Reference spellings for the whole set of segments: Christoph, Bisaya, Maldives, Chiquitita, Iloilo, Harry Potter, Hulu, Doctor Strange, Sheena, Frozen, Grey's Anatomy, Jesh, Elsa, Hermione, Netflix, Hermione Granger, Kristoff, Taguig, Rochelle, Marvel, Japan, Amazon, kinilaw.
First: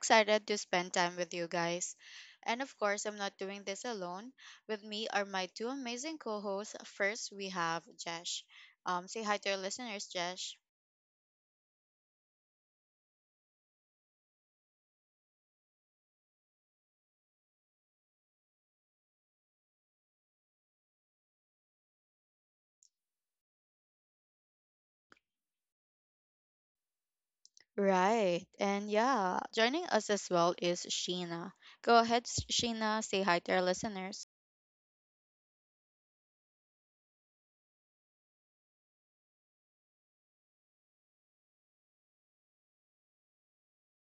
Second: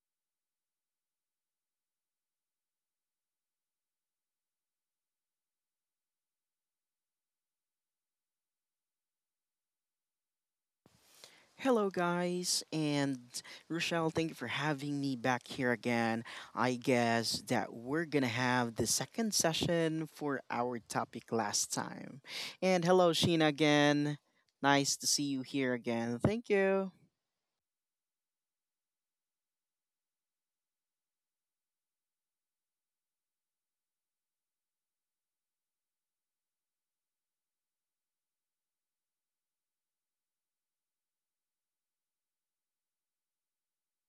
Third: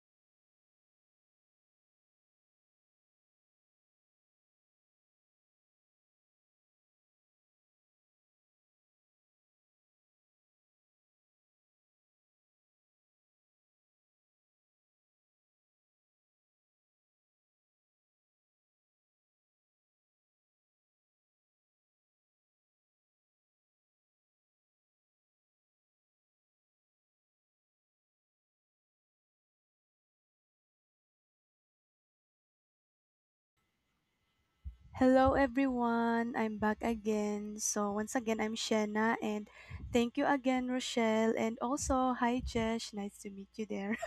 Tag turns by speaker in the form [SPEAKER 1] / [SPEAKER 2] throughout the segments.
[SPEAKER 1] excited to spend time with you guys. And of course, I'm not doing this alone. With me are my two amazing co hosts. First, we have Jesh. Say hi to our listeners, Jesh.
[SPEAKER 2] Hello, guys, and Rochelle, thank you for having me back here again. I guess that we're gonna have the second session for our topic last time. And hello, Sheena, again. Nice to see you here again. Thank you.
[SPEAKER 1] Right, and yeah, joining us as well is Sheena. Go ahead, Sheena, say hi to our listeners.
[SPEAKER 3] Hello everyone, I'm back again. So once again, I'm Shanna and thank you again, Rochelle. And also, hi Jesh, nice to meet you there.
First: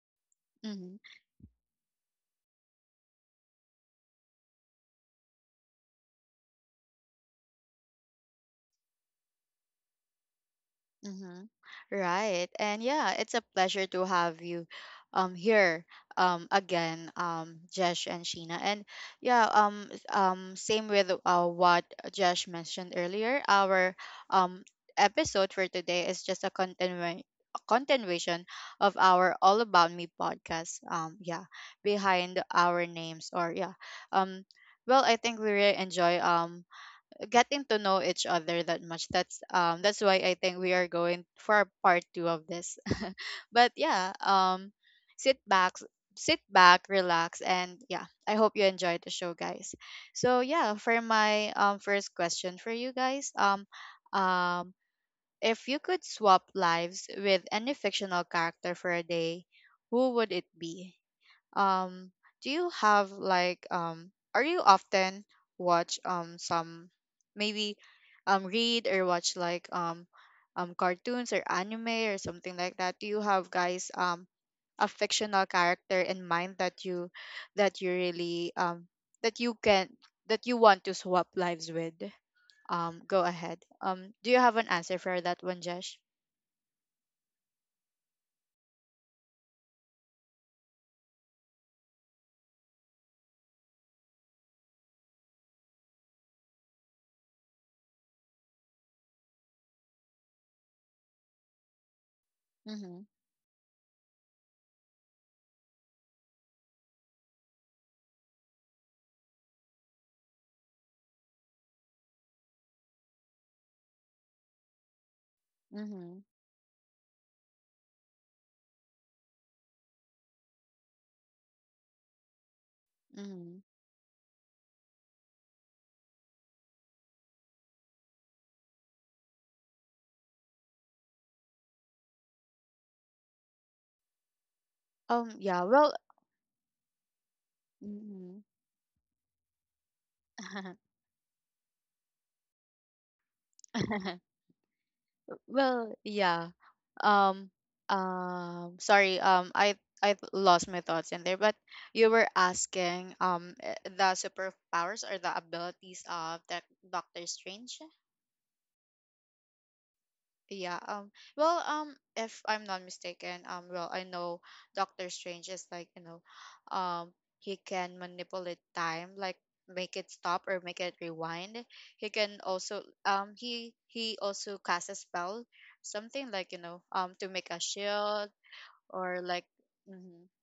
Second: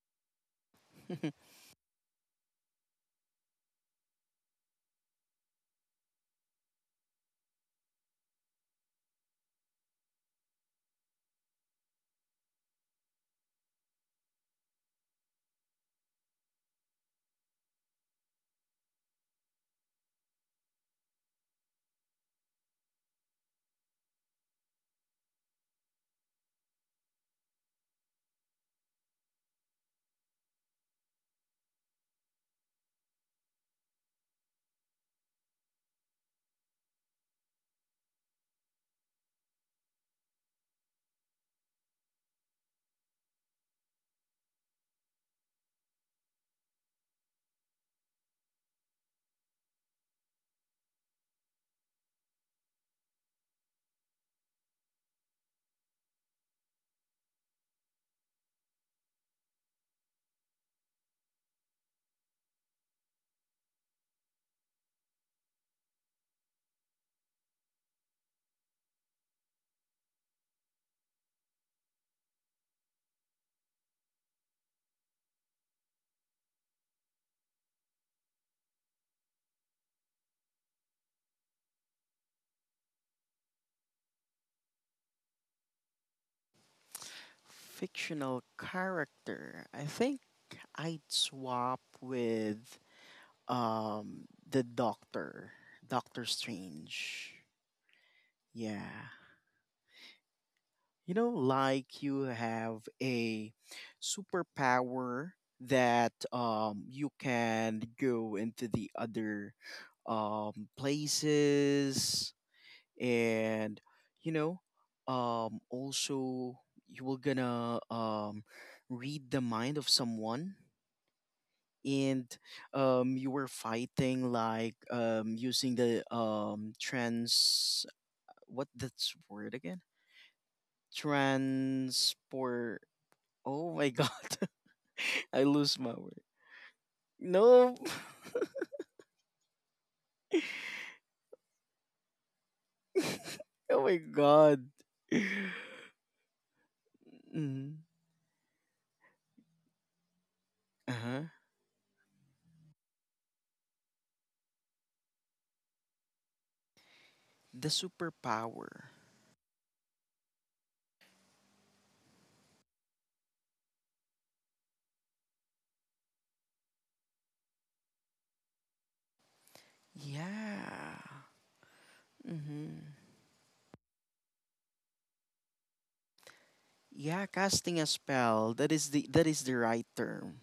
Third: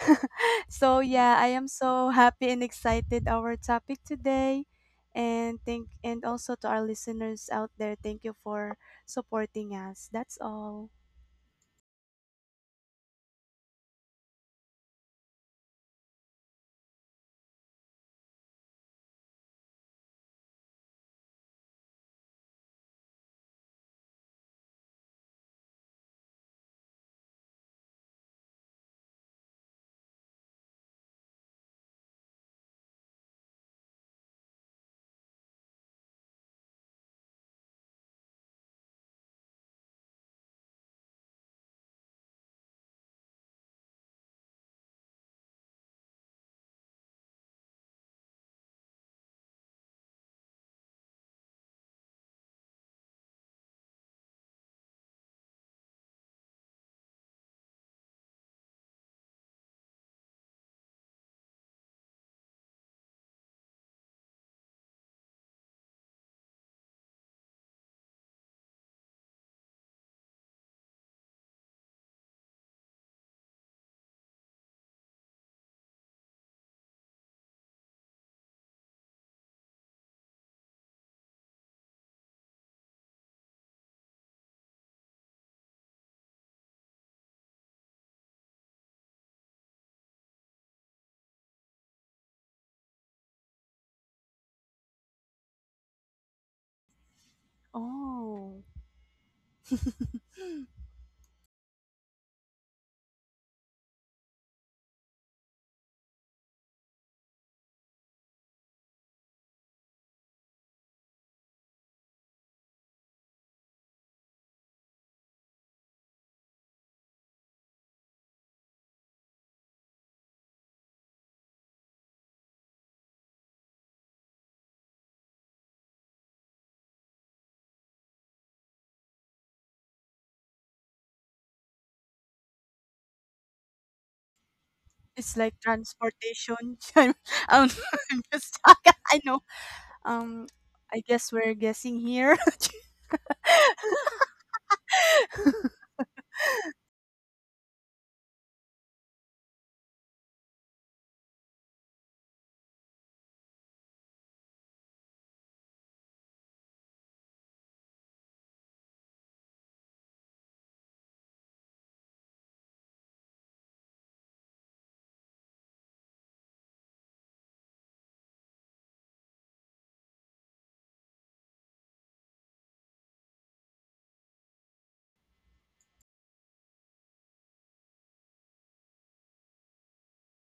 [SPEAKER 3] So, I am so happy and excited our topic today. And thank and also to our listeners out there, thank you for supporting us. That's all.
[SPEAKER 1] Mm-hmm. Right. And yeah, it's a pleasure to have you here again Jesh and Sheena. And yeah, same with what Jesh mentioned earlier. Our um episode for today is just a continuation of our All About Me podcast. Yeah, behind our names or yeah. Um well, I think we really enjoy getting to know each other that much. That's why I think we are going for part two of this. But yeah, sit back sit back, relax and yeah, I hope you enjoyed the show guys. So yeah, for my first question for you guys, um if you could swap lives with any fictional character for a day, who would it be? Um, do you have like are you often watch some maybe read or watch like cartoons or anime or something like that? Do you have guys a fictional character in mind that you really that you can that you want to swap lives with? Go ahead. Do you have an answer for that one, Jesh?
[SPEAKER 2] Fictional character. I'd swap with the Doctor, Doctor Strange.
[SPEAKER 3] Oh,
[SPEAKER 2] Yeah. You know, like you have
[SPEAKER 1] Mm-hmm.
[SPEAKER 2] a superpower that you can go into the other places and, you know,
[SPEAKER 1] Mm-hmm.
[SPEAKER 2] also you were gonna read the mind of someone and you were
[SPEAKER 1] Mm-hmm.
[SPEAKER 2] fighting like using the what that's word again? Transport. Oh my god.
[SPEAKER 3] it's
[SPEAKER 1] Um,
[SPEAKER 2] I
[SPEAKER 3] like
[SPEAKER 1] yeah,
[SPEAKER 2] lose
[SPEAKER 1] well,
[SPEAKER 2] my word.
[SPEAKER 3] transportation. I'm
[SPEAKER 2] No.
[SPEAKER 3] I'm
[SPEAKER 1] Mm-hmm.
[SPEAKER 3] just I know. Um, I guess we're guessing here.
[SPEAKER 2] Oh my god.
[SPEAKER 1] Well, yeah. Um,
[SPEAKER 2] Mm.
[SPEAKER 1] Sorry. I lost my thoughts in
[SPEAKER 2] Uh-huh.
[SPEAKER 1] there, but you were asking the superpowers or the abilities of that Doctor
[SPEAKER 2] The
[SPEAKER 1] Strange.
[SPEAKER 2] superpower.
[SPEAKER 1] Yeah, well, if I'm not mistaken, well, I know Doctor Strange is like, you know, um, he can manipulate time, like make it stop or make it
[SPEAKER 2] Yeah.
[SPEAKER 1] rewind. He can also,
[SPEAKER 2] Mm-hmm.
[SPEAKER 1] he also casts a spell, something like, you know,
[SPEAKER 2] Yeah,
[SPEAKER 1] to make a
[SPEAKER 2] casting a
[SPEAKER 1] shield
[SPEAKER 2] spell. That is the
[SPEAKER 1] or
[SPEAKER 2] that is
[SPEAKER 1] like,
[SPEAKER 2] the right
[SPEAKER 1] mm-hmm.
[SPEAKER 2] term.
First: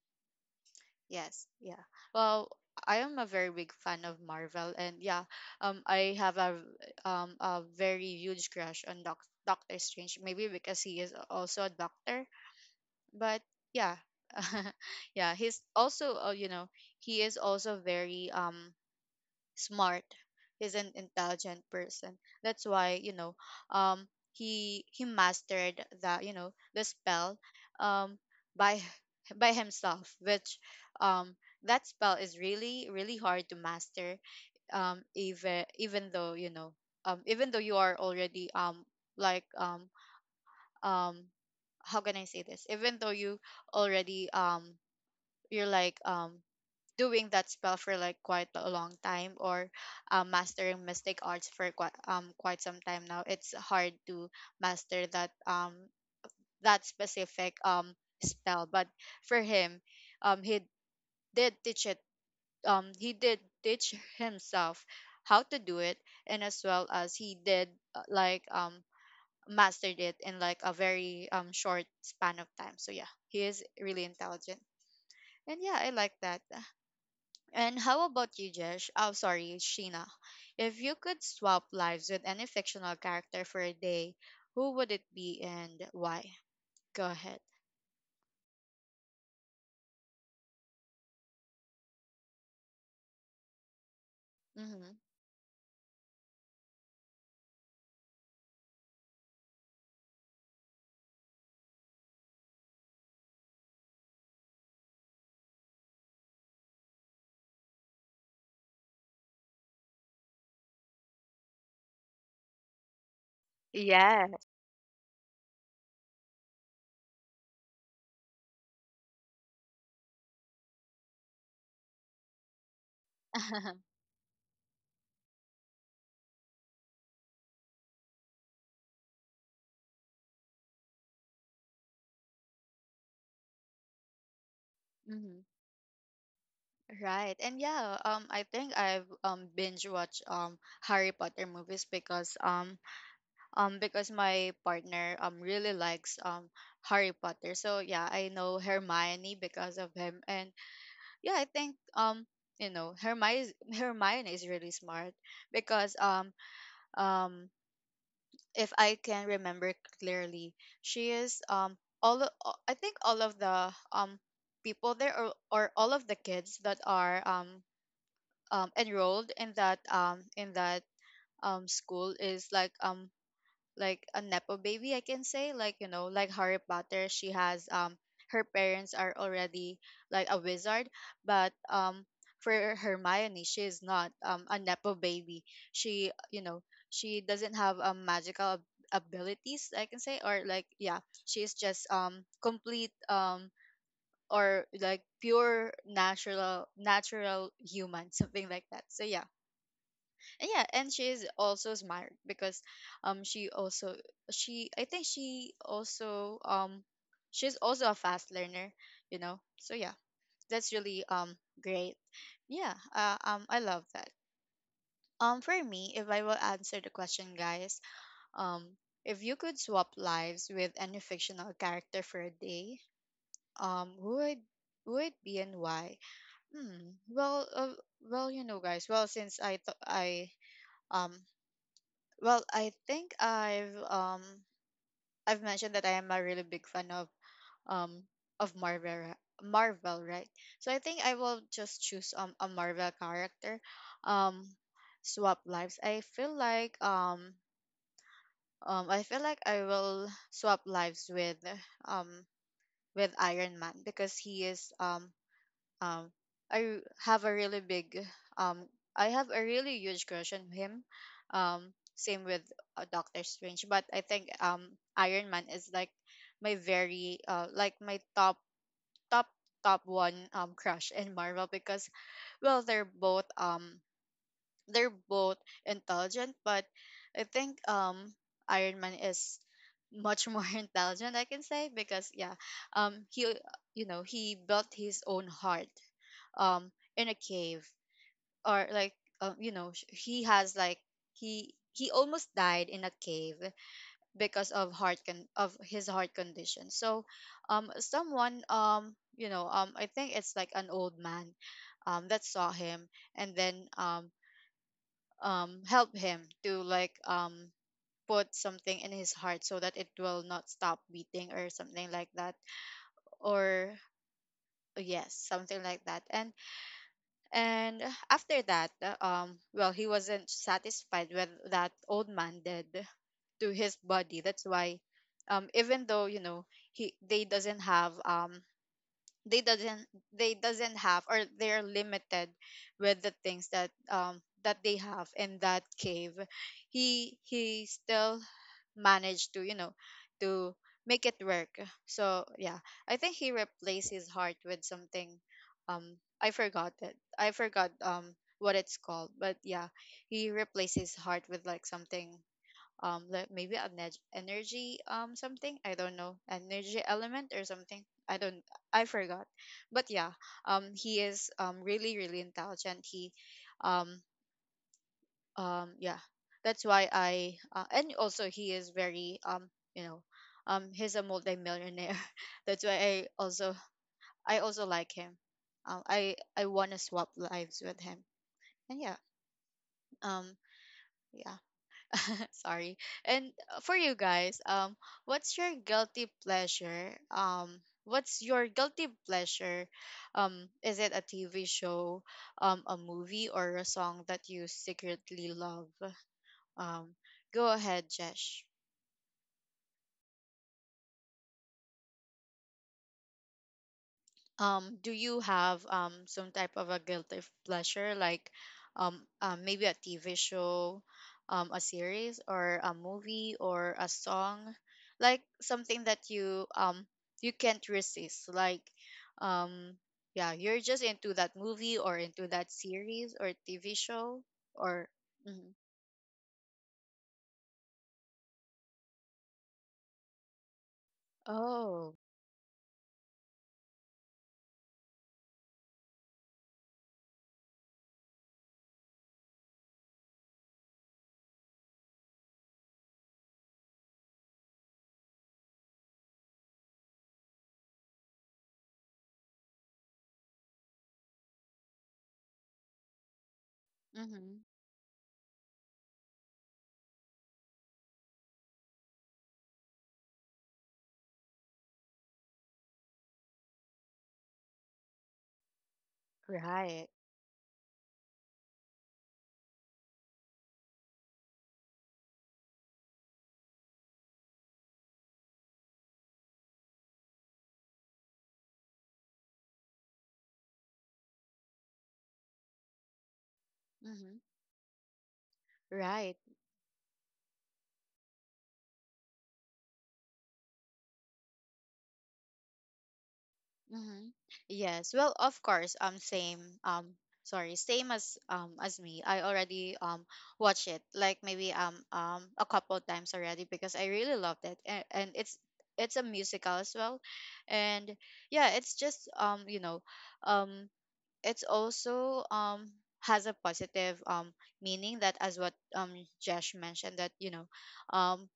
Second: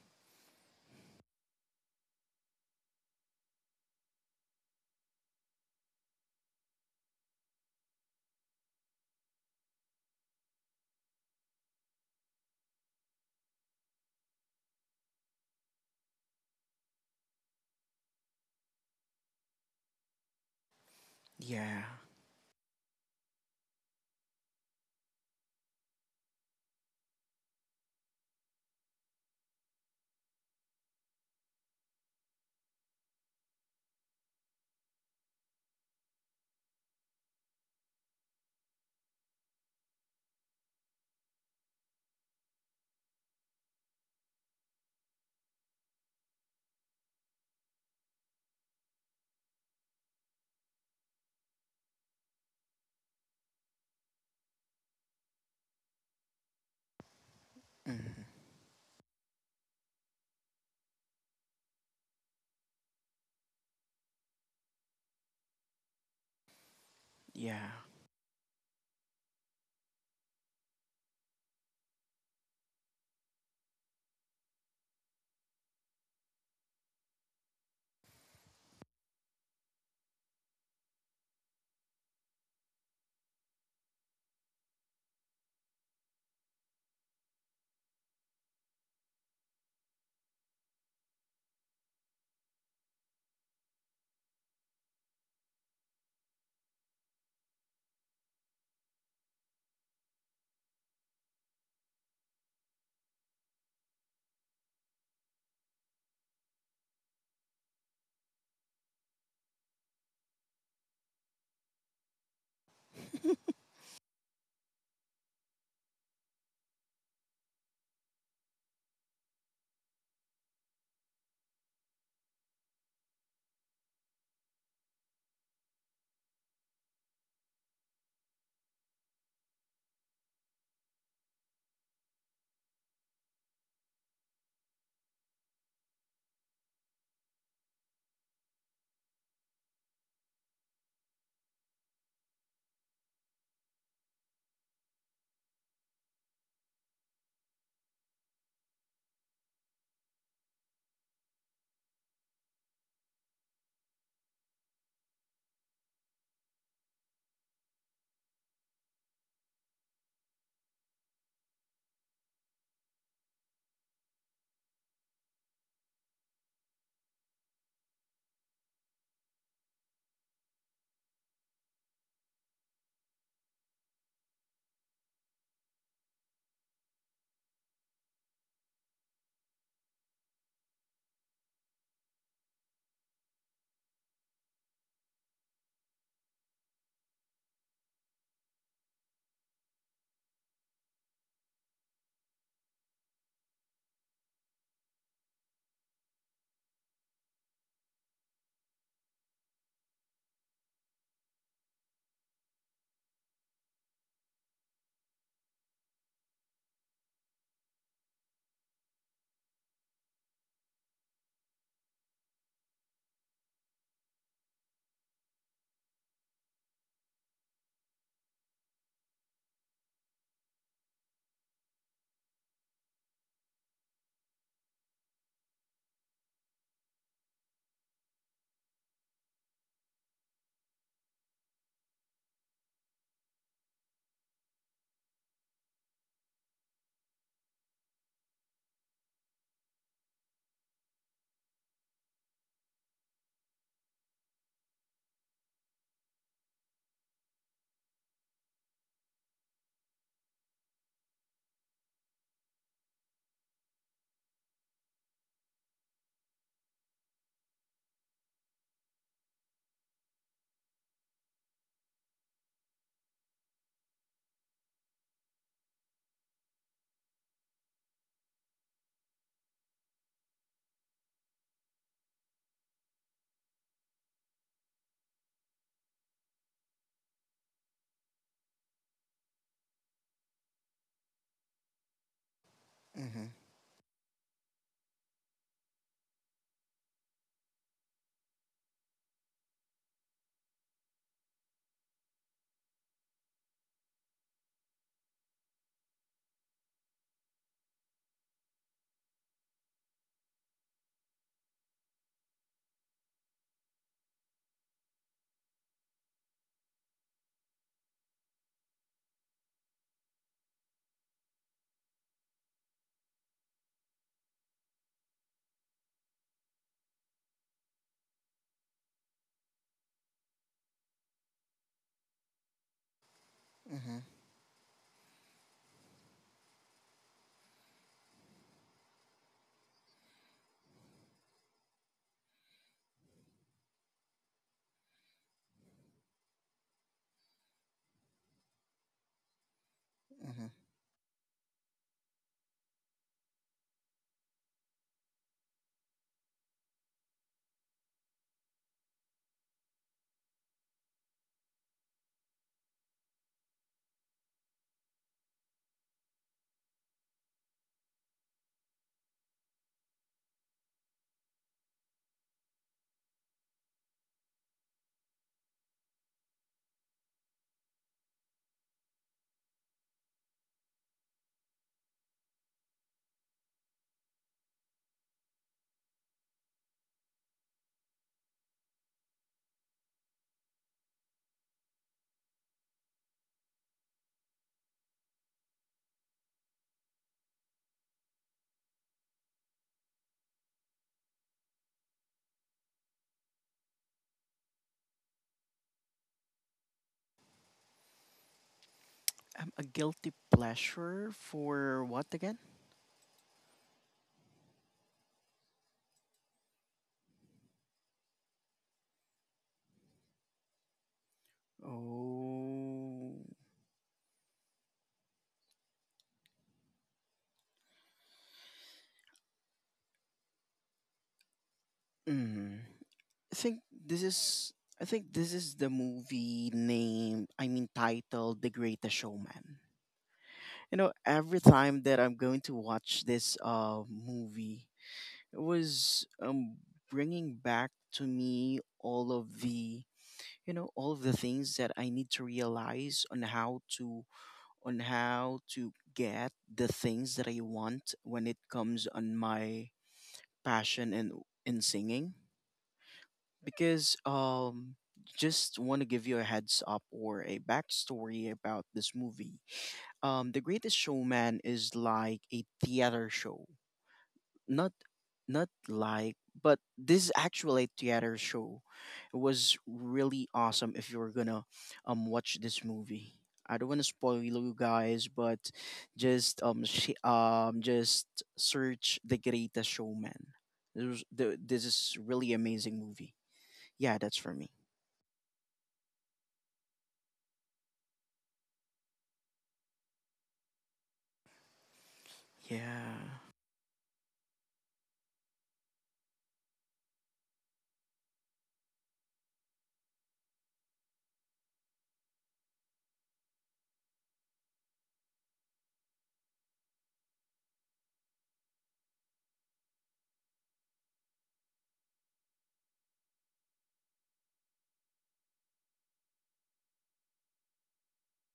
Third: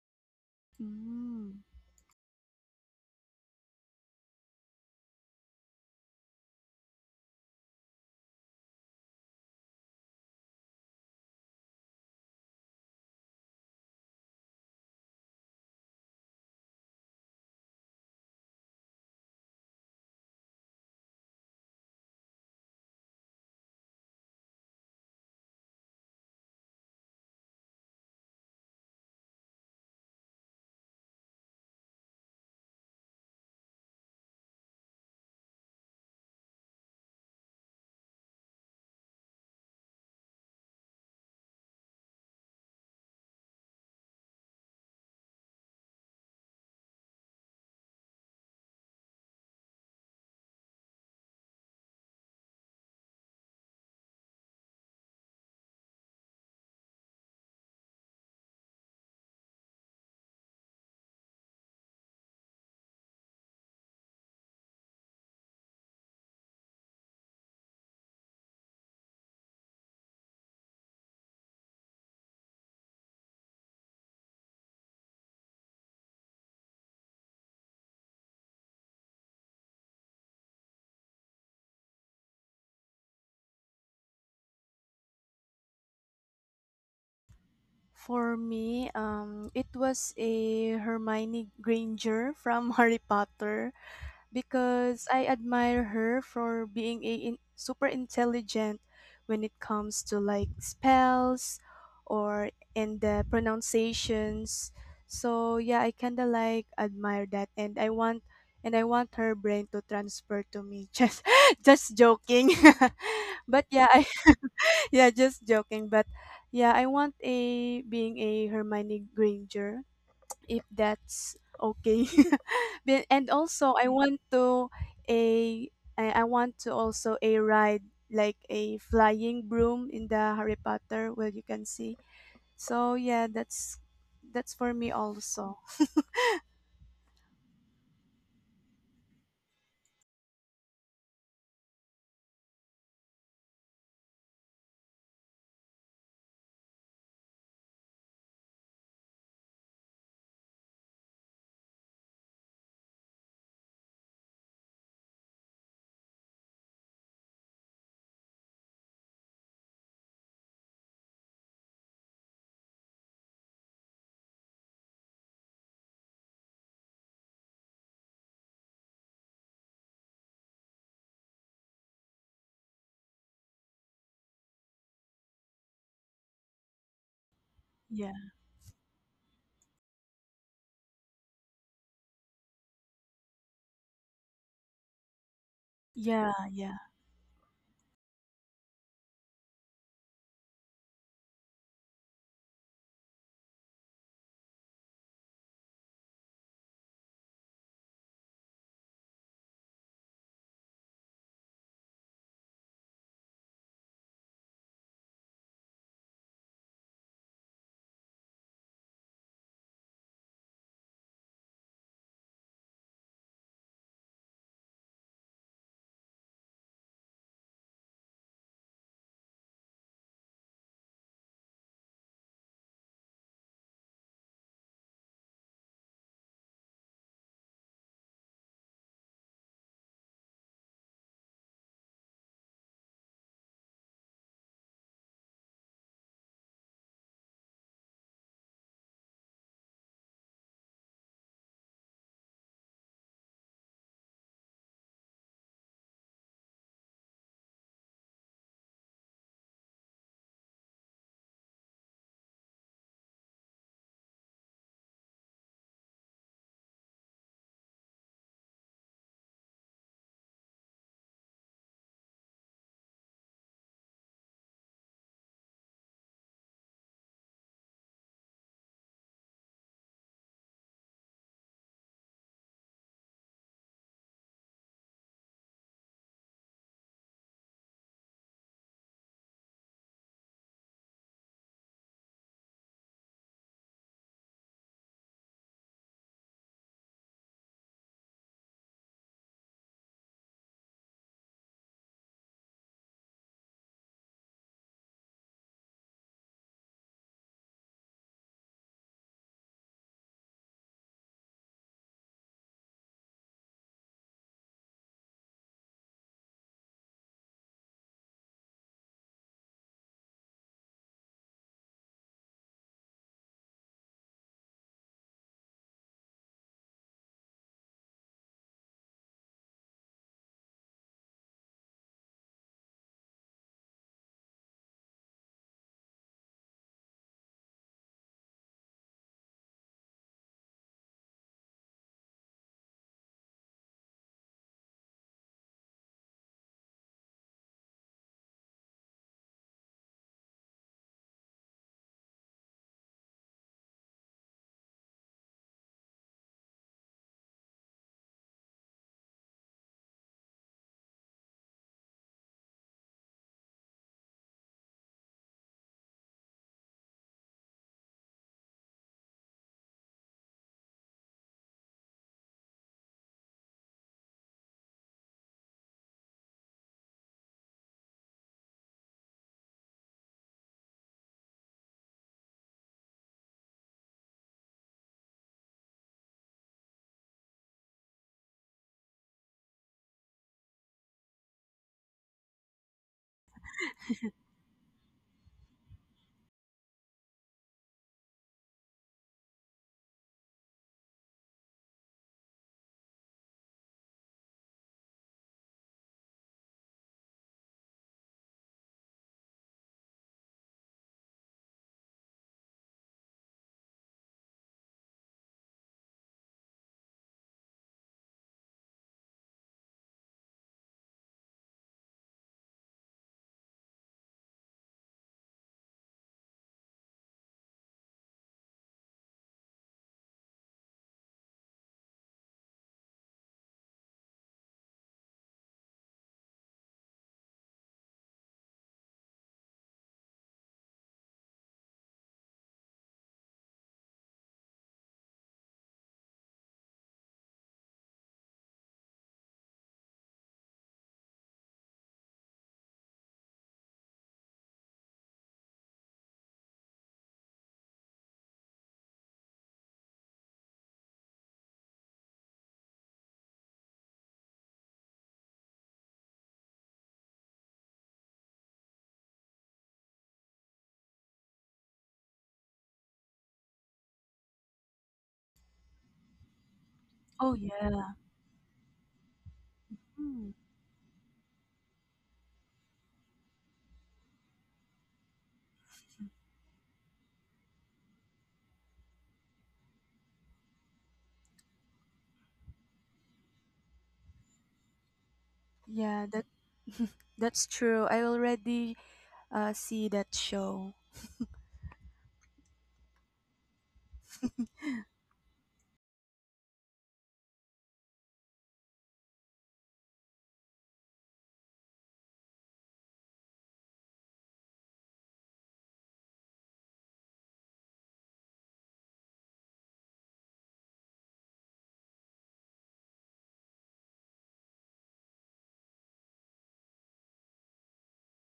[SPEAKER 1] Yes,
[SPEAKER 3] Mm.
[SPEAKER 1] yeah. Well, I am a very big fan of Marvel, and yeah, I have a very huge crush on Doctor Strange. Maybe because he is also a doctor, but yeah, yeah, he's also you know he is also very smart. He's an intelligent
[SPEAKER 2] Yeah.
[SPEAKER 1] person. That's why you know, um, he mastered the you know the spell, um, by by himself. Um, that spell is really really hard to master. Even though you know, even though you are already like um um how can I say this? Even though you already you're like doing that spell for like quite a long time or mastering mystic arts for quite some time now it's hard to master that that specific
[SPEAKER 2] Mm-hmm.
[SPEAKER 1] spell but for him he did teach it he did teach himself how to do it and as well as he did
[SPEAKER 2] Yeah.
[SPEAKER 1] uh, like um mastered it in like a very short span of time so yeah he is really intelligent and yeah I like that. And how about you, Jesh? Oh, sorry, Sheena. If you could swap lives with any fictional character for a day, who would it be and why? Go ahead.
[SPEAKER 3] For me, it was a Hermione Granger from Harry Potter
[SPEAKER 1] Mm-hmm.
[SPEAKER 3] because I admire her for being super intelligent when it comes to like spells or and the pronunciations. So yeah, I kinda like admire that, and I want her brain to transfer to me. Just joking, but yeah, I.
[SPEAKER 1] Yeah.
[SPEAKER 3] yeah, just joking. But yeah, I want a being a Hermione Granger if that's okay. And also, a I want to also a ride like a flying broom in the Harry Potter where you can see. So yeah, that's for me
[SPEAKER 1] hmm
[SPEAKER 3] also.
[SPEAKER 1] Right. And yeah, I think I've binge watched Harry Potter movies because my partner really likes Harry Potter. So yeah, I know Hermione because of him and yeah, I think you know Hermione Hermione is really smart because um if I can remember clearly, she is I think all of the people there or all of the kids that are enrolled in that school is like a nepo baby I can say, like you know like Harry Potter, she has
[SPEAKER 3] Yeah.
[SPEAKER 1] her parents are already like a wizard, but for Hermione she is not a nepo baby, she
[SPEAKER 3] Yeah,
[SPEAKER 1] you know
[SPEAKER 3] yeah.
[SPEAKER 1] she doesn't have abilities I can say or like yeah she is just complete or like pure natural human something like that so yeah yeah. And she is also smart because she also she I think she also she's also a fast learner you know so yeah that's really great. Yeah I love that. For me, if I will answer the question guys, um if you could swap lives with any fictional character for a day, um who would who would be and why. hmm well uh, well you know guys, um Well, I think I've mentioned that I am a really big fan um of Marvel, right? So I think I will just choose a Marvel character. Um Swap lives. I feel like I feel like I will swap lives um with Iron Man because he is um, I have a really big um, I have a really huge crush on him. Same with Doctor Strange, but I think Iron Man is like my very my top top one crush in Marvel because well they're both um they're both intelligent but I think Iron Man is much more intelligent I can say because yeah
[SPEAKER 2] Mm-hmm.
[SPEAKER 1] he you know he built his own heart um in a cave or like you know sh- he has like he almost died in a cave because of his heart condition. So someone you know I think it's like an old man that saw him and then help him to like put something in his heart so that it will not stop beating or something like that or yes something like that. And And after that, well, he wasn't satisfied with that old man did to his
[SPEAKER 2] Mm-hmm.
[SPEAKER 1] body. That's why, even though you know he they doesn't have or they're limited with the things that that they have in that cave, he still managed to you know
[SPEAKER 2] Mm-hmm.
[SPEAKER 1] to make it work. So yeah I think he replaced his heart with something, um I forgot it I forgot what it's called, but yeah he replaced his heart with like something like maybe an energy something I don't know, energy element or something I don't I forgot. But yeah he is really really intelligent. He um yeah, that's why I and also he is very you know he's a multimillionaire that's why I also like him. I want to swap lives with him and yeah um yeah. Sorry. And For you guys, what's your guilty pleasure um what's your guilty pleasure, is it a TV show, a movie or a song that you secretly love? Um, Go ahead, Jesh.
[SPEAKER 2] A guilty pleasure for what again?
[SPEAKER 1] Do you have some type of a guilty pleasure, like maybe a TV show, a series or a
[SPEAKER 2] Oh.
[SPEAKER 1] movie or a song, like something that you you can't resist, like um yeah, you're just into that movie or into that
[SPEAKER 2] Mm-hmm.
[SPEAKER 1] series or
[SPEAKER 2] I think
[SPEAKER 1] TV
[SPEAKER 2] this
[SPEAKER 1] show
[SPEAKER 2] is I
[SPEAKER 1] or
[SPEAKER 2] think this is
[SPEAKER 1] mhm.
[SPEAKER 2] the movie name, I mean titled The Greatest Showman. You know, every time
[SPEAKER 1] Oh,
[SPEAKER 2] that I'm going to watch this movie, it was bringing back to me all of the, you know, all of the things that I need to realize on how to, on how to get the things that I want when it comes on my passion and in singing because
[SPEAKER 1] mm-hmm.
[SPEAKER 2] just want to give you a heads up or a backstory about this movie. The Greatest Showman is like a theater show, not not like, but
[SPEAKER 1] Right.
[SPEAKER 2] this is
[SPEAKER 3] Oh
[SPEAKER 2] actually a
[SPEAKER 3] yeah.
[SPEAKER 2] theater show. It was really
[SPEAKER 3] Hmm.
[SPEAKER 2] awesome if you're gonna watch this movie. I don't want to spoil you guys, but just search The Greatest Showman. This is really amazing movie. Yeah,
[SPEAKER 1] Mm-hmm.
[SPEAKER 2] that's for me.
[SPEAKER 3] Yeah,
[SPEAKER 1] Right.
[SPEAKER 3] that's true. I already see that show.
[SPEAKER 2] Yeah.
[SPEAKER 1] Mm-hmm. Yes. Well, of course. Same. Sorry, same as me. I already watch it like maybe a couple times already because I really loved it, and it's a musical as well, and yeah, it's just you know um it's also has a positive meaning that as what Josh mentioned that you know um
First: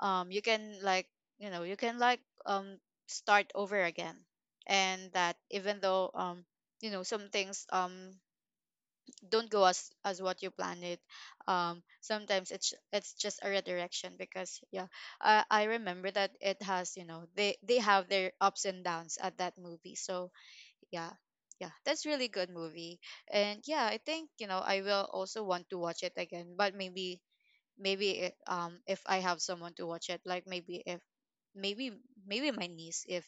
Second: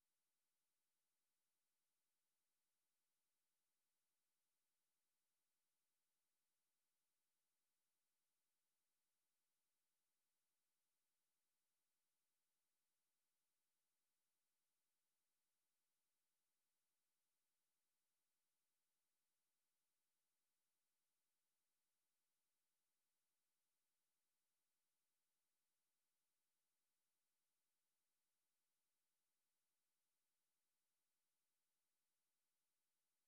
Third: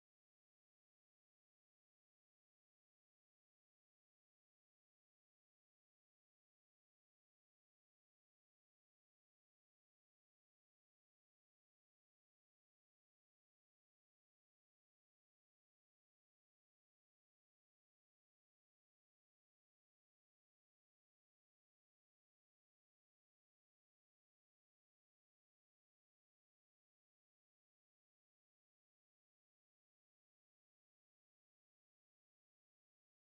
[SPEAKER 1] you can like you know you can like um start over again and that even though you know some things don't go as what you planned it, sometimes it's just a redirection because yeah I remember that it has you know they have their ups and downs at that movie so yeah yeah that's really good movie. And yeah I think you know I will also want to watch it again, but maybe maybe if I have someone to watch it like maybe if maybe maybe my niece, if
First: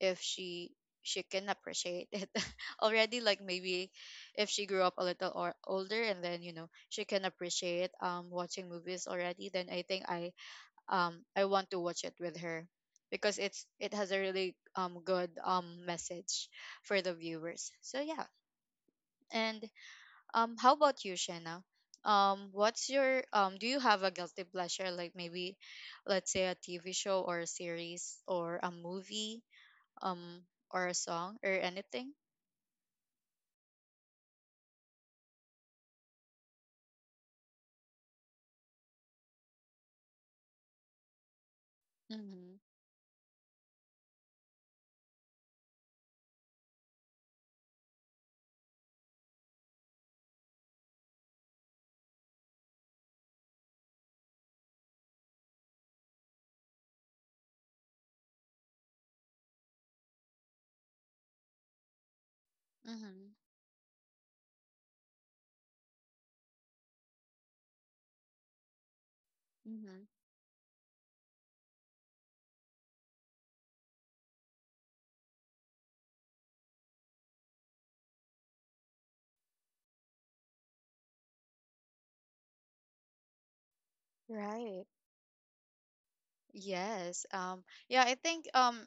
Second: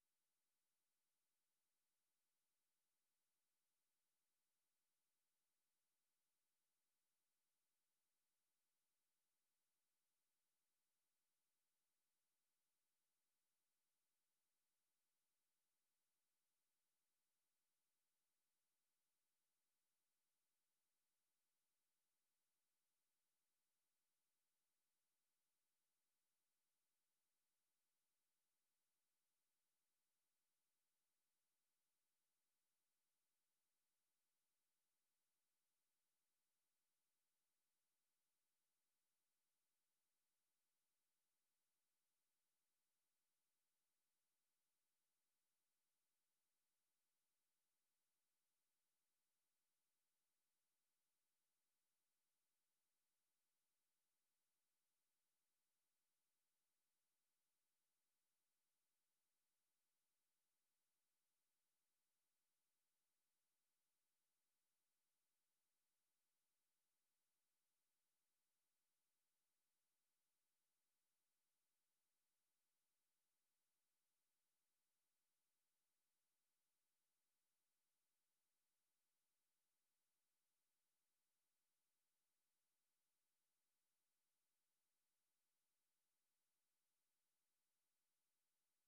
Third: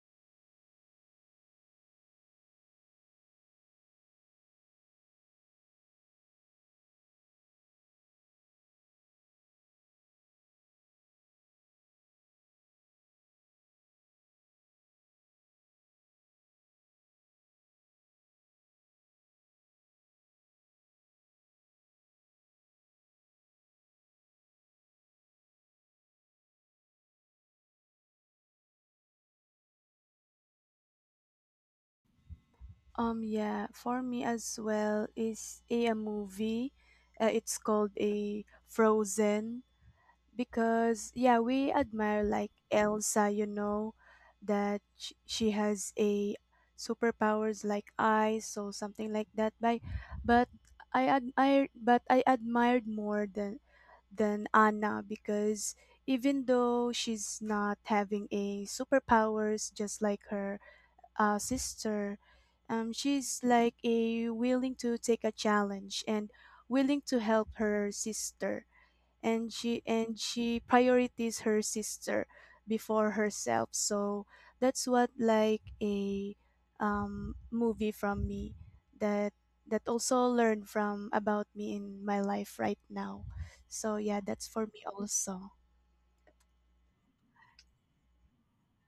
[SPEAKER 1] if she she can appreciate it already, like maybe if she grew up a little or older and then you know she can appreciate watching movies already, then I think I want to watch it with her because it has a really good message for the viewers so yeah. And how about you, Shena? What's your um? Do you have a guilty pleasure, like maybe, let's say a TV show or a series or a movie, um, or a song or anything?
[SPEAKER 3] Yeah, for me as well is a movie. It's called a Frozen because yeah, we admire like
[SPEAKER 1] Mm-hmm.
[SPEAKER 3] Elsa, you know, that she has a superpowers like eyes, so something like that. By but I admired more than Anna because even though she's not having a superpowers just like her, sister.
[SPEAKER 1] Mm-hmm.
[SPEAKER 3] She's like a willing to take a challenge and willing to help her sister, and
[SPEAKER 1] Mm-hmm.
[SPEAKER 3] she prioritizes her sister before herself. So that's what like a movie from me that that also learned from about me in my life right now. So yeah, that's for
[SPEAKER 1] Right.
[SPEAKER 3] me also.
[SPEAKER 1] Yes. Yeah. I think.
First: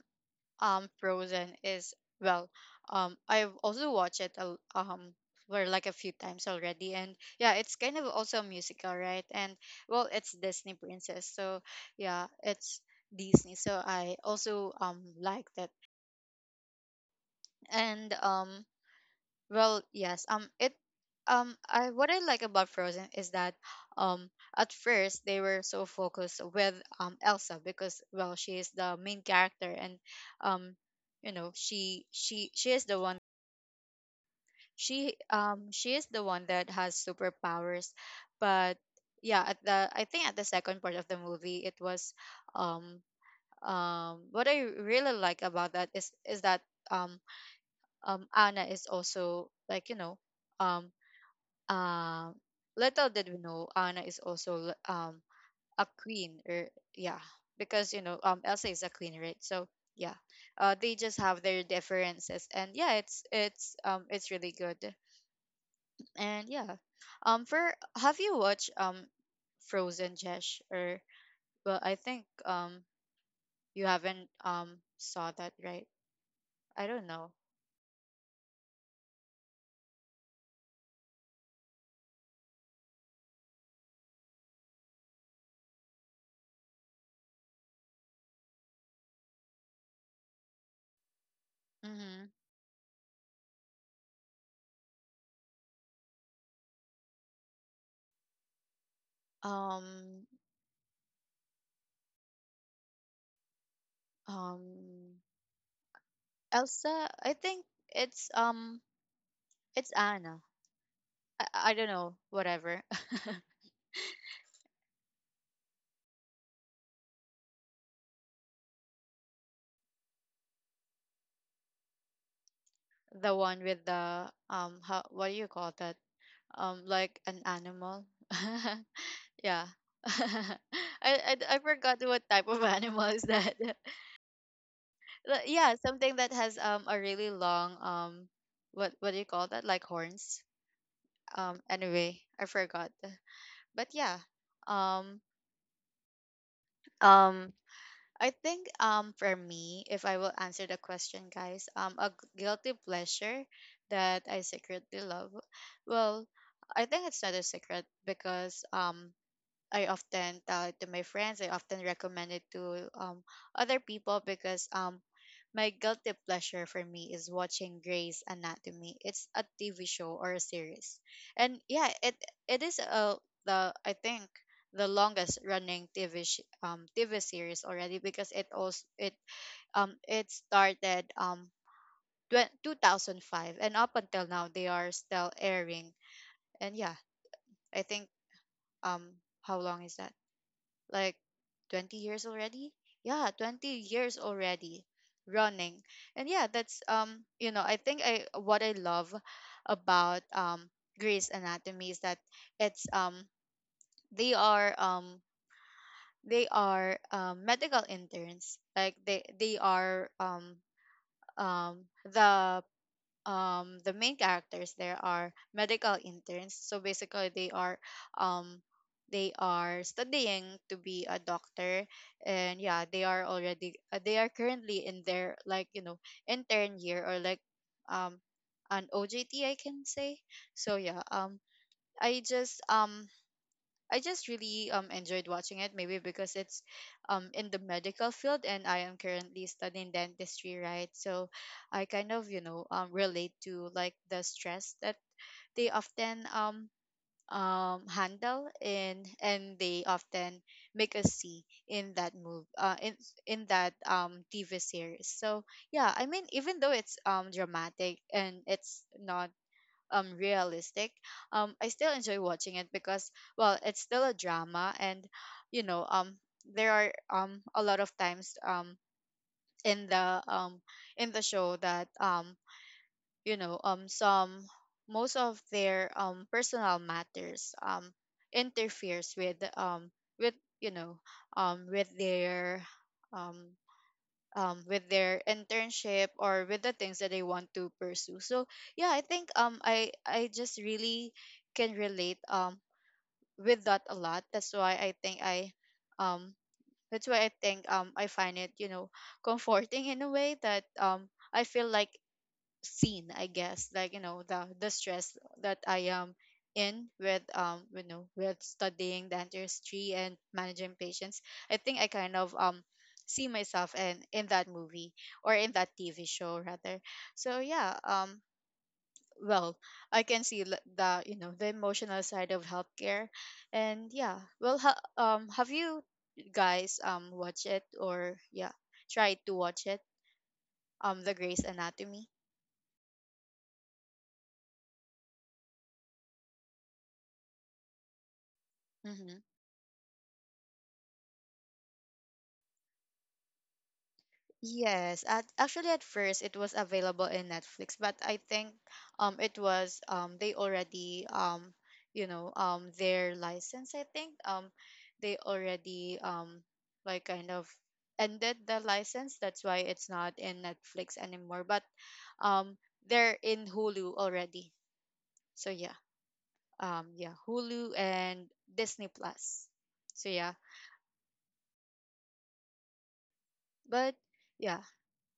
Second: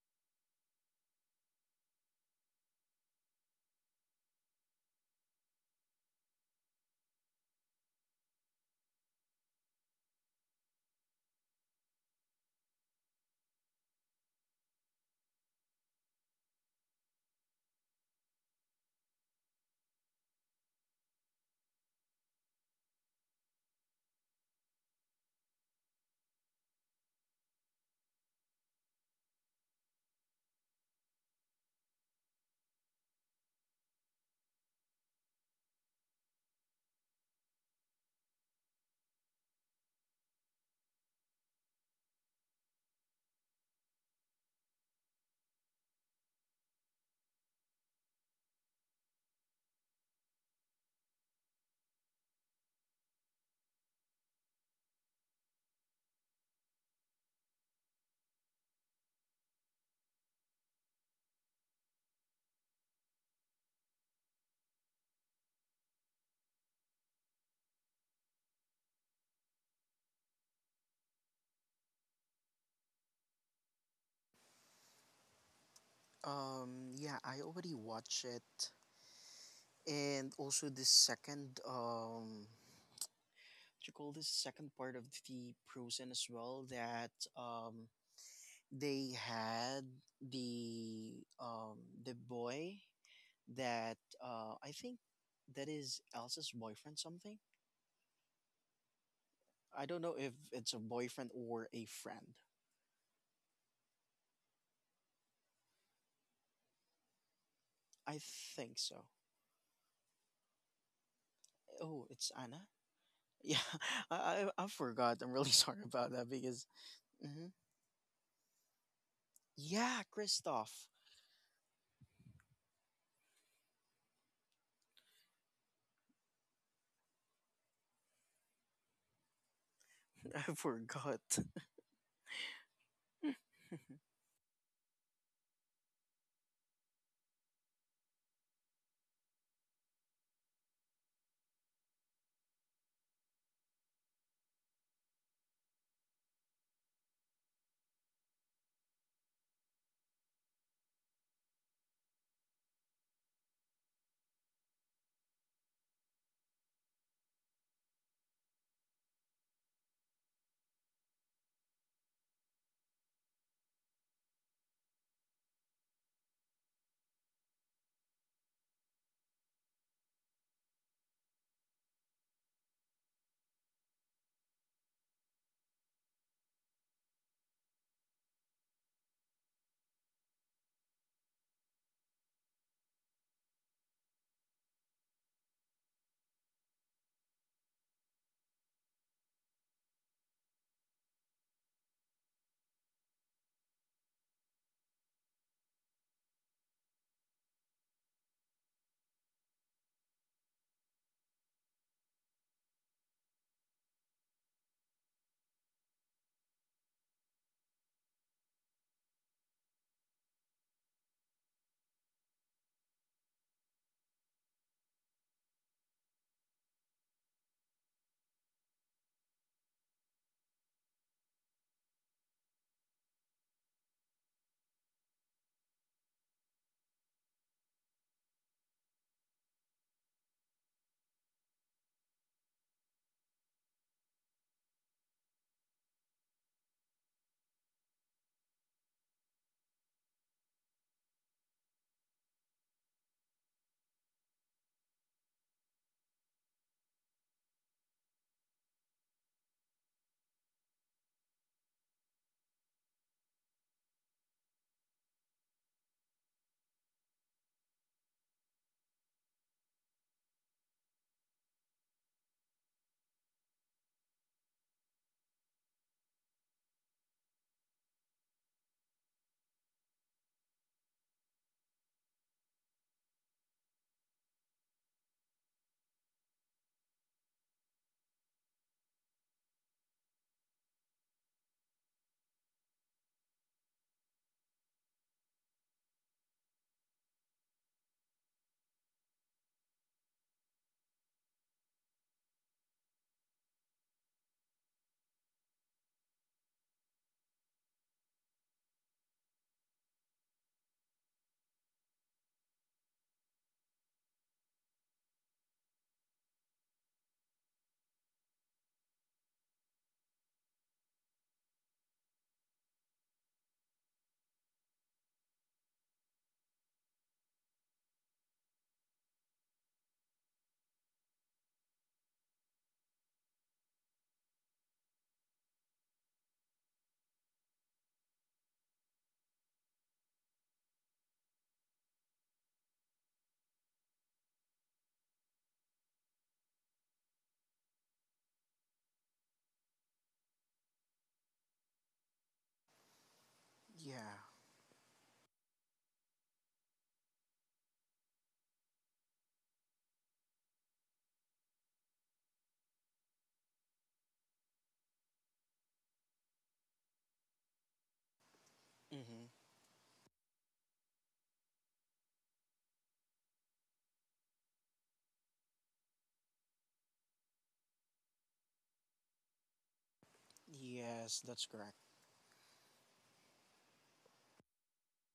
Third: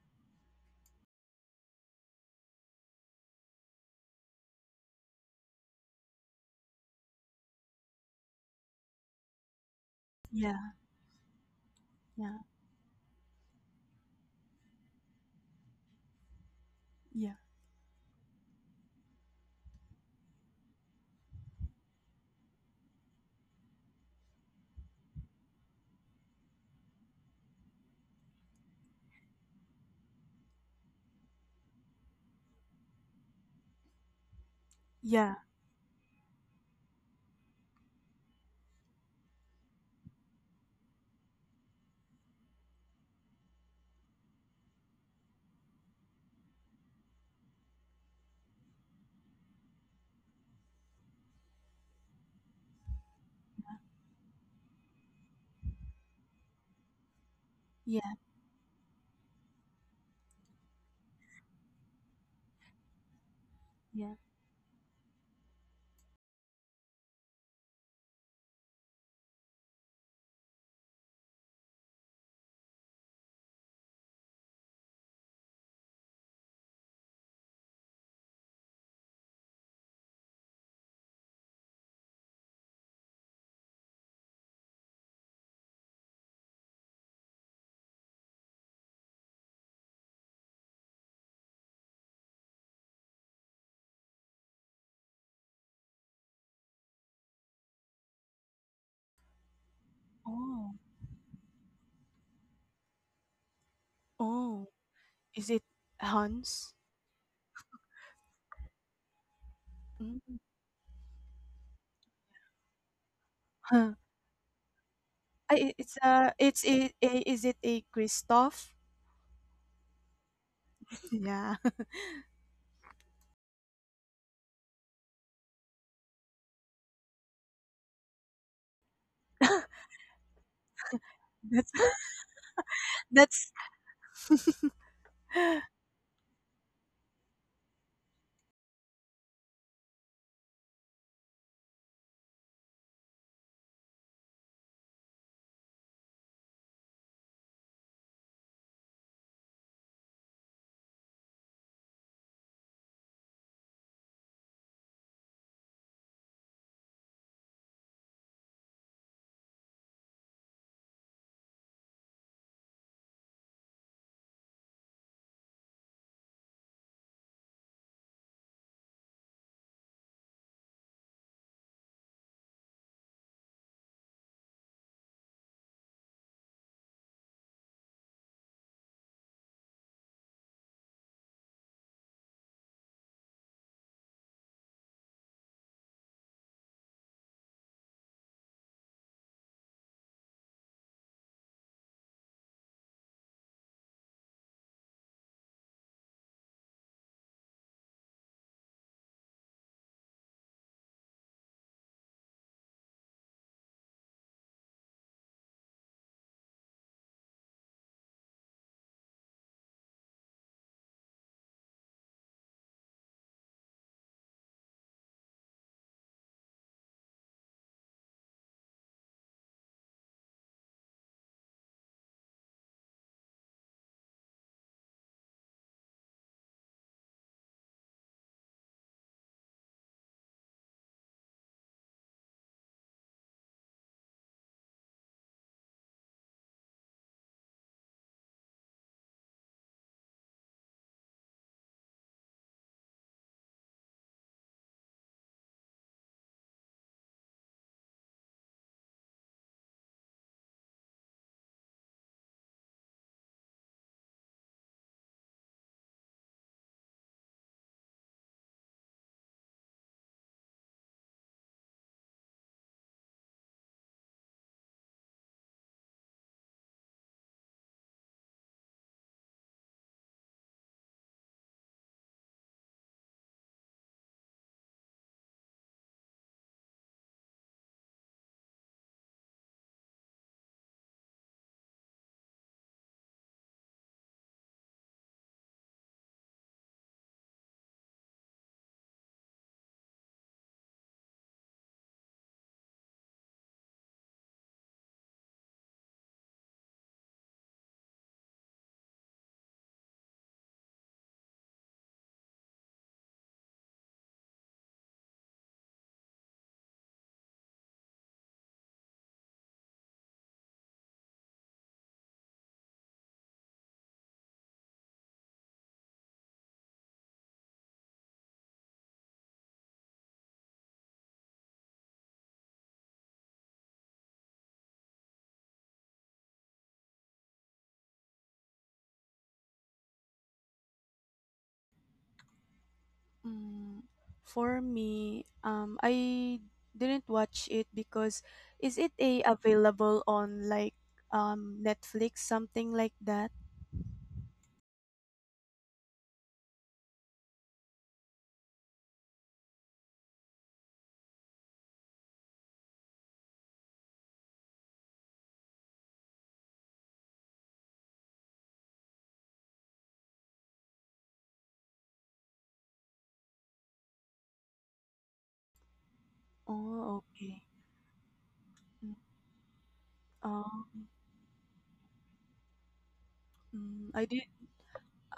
[SPEAKER 1] Frozen is well, I've also watched it for like a few times already, and yeah, it's kind of also a musical, right? And well, it's
[SPEAKER 3] Yeah,
[SPEAKER 1] Disney princess, so yeah,
[SPEAKER 3] yeah,
[SPEAKER 1] it's Disney, so I also liked it.
[SPEAKER 3] yeah,
[SPEAKER 1] And well, yes. It, I what I like about Frozen is that, um, at first they were so focused with Elsa because well, she is the main character, and, um, you know, she is the one, she
[SPEAKER 3] yeah,
[SPEAKER 1] um she is the one that has superpowers, but yeah, at the, I think at the second part of the movie it was, um what I really like about that is that um Anna is also, like, you know, um uh, little did we know Anna is also a queen, or yeah, because you
[SPEAKER 3] yeah,
[SPEAKER 1] know, Elsa is a queen, right? So yeah, they just have their differences, and yeah, it's
[SPEAKER 3] yeah.
[SPEAKER 1] it's really good. And yeah, for, have you watched Frozen, Jesh, or, well, I think you haven't saw that, right? I don't
[SPEAKER 2] Yeah,
[SPEAKER 1] know.
[SPEAKER 2] I already watched it, and also the second, what you call this, second part of the Frozen as well that um they had the um the
[SPEAKER 1] Mm-hmm.
[SPEAKER 2] boy that I think that is Elsa's boyfriend something. I don't know
[SPEAKER 1] um
[SPEAKER 2] if it's
[SPEAKER 3] Oh,
[SPEAKER 2] a boyfriend or a friend.
[SPEAKER 3] oh.
[SPEAKER 1] um
[SPEAKER 3] Is it Hans?
[SPEAKER 1] Elsa, I think
[SPEAKER 2] I
[SPEAKER 1] it's
[SPEAKER 2] think
[SPEAKER 1] um
[SPEAKER 2] so.
[SPEAKER 1] it's
[SPEAKER 3] Mm.
[SPEAKER 1] Anna. I don't
[SPEAKER 2] Oh,
[SPEAKER 1] know,
[SPEAKER 2] it's Anna.
[SPEAKER 1] whatever.
[SPEAKER 2] Yeah,
[SPEAKER 3] Huh.
[SPEAKER 2] I forgot. I'm really sorry about that because.
[SPEAKER 3] It's a
[SPEAKER 2] Mm-hmm.
[SPEAKER 3] is it a Christoph?
[SPEAKER 2] Yeah, Kristoff.
[SPEAKER 3] Yeah.
[SPEAKER 1] The one with the how, what do you call that? Like an animal. Yeah.
[SPEAKER 2] I forgot.
[SPEAKER 1] I, I
[SPEAKER 3] That's
[SPEAKER 1] forgot what type of animal is
[SPEAKER 3] that's
[SPEAKER 1] that. Like, yeah, something that has a really long what do you call that? Like horns. Anyway, I forgot. But yeah. Um um I think for me, if I will answer the question, guys, guilty pleasure that I secretly love. Well, I think it's not a secret because I often tell it to my friends. I often recommend it to other people because my guilty pleasure for me is watching Grey's Anatomy. It's a TV show or a series, and yeah, it is the, I think the longest running TV series already because it also it started 2005, and up until now they are still airing. And yeah, I think um how long is that, like 20 years already, yeah, 20 years already running. And yeah, that's you know, I think I what I love about Grey's Anatomy is that it's they are um they are medical interns, like they are um the the main characters there are medical interns, so basically um they are studying to be a doctor. And yeah, they are already they are currently in their, like, you know, intern year or like um an OJT, I can say. So yeah, I just um I just really enjoyed watching it, maybe because it's in the medical field, and I am currently studying dentistry, right? So I kind of, you know, relate to, like, the stress that they often handle, and they often make us see in that move in that TV series. So yeah, I mean, even though it's dramatic and it's not realistic, I still enjoy watching it because well, it's still a drama. And you know, there are a lot of times in the um in the show that you know, some, most of their personal matters interferes with with, you know, um with their um with their internship or with the things that they want to pursue. So yeah, I think I just really can relate with that a lot. That's why I think I um that's why I think I find it, you know, comforting in a way that I feel, like, seen, I guess, like, you know, the stress that I am in with, you know, with studying dentistry and managing patients. I think I kind of see myself in that movie, or in that TV show rather. So yeah, well, I can see the you know, the emotional side of healthcare. And yeah, well, have you guys watch it, or yeah, try to watch it, the Grace Anatomy?
[SPEAKER 3] mm, for me. I didn't watch it because is it
[SPEAKER 1] Mm-hmm.
[SPEAKER 3] a available on like Netflix something like that?
[SPEAKER 2] Yeah.
[SPEAKER 1] Yes, actually at first it was available in Netflix, but I think it was, they already you know, their license, I think they already like kind of ended the license.
[SPEAKER 2] Mm-hmm.
[SPEAKER 1] That's why it's not in Netflix anymore, but um they're in Hulu already. So yeah.
[SPEAKER 3] Oh,
[SPEAKER 1] Yeah,
[SPEAKER 3] okay.
[SPEAKER 1] Hulu and Disney
[SPEAKER 3] Mm,
[SPEAKER 1] Plus. So yeah.
[SPEAKER 3] oh,
[SPEAKER 2] Yes, that's correct.
[SPEAKER 3] mm,
[SPEAKER 1] But
[SPEAKER 3] I did.
[SPEAKER 1] yeah.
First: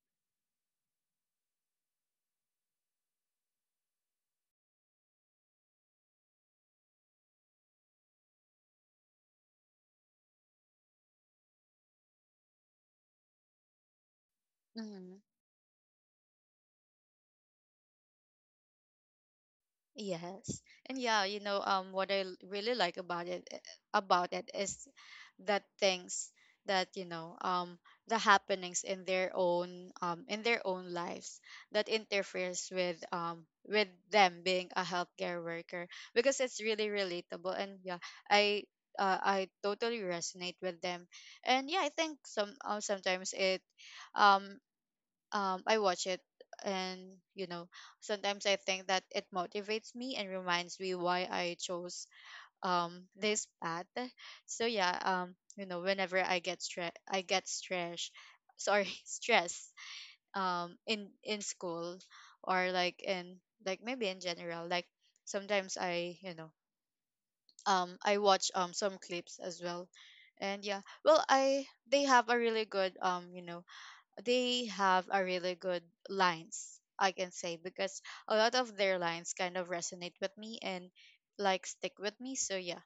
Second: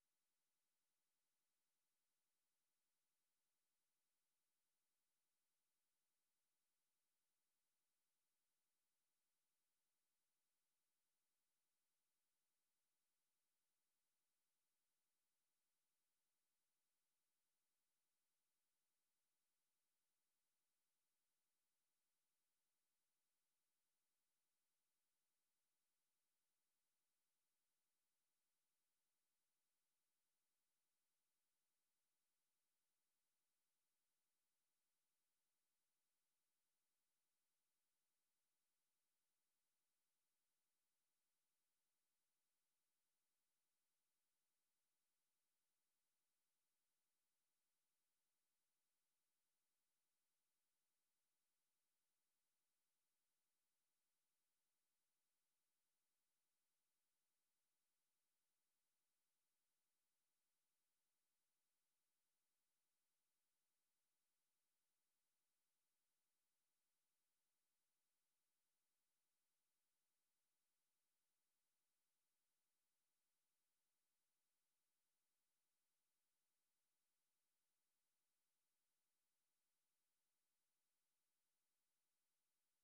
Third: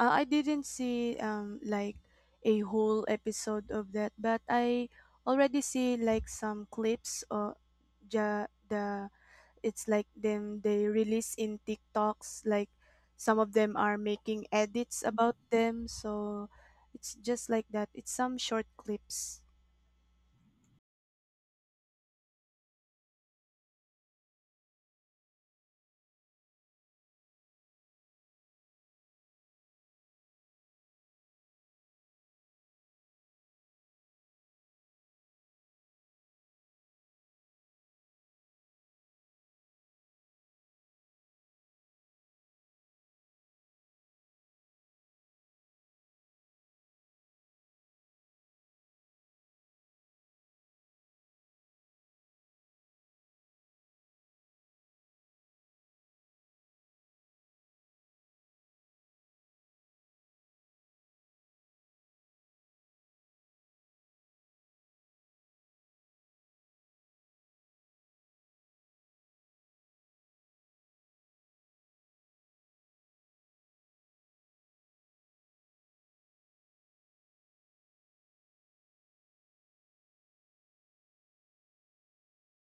[SPEAKER 3] I didn't see like a whole episode of that, but I already see like some clips ja, the it's like them they release in TikToks like some of them are making edits
[SPEAKER 1] Mm-hmm.
[SPEAKER 3] about them so it's just like that it's some short clips.
[SPEAKER 1] Yes. And yeah, you know, what I really like about it, about it is that things that, you know, the happenings in their own lives that interferes with them being a healthcare worker because it's really relatable. And yeah, I I totally resonate with them. And yeah, I think some, sometimes it um I watch it and, you know, sometimes I think that it motivates me and reminds me why I chose this path. So yeah, you know, whenever I get stress, I get stress, sorry, stress in school, or like in, like maybe in general, like sometimes I, you know, I watch some clips as well. And yeah, well, I they have a really good, you know, they have a really good lines, I can say, because a lot of their lines kind of resonate with me and like stick with me. So yeah,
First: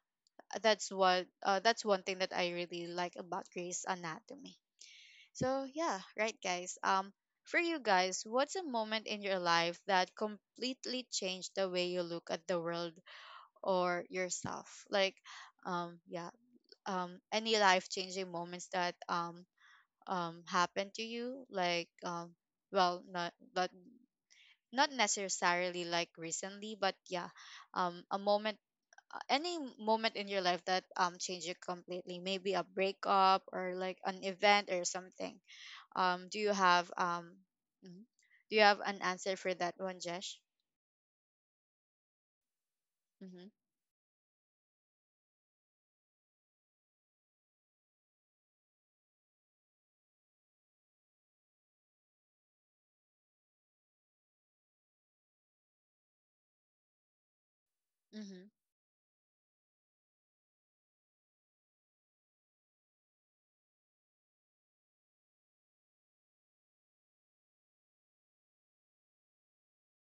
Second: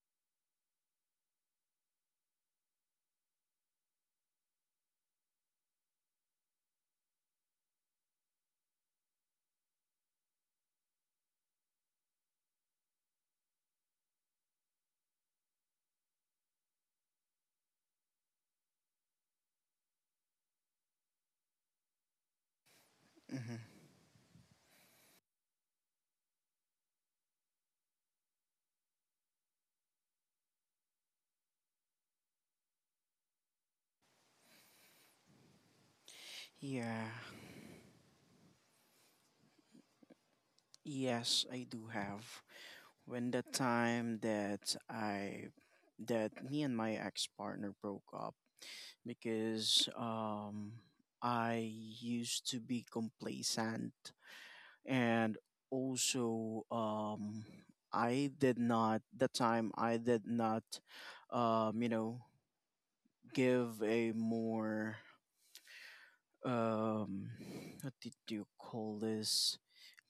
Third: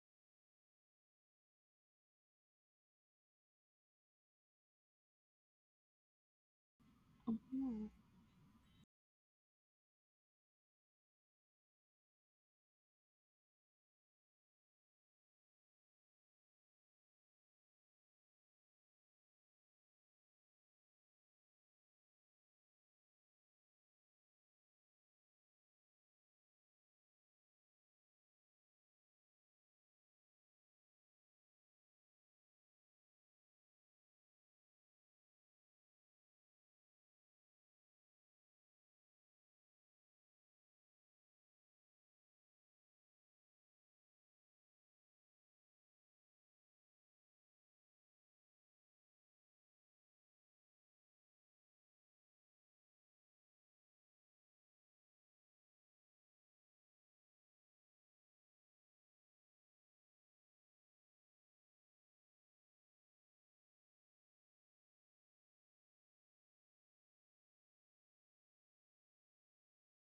[SPEAKER 1] that's what, that's one thing that I really like about Grey's Anatomy. So yeah, right guys, for you
[SPEAKER 3] Mhm.
[SPEAKER 1] guys, what's a moment in your life that completely changed the way you look at the world or yourself? Like yeah, any life changing moments that happen to you, like, well, not,
[SPEAKER 2] Mm-hmm.
[SPEAKER 1] but not necessarily like recently, but yeah, a moment, any moment in your life that changed you completely, maybe a breakup, or like an event or something. Do you have
[SPEAKER 2] Yeah.
[SPEAKER 1] mhm, do you have an answer for that one, Jesh?
[SPEAKER 2] Yes, I do have. When the
[SPEAKER 1] Mm-hmm.
[SPEAKER 2] time that I that me and my ex partner broke up because I used to be complacent and also I
[SPEAKER 1] Mm-hmm.
[SPEAKER 2] did not that time I did not you know give a more um what did you call this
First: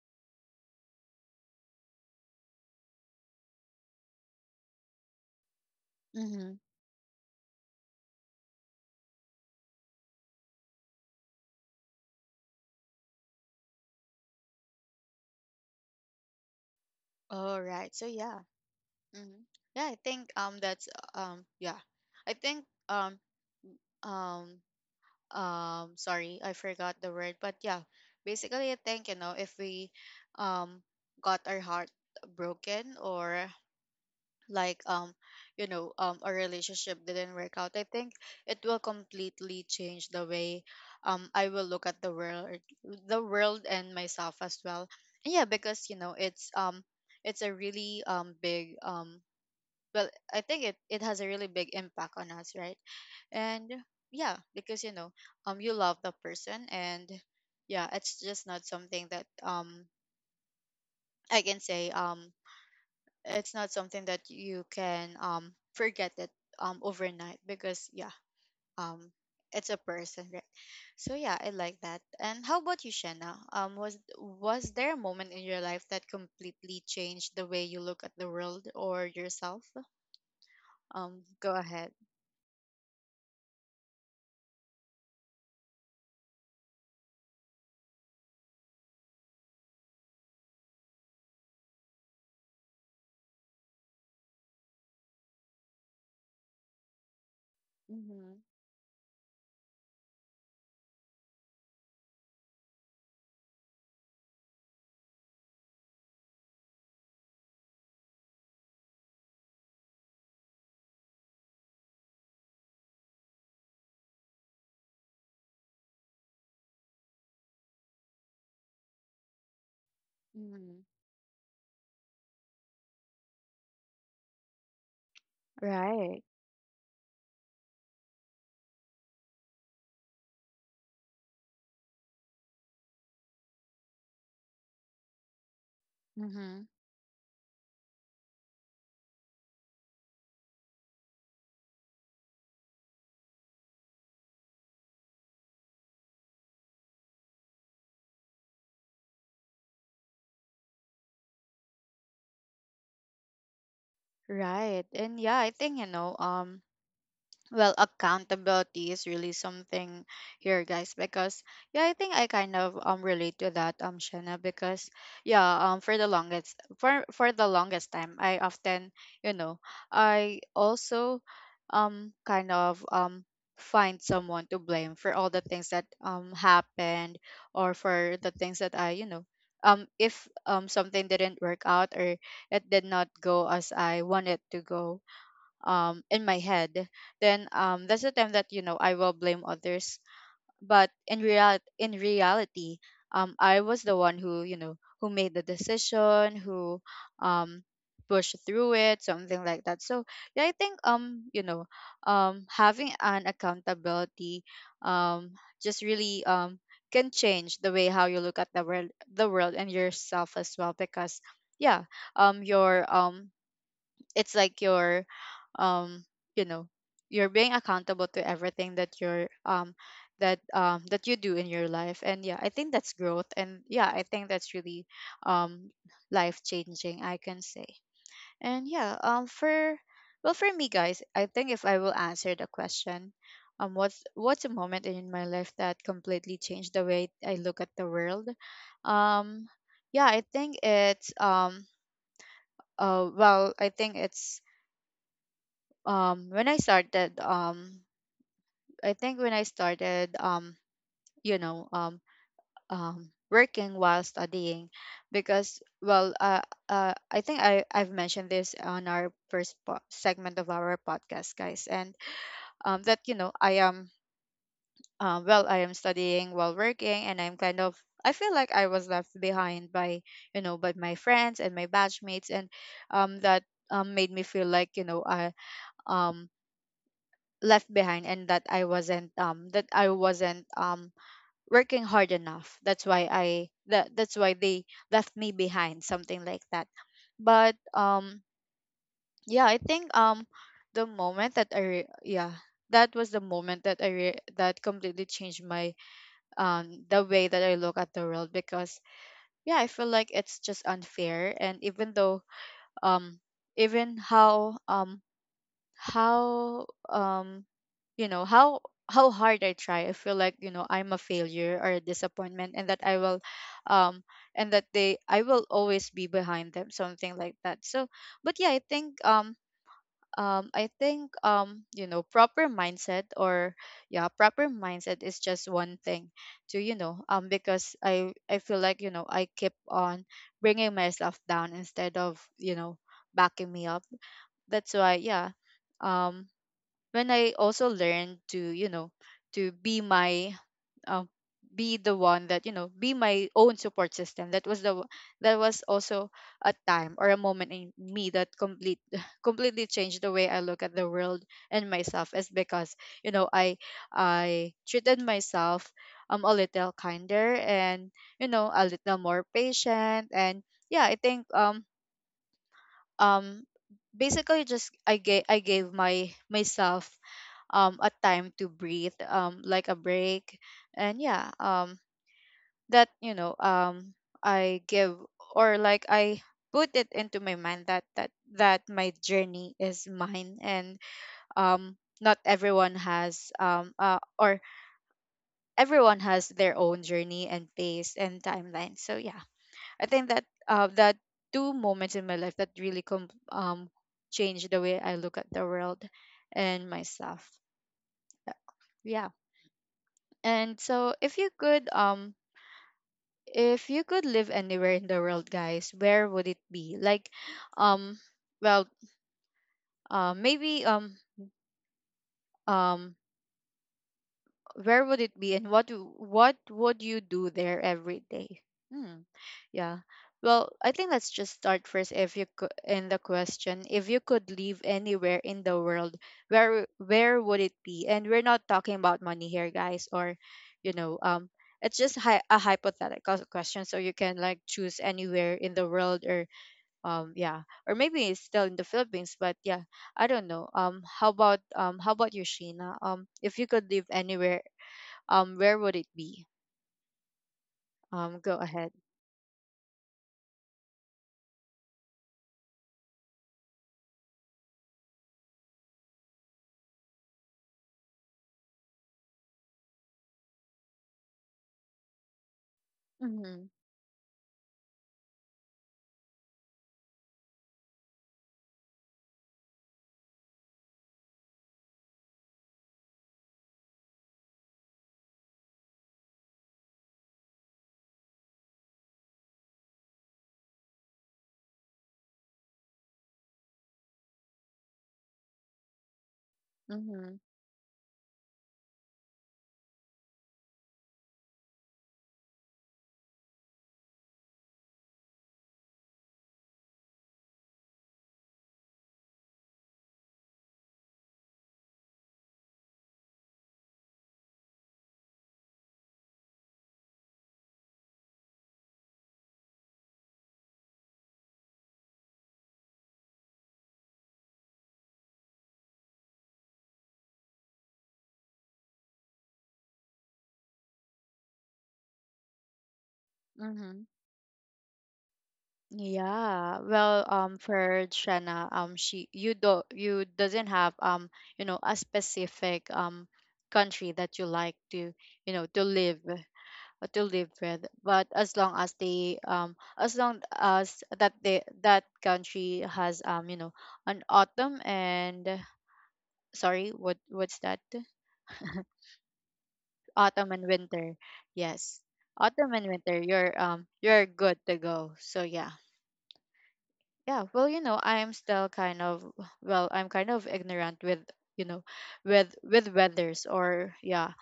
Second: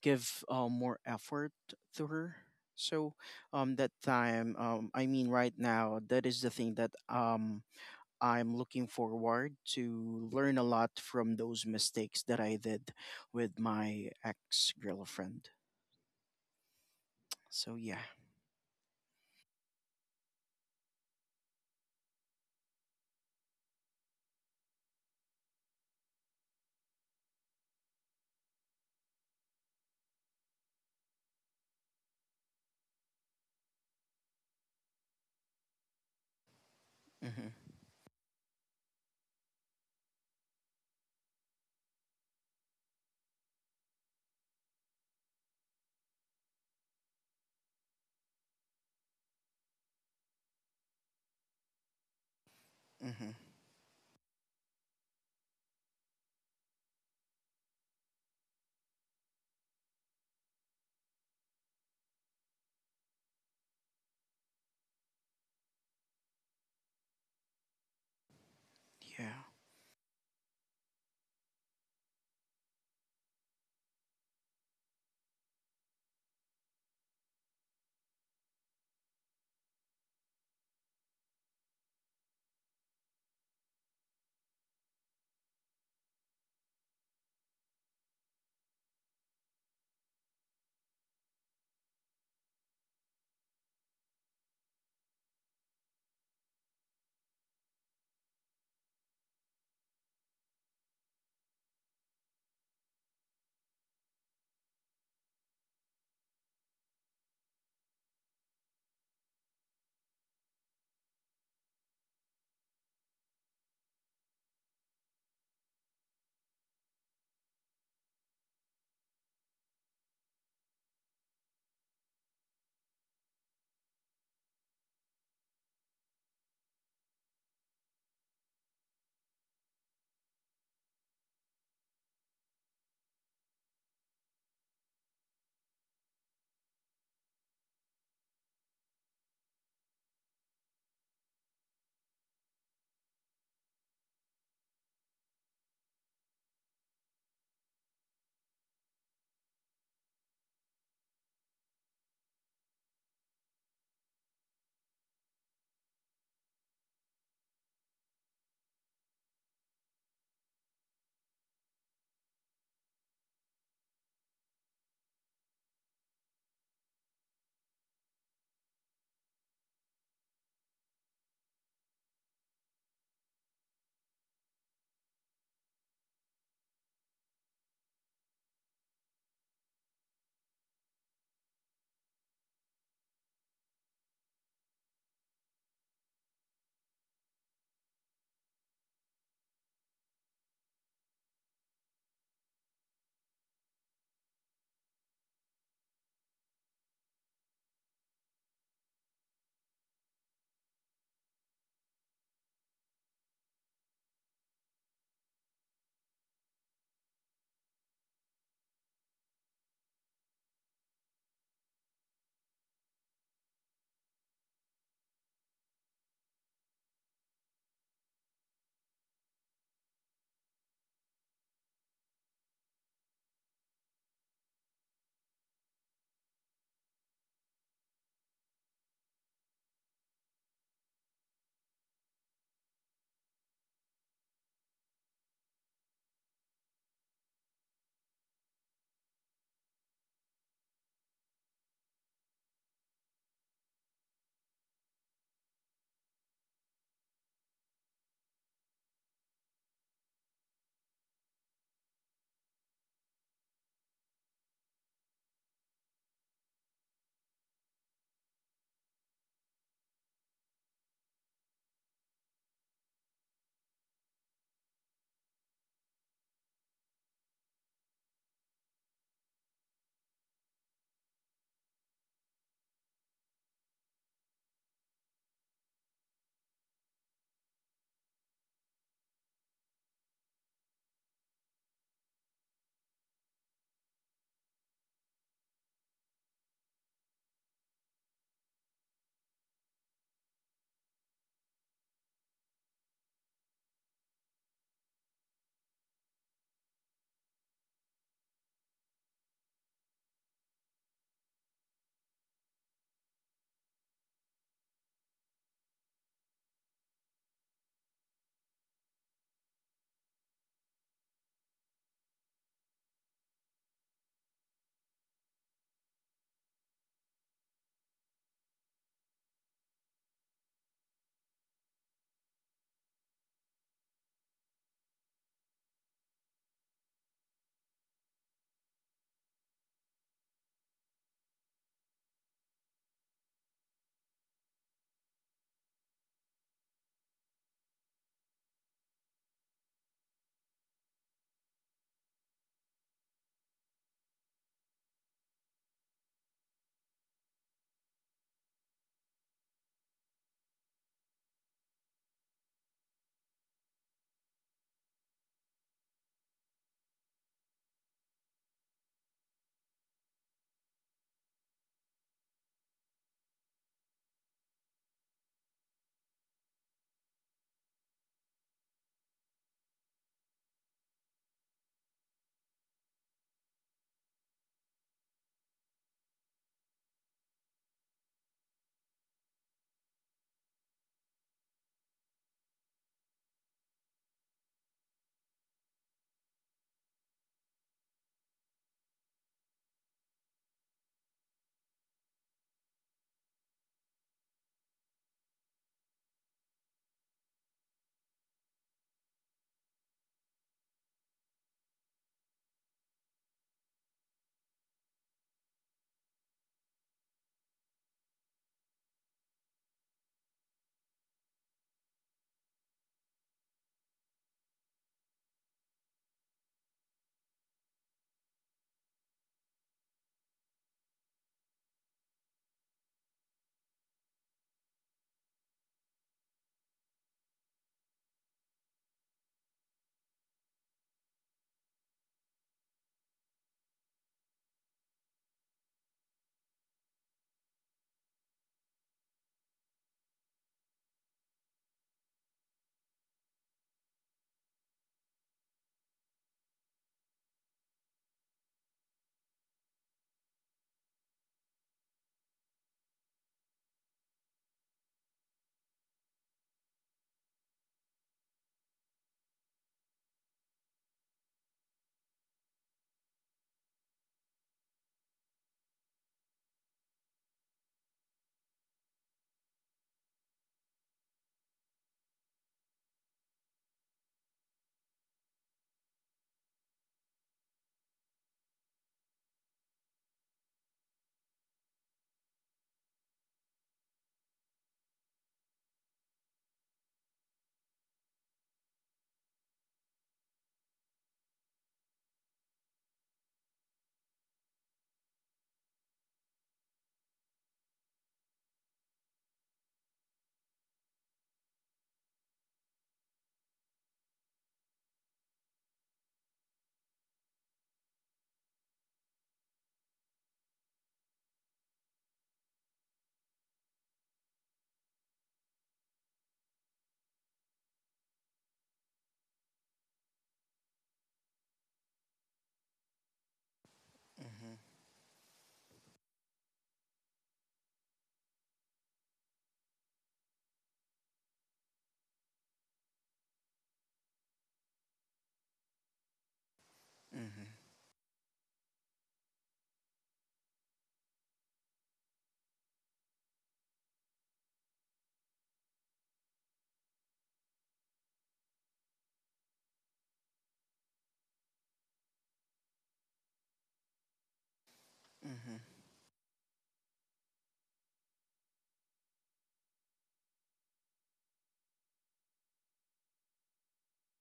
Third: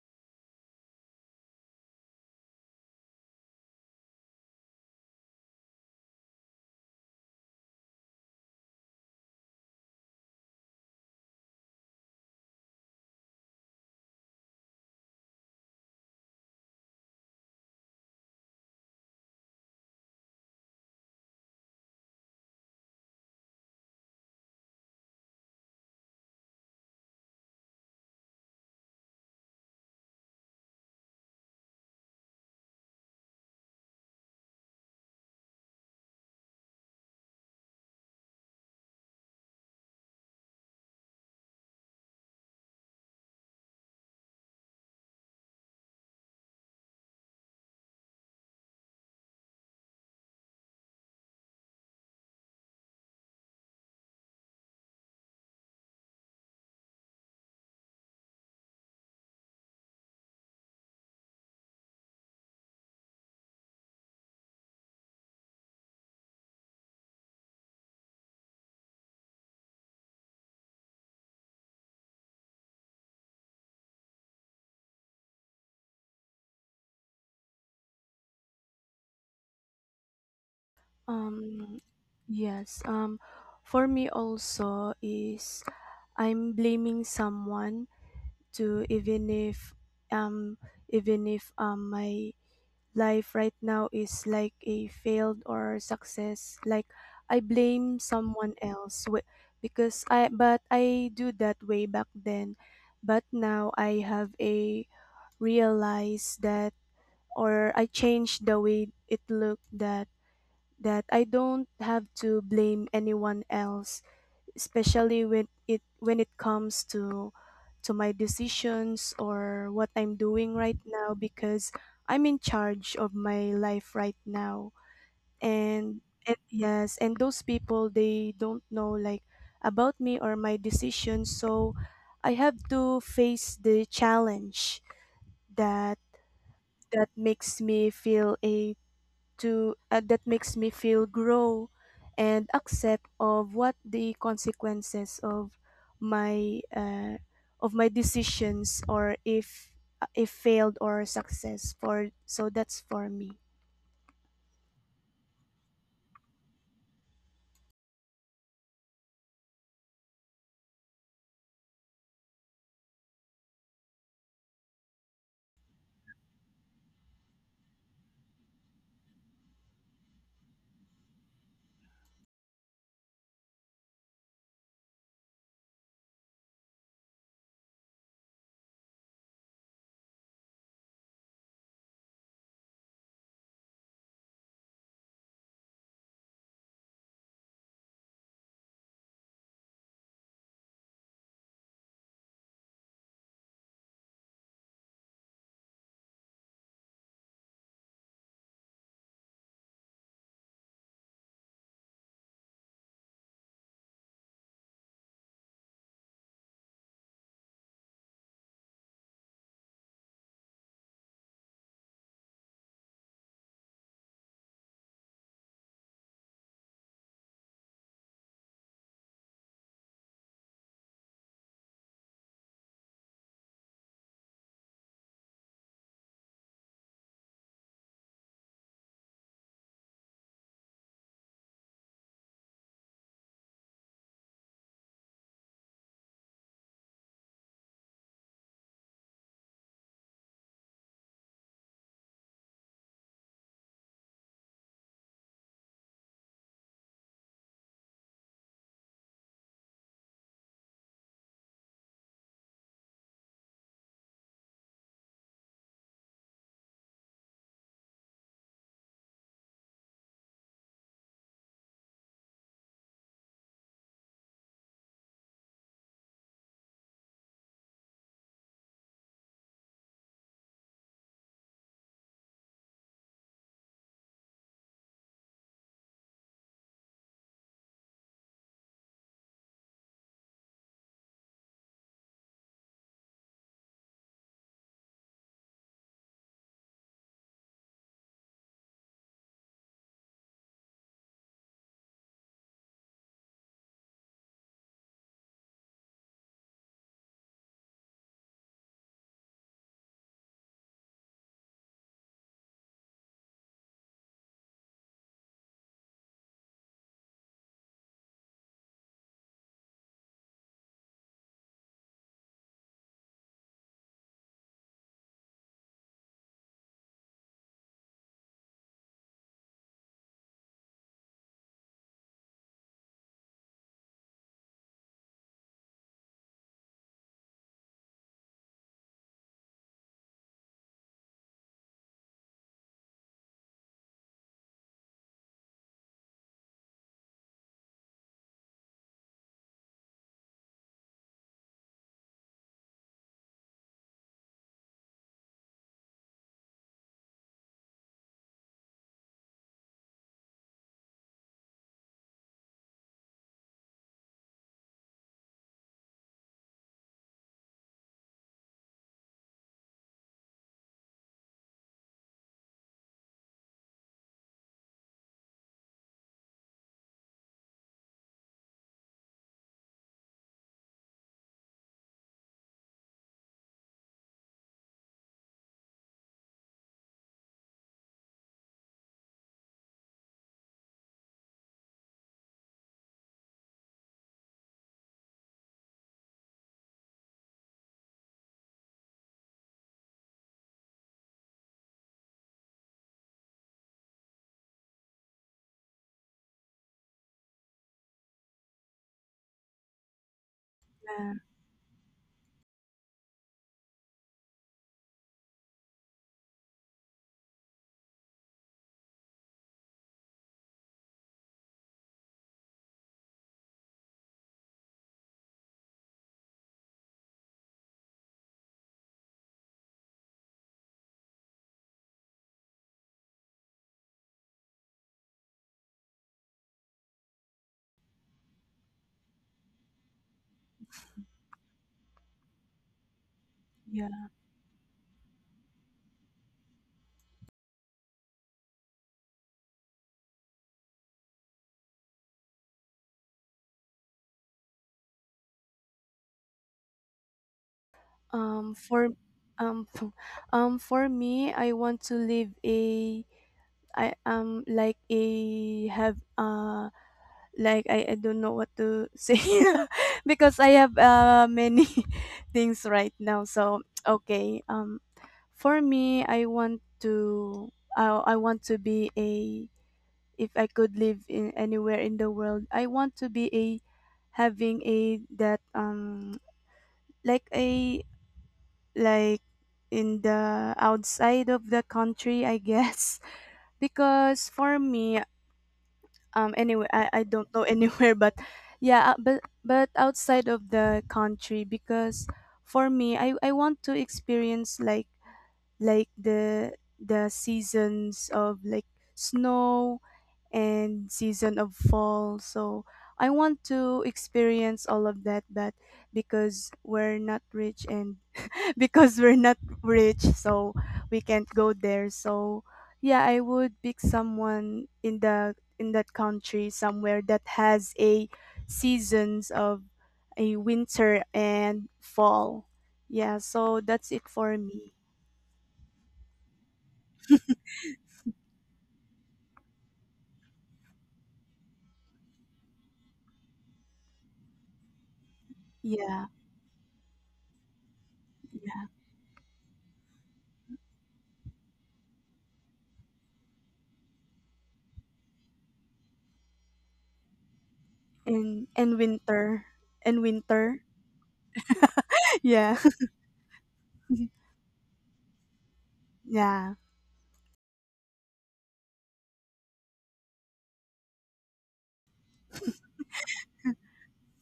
[SPEAKER 2] give more effort to her. So that time I mean right now that is the
[SPEAKER 1] Mm-hmm.
[SPEAKER 2] thing that I'm looking forward to learn a lot from those mistakes that I did with my ex girlfriend.
[SPEAKER 1] All
[SPEAKER 2] So
[SPEAKER 1] right.
[SPEAKER 2] yeah.
[SPEAKER 1] So yeah. Mm-hmm. Yeah, I think that's yeah. I think um sorry, I forgot the word, but yeah, basically, I think, you know, if we um got our heart broken or like, you know, our relationship didn't work
[SPEAKER 2] Mm-hmm.
[SPEAKER 1] out, I think it will completely change the way I will look at the world and myself as well. And yeah, because you know, it's a really big, well, I think it, it has a really big impact on us, right?
[SPEAKER 2] Mm-hmm.
[SPEAKER 1] And yeah, because you know, you love the person, and yeah, it's just not something that I can say, it's not something that you can forget it overnight. Because yeah, um
[SPEAKER 2] Yeah.
[SPEAKER 1] it's a person, right? So yeah, I like that. And how about you, Shanna? Was there a moment in your life that completely changed the way you look at the world or yourself? Go
[SPEAKER 3] um
[SPEAKER 1] ahead.
[SPEAKER 3] yes for me also is I'm blaming someone to um even if my life right now is like a failed or success like I blame
[SPEAKER 1] Mm-hmm.
[SPEAKER 3] someone else because I but I do that way back then but now I have a realize that or I changed the way it looked that that I don't have to blame anyone else especially when it comes to my decisions or what I'm doing right
[SPEAKER 1] Mm-hmm.
[SPEAKER 3] now because I'm in charge of my life right now and,
[SPEAKER 1] Right.
[SPEAKER 3] and yes and those people they don't know like about me or my decisions so I have to face the challenge that that makes me feel a to that makes me feel grow and accept of what the consequences my uh, of my decisions or if failed or success for so that's for me.
[SPEAKER 1] Right. And yeah, I think, well, accountability is really something here guys. Because yeah, I think I kind of relate to that, Shanna. Because yeah for the longest, for the longest time, I often, you know, I also, kind of, find someone to blame for all the things that happened, or for the things that I, if something didn't work out, or it did not go as I wanted to go in my head, then that's the time that, you know, I will blame others. But in reality, I was the one who, you know, who made the decision, who, um pushed through it, something like that. So yeah, I think, having an accountability um just really can change the way how you look at the world and yourself as well. Because yeah, your it's like you're, um you know you're being accountable to everything that you're that that you do in your life. And yeah, I think that's growth, and yeah, I think that's really, um life changing, I can say. And yeah, for, well, for me guys, I think if I will answer the question, what's a moment in my life that completely changed the way I look at the world, um yeah, I think it's, uh, well, I think it's, when I started I think when I started, you know um working while studying. Because I think I've mentioned this on our first segment of our podcast guys. And that, you know, I am, well, I am studying while working, and I'm kind of, I feel like I was left behind by, you know, by my friends and my batchmates. And that made me feel like, you know, I, um left behind, and that I wasn't working hard enough. That's why I that that's why they left me behind, something like that. But yeah, I think, the moment that yeah, that was the moment that that completely changed my, the way that I look at the world. Because yeah, I feel like it's just unfair, and even though, um even how you know how hard I try, I feel like, you know, I'm a failure or a disappointment, and that I will, um, and that they I will always be behind them, something like that. So, but yeah, I think, you know, proper mindset, or yeah, proper mindset is just one thing to, you know, because I feel like, you know, I keep on bringing myself down instead of, you know, backing me up. That's why, yeah, um when I also learned to, you know, to be my, um, be the one that, you know, be my own support system. That was also a time or a moment in me that complete completely changed the way I look at the world and myself. Is because, you know, I treated myself a little kinder, and, you know, a little more patient. And yeah, I think, um basically just I gave my myself a time to breathe, like a break. And yeah, that, you know, I give or like I put it into my mind that that my journey is mine, and um not everyone has or everyone has their own journey and pace and timeline. So yeah, I think that, that two moments in my life that really changed the way I look at the world and myself. Yeah. And so,
[SPEAKER 3] Yeah,
[SPEAKER 1] if you could live anywhere in the world, guys, where would it be? Like, um well, maybe um where would it be, and what would you do there every day? Hmm. Yeah, well, I think let's just start first, if you could, in the question, if you could live anywhere in the world, where would it be? And we're not talking about money here guys, or, you know, it's just a hypothetical question, so you
[SPEAKER 3] yeah.
[SPEAKER 1] can like choose anywhere in the world, or yeah, or maybe it's still in the Philippines, but yeah, I don't know. How about, how about you, Sheena? If you could live anywhere, where would it be? Go ahead.
[SPEAKER 3] For um for me I want to live a I like a have a like I don't know what to say because I have many things right now.
[SPEAKER 1] Mhm.
[SPEAKER 3] So okay, for me, I want to I want to be a if I could live in anywhere in the world, I want to be a having a that like a like in the outside of the country, I guess because for me anyway I
[SPEAKER 1] Mhm.
[SPEAKER 3] don't know anywhere but yeah but outside of the country because for me I want to experience like the seasons of like snow and season of fall so I want to experience all of that but because we're not rich and because we're not rich, so we can't go there. So yeah, I would pick someone in the in that country somewhere that has a seasons of a winter and fall. Yeah, so
[SPEAKER 1] Mhm.
[SPEAKER 3] that's it for
[SPEAKER 2] Mm-hmm.
[SPEAKER 3] me.
[SPEAKER 1] Yeah. Well, for Shanna, she you do you doesn't have, a specific country that you like to, you know, to live,
[SPEAKER 3] Yeah.
[SPEAKER 1] to live
[SPEAKER 2] Mm-hmm.
[SPEAKER 1] with. But as long as they as long as that they that country has, an autumn and, sorry, what, what's that?
[SPEAKER 3] And winter. And
[SPEAKER 1] Autumn and
[SPEAKER 3] winter.
[SPEAKER 1] winter. Yes. Autumn
[SPEAKER 3] Yeah.
[SPEAKER 1] and winter, you're, you're good to go. So yeah.
[SPEAKER 2] Mm-hmm.
[SPEAKER 3] Yeah.
[SPEAKER 1] Yeah, well, you know, I'm still kind of, well, I'm kind of ignorant with, you know, with weathers, or yeah,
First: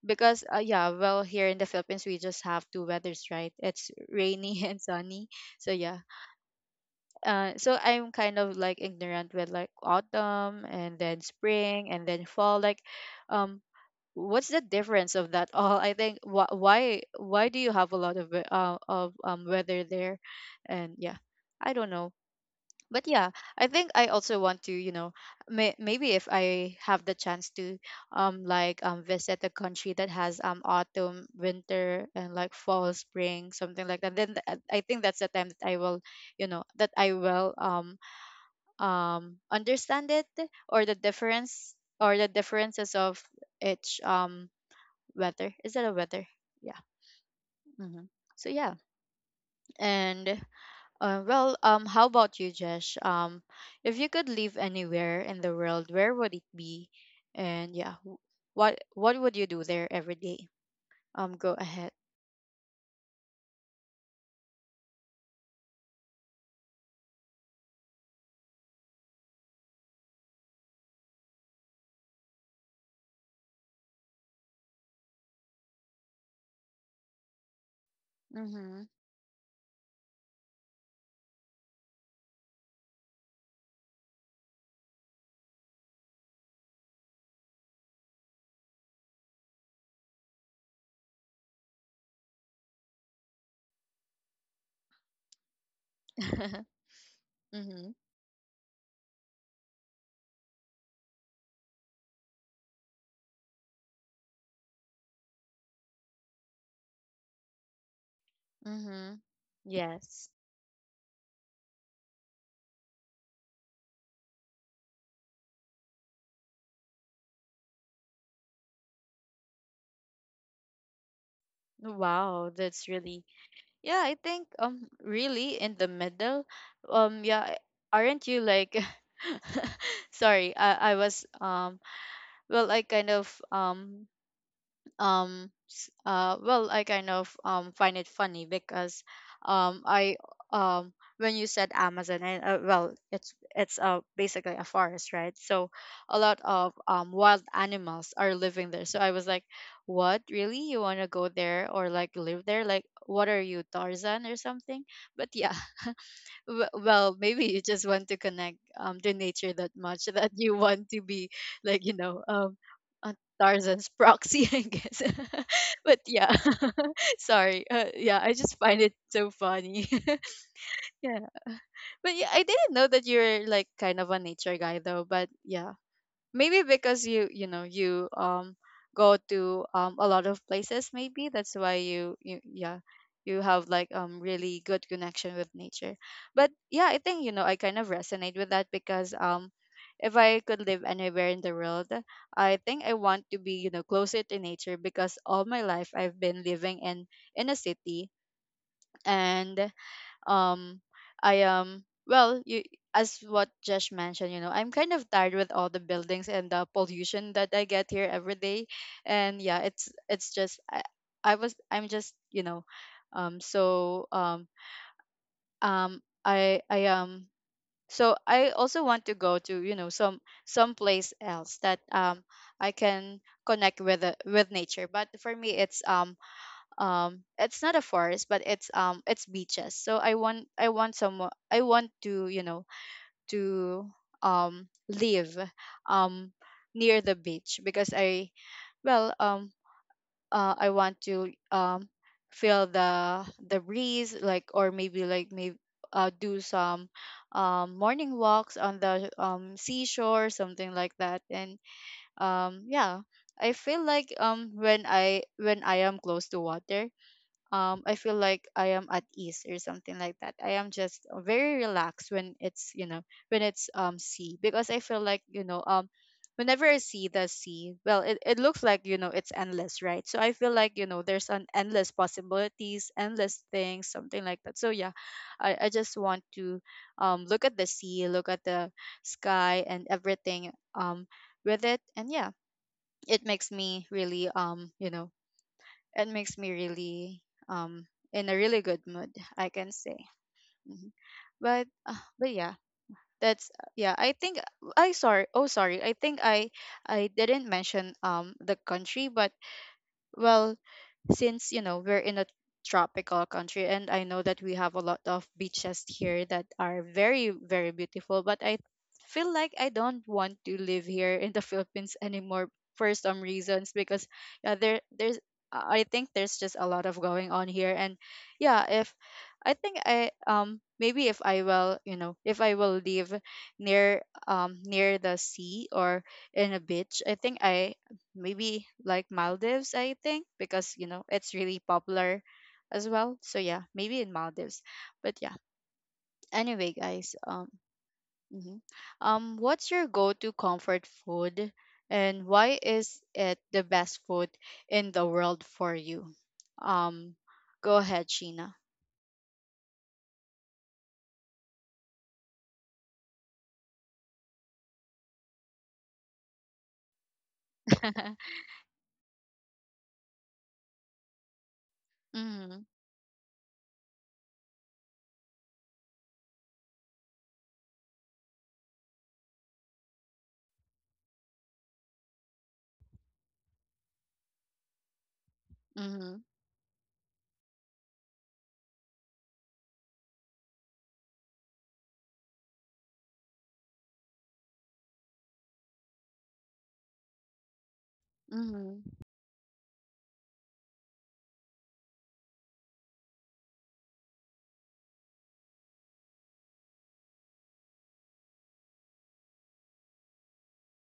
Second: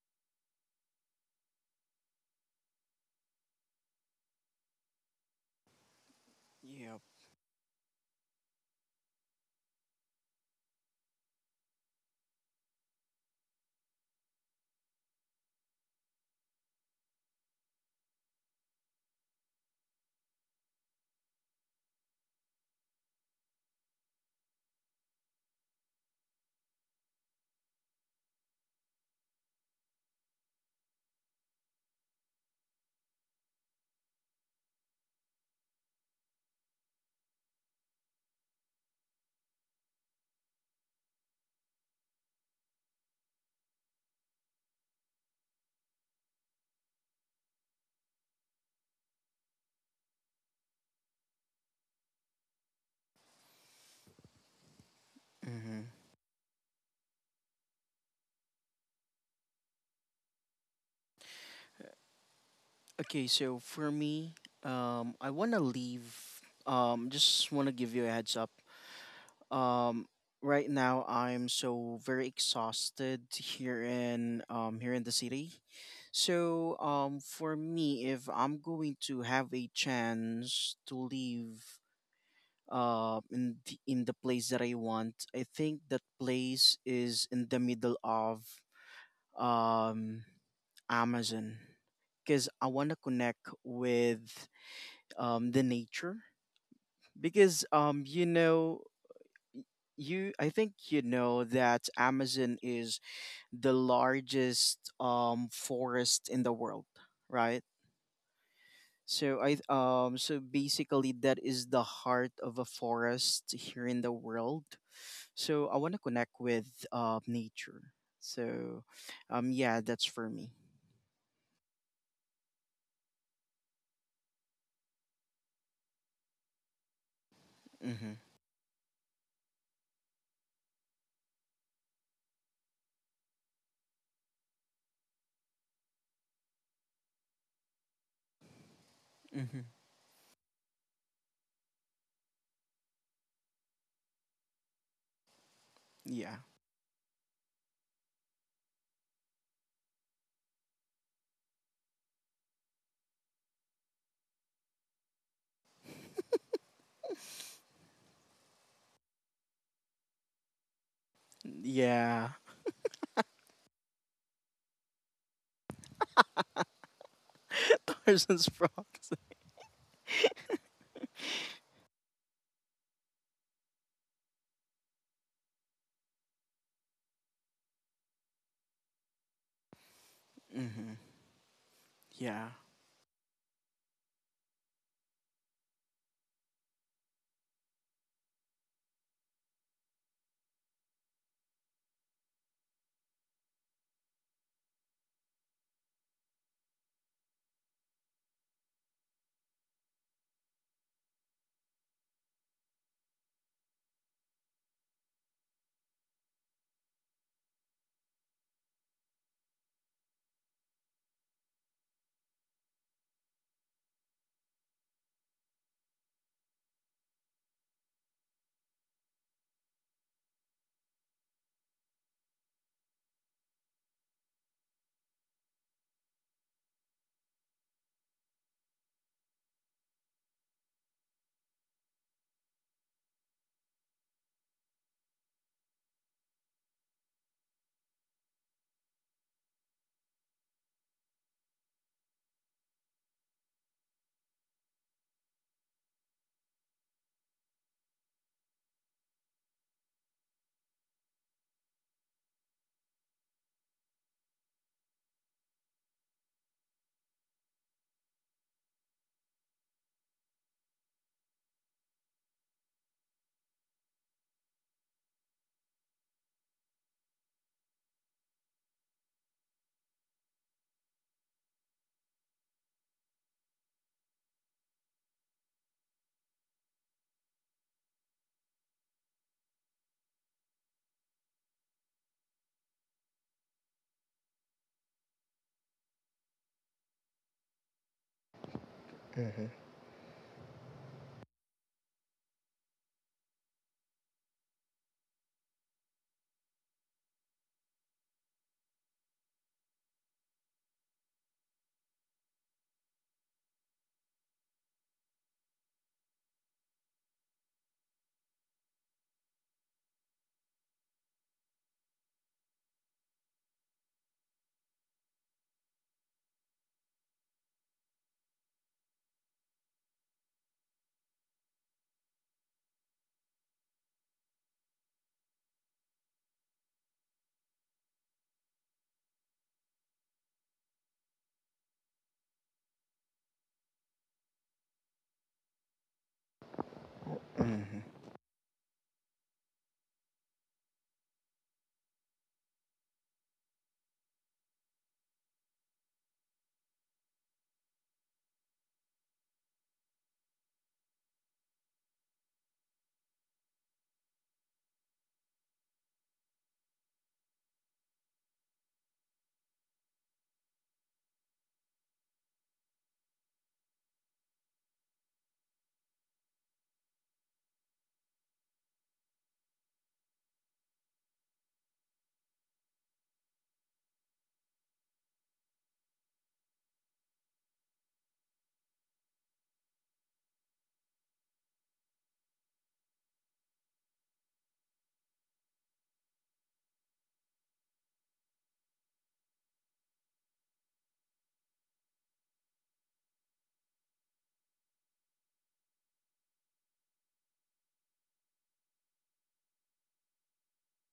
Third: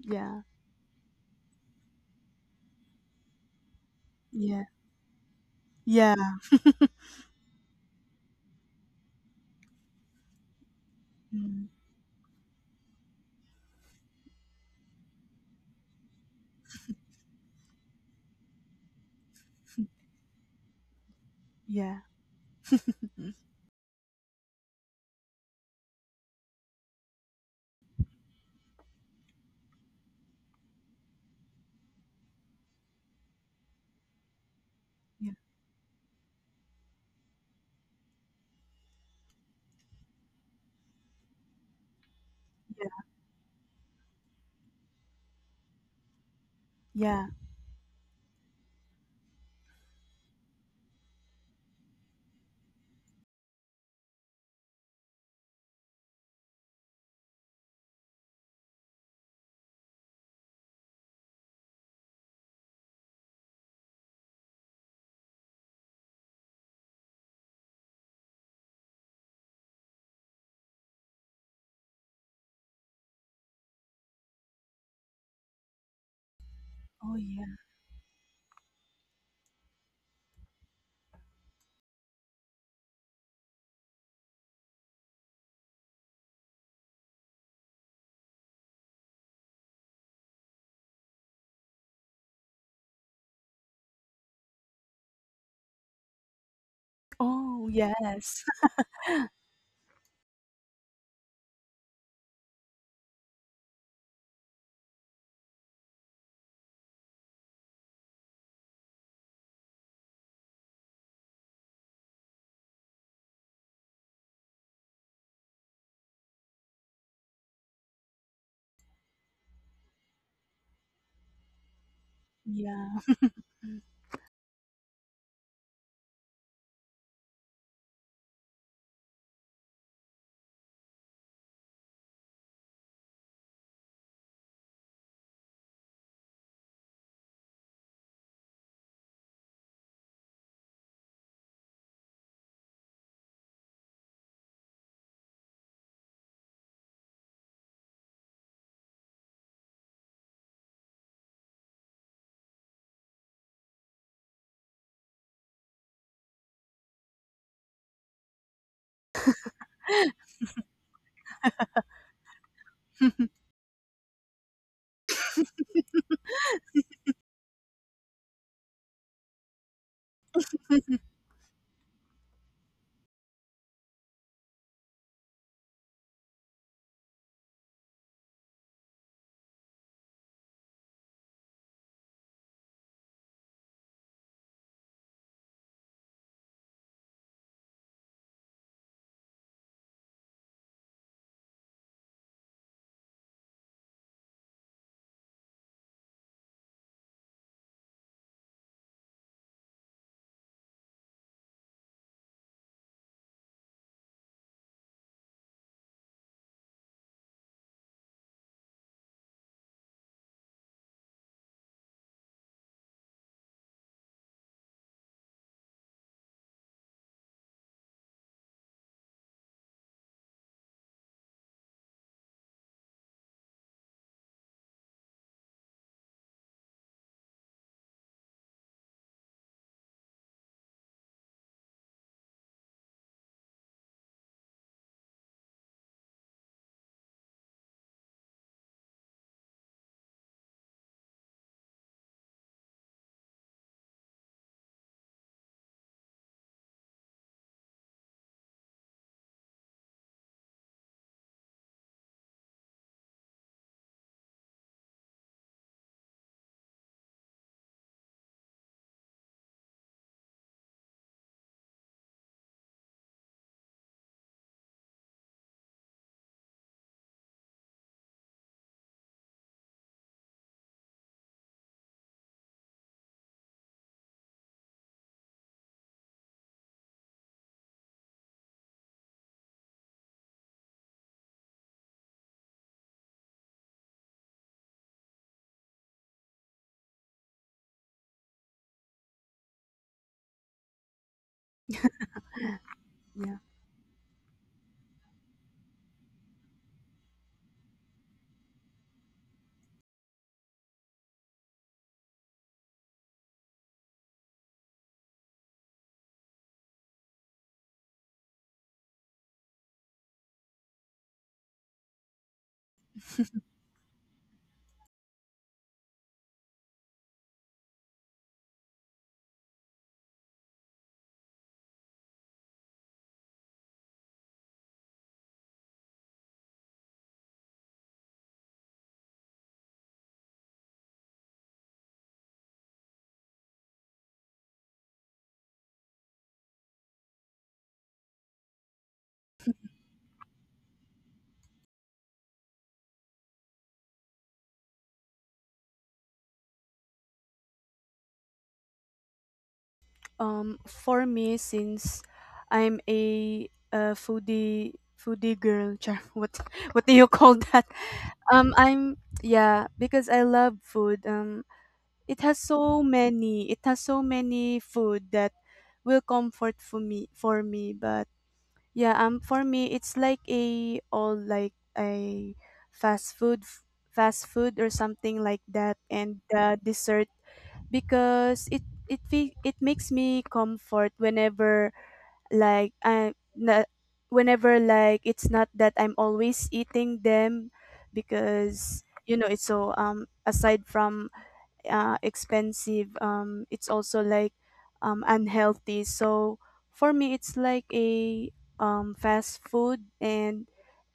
[SPEAKER 3] Yeah.
[SPEAKER 1] because yeah, well, here in the Philippines we just have two weathers, right? It's rainy
[SPEAKER 3] Yeah.
[SPEAKER 1] and sunny. So yeah.
[SPEAKER 3] Yeah.
[SPEAKER 2] Yep.
[SPEAKER 1] Uh, so I'm kind of like ignorant with like autumn and then
[SPEAKER 3] Mm.
[SPEAKER 1] spring and then fall, like, um what's the difference of that all? I think, why do you have a lot of weather there? And yeah, I don't
[SPEAKER 3] Yeah.
[SPEAKER 1] know, but yeah,
[SPEAKER 3] Mhm.
[SPEAKER 1] I think I also want to, you know, maybe if I have the chance to, like visit a country that has autumn, winter, and like fall, spring, something like that, then, I think that's the
[SPEAKER 3] Yeah.
[SPEAKER 1] time that I will, you know, that I will, understand it, or the difference, or the
[SPEAKER 3] Yeah.
[SPEAKER 1] differences of each weather. Is that a weather? Yeah.
[SPEAKER 3] Yeah.
[SPEAKER 1] Hmm. So yeah, and well, how about you, Jesh? If you could live anywhere in the
[SPEAKER 2] Mm-hmm.
[SPEAKER 1] world, where would it be? And yeah, what would you do there every day? Go ahead.
[SPEAKER 2] Okay, so for me, I wanna leave. Just wanna give you a heads up. Um, right now I'm so very exhausted here in here in the city. So
[SPEAKER 3] Oh yeah.
[SPEAKER 2] for me, if I'm
[SPEAKER 1] Mm-hmm.
[SPEAKER 2] going to have a chance to leave in the place that I want, I think that place is in the middle of um, Amazon because I want to connect with the nature because
[SPEAKER 3] Oh
[SPEAKER 1] Mm-hmm.
[SPEAKER 2] you
[SPEAKER 3] yes.
[SPEAKER 2] know y- you I think you know that Amazon is the largest forest in the world, right?
[SPEAKER 1] Mm-hmm.
[SPEAKER 2] So I
[SPEAKER 1] Yes.
[SPEAKER 2] so basically that is the heart of a forest here in the world. So I want to connect with nature. So yeah, that's for me.
[SPEAKER 1] Wow,
[SPEAKER 3] Yeah.
[SPEAKER 1] that's really, yeah. I think, um, really in the middle. Yeah.
[SPEAKER 2] Mm-hmm.
[SPEAKER 1] Aren't you like? Sorry, I was well, I kind of, well, I kind of find it funny. Because
[SPEAKER 2] Mm-hmm.
[SPEAKER 1] I um when you said Amazon, and well, it's basically a forest, right? So a
[SPEAKER 2] Yeah.
[SPEAKER 1] lot of wild animals are living there. So I was like, what, really, you want to go there, or like live there, like what are you, Tarzan or something? But yeah. W- well, maybe you just want to connect to nature that much that you want to be like, you know,
[SPEAKER 2] Yeah.
[SPEAKER 1] a Tarzan's proxy I guess. But yeah, sorry, yeah, I
[SPEAKER 2] Carson's
[SPEAKER 1] just
[SPEAKER 2] Frog.
[SPEAKER 1] find it so funny. Yeah, but yeah, I didn't know that you're like kind of a nature guy though. But yeah, maybe because you know, you, go to a lot of places,
[SPEAKER 2] Hmm.
[SPEAKER 1] maybe that's why you, you,
[SPEAKER 2] Yeah.
[SPEAKER 1] yeah, you have like really good connection with nature. But yeah, I think, you know, I kind of resonate with that. Because if I could live anywhere in the world, I think I want to be, you know, closer to nature, because all my life I've been living in a city. And um I well, you, as what Josh mentioned, you know, I'm kind of tired with all the buildings and the pollution that I get here every day. And yeah, it's just I'm just, you know, um so um um I I um so I also want to go to, you know, some someplace else that I can connect with the with nature. But for me it's, it's not a forest, but it's, it's beaches. So I want, I want someone, I want to, you know, to, live um near the beach. Because I, well um I want to feel the breeze, like, or maybe, like, maybe, do some, morning walks on the, seashore, something like that. And yeah, I feel like, when I, when I am close to water, I feel like I am at ease, or something like that. I am just very relaxed when it's, you know, when it's, sea. Because I feel like, you know, whenever I see the sea, well, it looks like, you know, it's endless, right? So I feel like, you know, there's an endless possibilities, endless things, something like that. So yeah, I just want to look at the sea, look at the sky, and everything with it. And yeah, it makes me really, it makes me really, um in a really good mood, I can say. Mhm. But but yeah,
[SPEAKER 3] Yeah.
[SPEAKER 1] that's, yeah, I think, I sorry, oh sorry, I think I didn't mention the country. But well, since, you know, we're in a tropical country, and I know that we have a lot of beaches here that are very, very beautiful, but I feel like I don't want to live here in the Philippines anymore for some reasons. Because yeah, there, there's, I think there's just a lot of going on here. And yeah, if I think I, maybe if I will, you know, if I will live near, near the sea, or in a beach, I think I, maybe like Maldives, I think, because you know it's really popular as well. So yeah, maybe in Maldives. But yeah, anyway, guys,
[SPEAKER 2] Hmm.
[SPEAKER 1] mhm, what's your go-to comfort food, and why is it the best food in the world for you? Um, go ahead, Sheena.
[SPEAKER 3] For me, since I'm a, foodie girl, char, what do you call that? I'm yeah because I love food. It has
[SPEAKER 1] Mm-hmm.
[SPEAKER 3] so many. It has so many food that will comfort for me for me. But yeah, for me, it's like a all like a fast food, fast food or something like that,
[SPEAKER 1] Mm-hmm.
[SPEAKER 3] and the dessert because it it makes me comfort whenever like I not, whenever like it's not that I'm always eating them because
[SPEAKER 1] Mm-hmm.
[SPEAKER 3] you know it's so aside from expensive. It's also like unhealthy. So for me, it's like a fast food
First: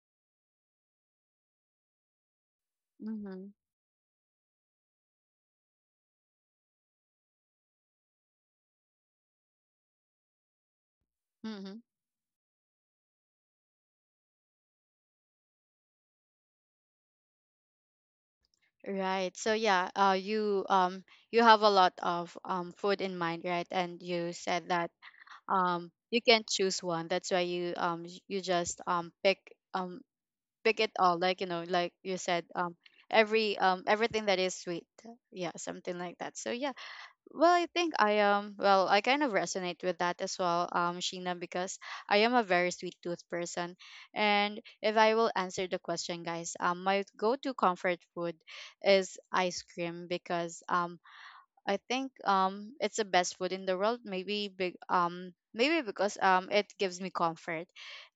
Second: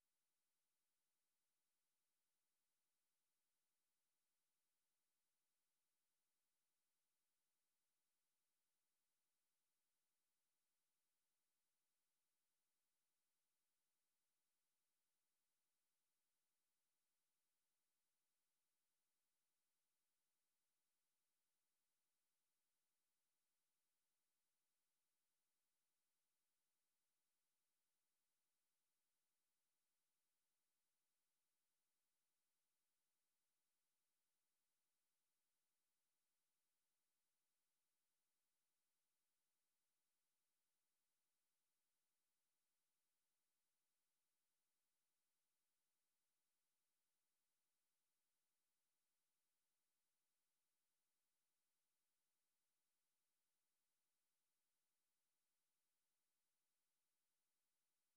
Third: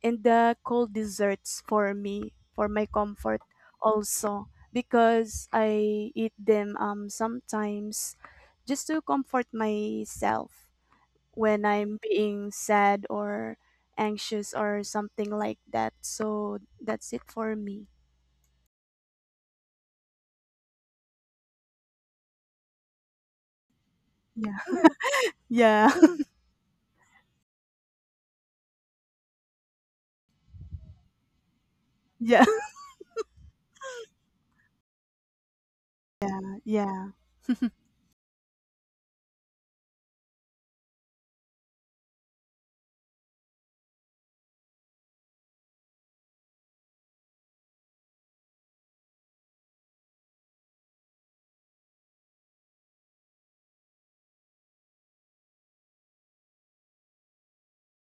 [SPEAKER 3] and the cold desserts for me for my comfort
[SPEAKER 1] Mm-hmm.
[SPEAKER 3] also because I eat them sometimes just to comfort myself when
[SPEAKER 1] Mm-hmm.
[SPEAKER 3] I'm being sad or anxious or something like that. So that's it for me.
[SPEAKER 1] Right. So yeah, you, you have a lot of food in mind, right? And you
[SPEAKER 3] Yeah.
[SPEAKER 1] said that
[SPEAKER 3] Yeah.
[SPEAKER 1] you can't choose one, that's why you you just pick um pick it all, like, you know, like you
[SPEAKER 3] yeah.
[SPEAKER 1] said, everything that is sweet, yeah, something like that, so yeah.
[SPEAKER 3] Yeah.
[SPEAKER 1] Well, I think I well, I kind of resonate with that as well, Sheena, because I am a very sweet tooth person. And if I will answer the question, guys, my go-to comfort food is ice cream, because I think it's the best food in the world. Maybe big maybe because it gives me comfort,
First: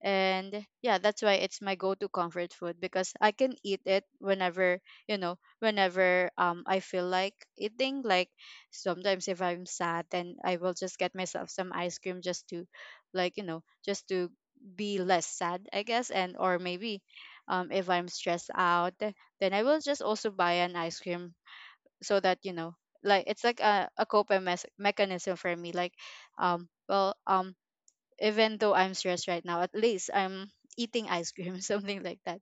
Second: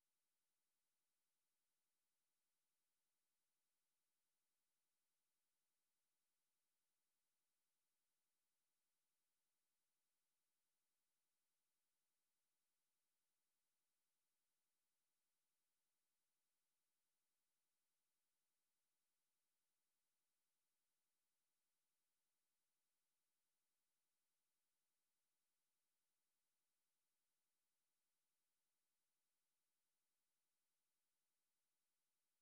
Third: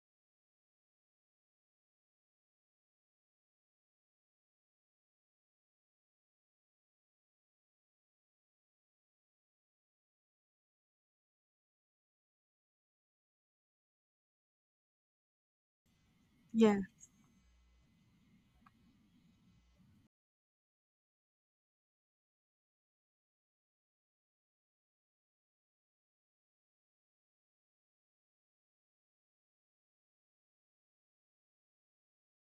[SPEAKER 1] and yeah, that's why it's my go-to comfort food, because I can eat it whenever, you know, whenever I feel like eating. Like sometimes if I'm sad, then I will just get myself some ice cream, just to, like, you know, just to be less sad, I guess, and or
[SPEAKER 3] Yeah.
[SPEAKER 1] maybe if I'm stressed out, then I will just also buy an ice cream, so that, you know, like it's like a coping mechanism for me, like um well um even though I'm stressed right now, at least I'm eating ice cream, something like that.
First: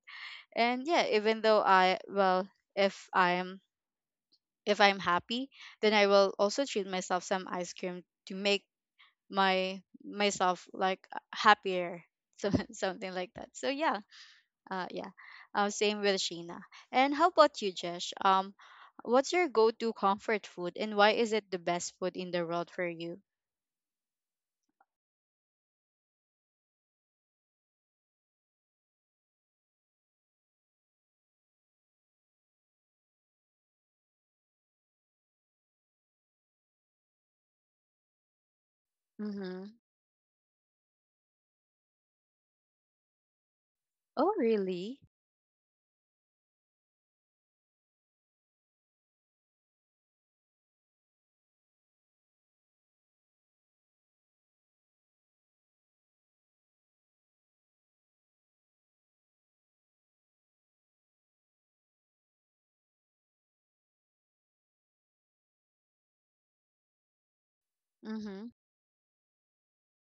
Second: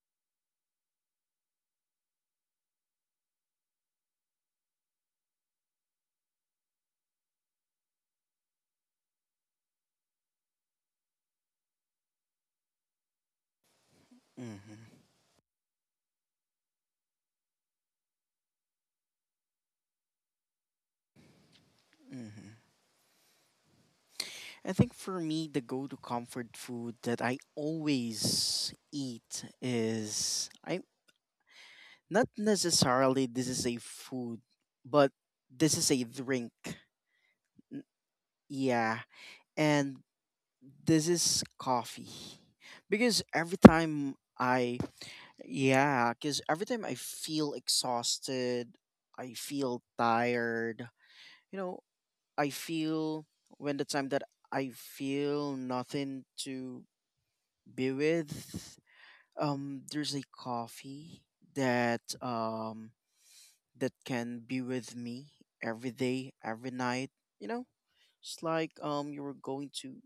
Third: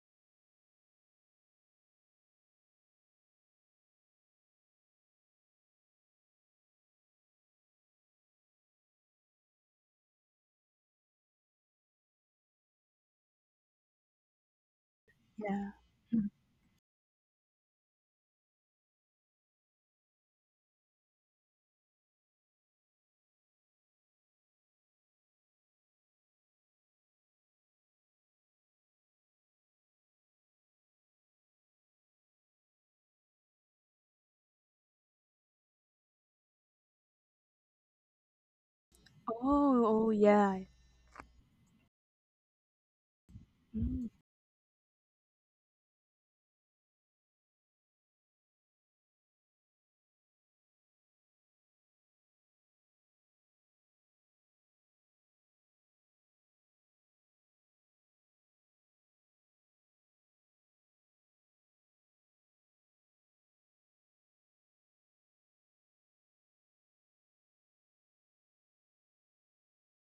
[SPEAKER 1] And yeah, even though I well if I'm, if I'm happy, then I will also treat myself some ice cream to make my myself like happier, so something like that, so yeah.
[SPEAKER 2] Hmm. Hmm.
[SPEAKER 1] Uh, yeah.
[SPEAKER 3] Yeah.
[SPEAKER 1] Same with
[SPEAKER 3] Mm.
[SPEAKER 1] Sheena. And how about you, Jesh? What's your go-to comfort food, and why is it the best food in the world for you?
[SPEAKER 2] I think for me, the go to comfort food that I always eat is I, not necessarily this is a food, but this is a drink. N- Yeah.
[SPEAKER 1] Mm-hmm.
[SPEAKER 3] Oh,
[SPEAKER 2] And
[SPEAKER 3] oh, yeah.
[SPEAKER 2] this is coffee. Because every
[SPEAKER 3] Mm.
[SPEAKER 2] time
[SPEAKER 1] Oh,
[SPEAKER 2] I,
[SPEAKER 1] really?
[SPEAKER 2] yeah, because every time I feel exhausted, I feel tired, you know, I feel when the time that I feel nothing to be with, there's a coffee that that can be with me every day, every night. You know, it's
[SPEAKER 1] Mm-hmm.
[SPEAKER 2] like you were going to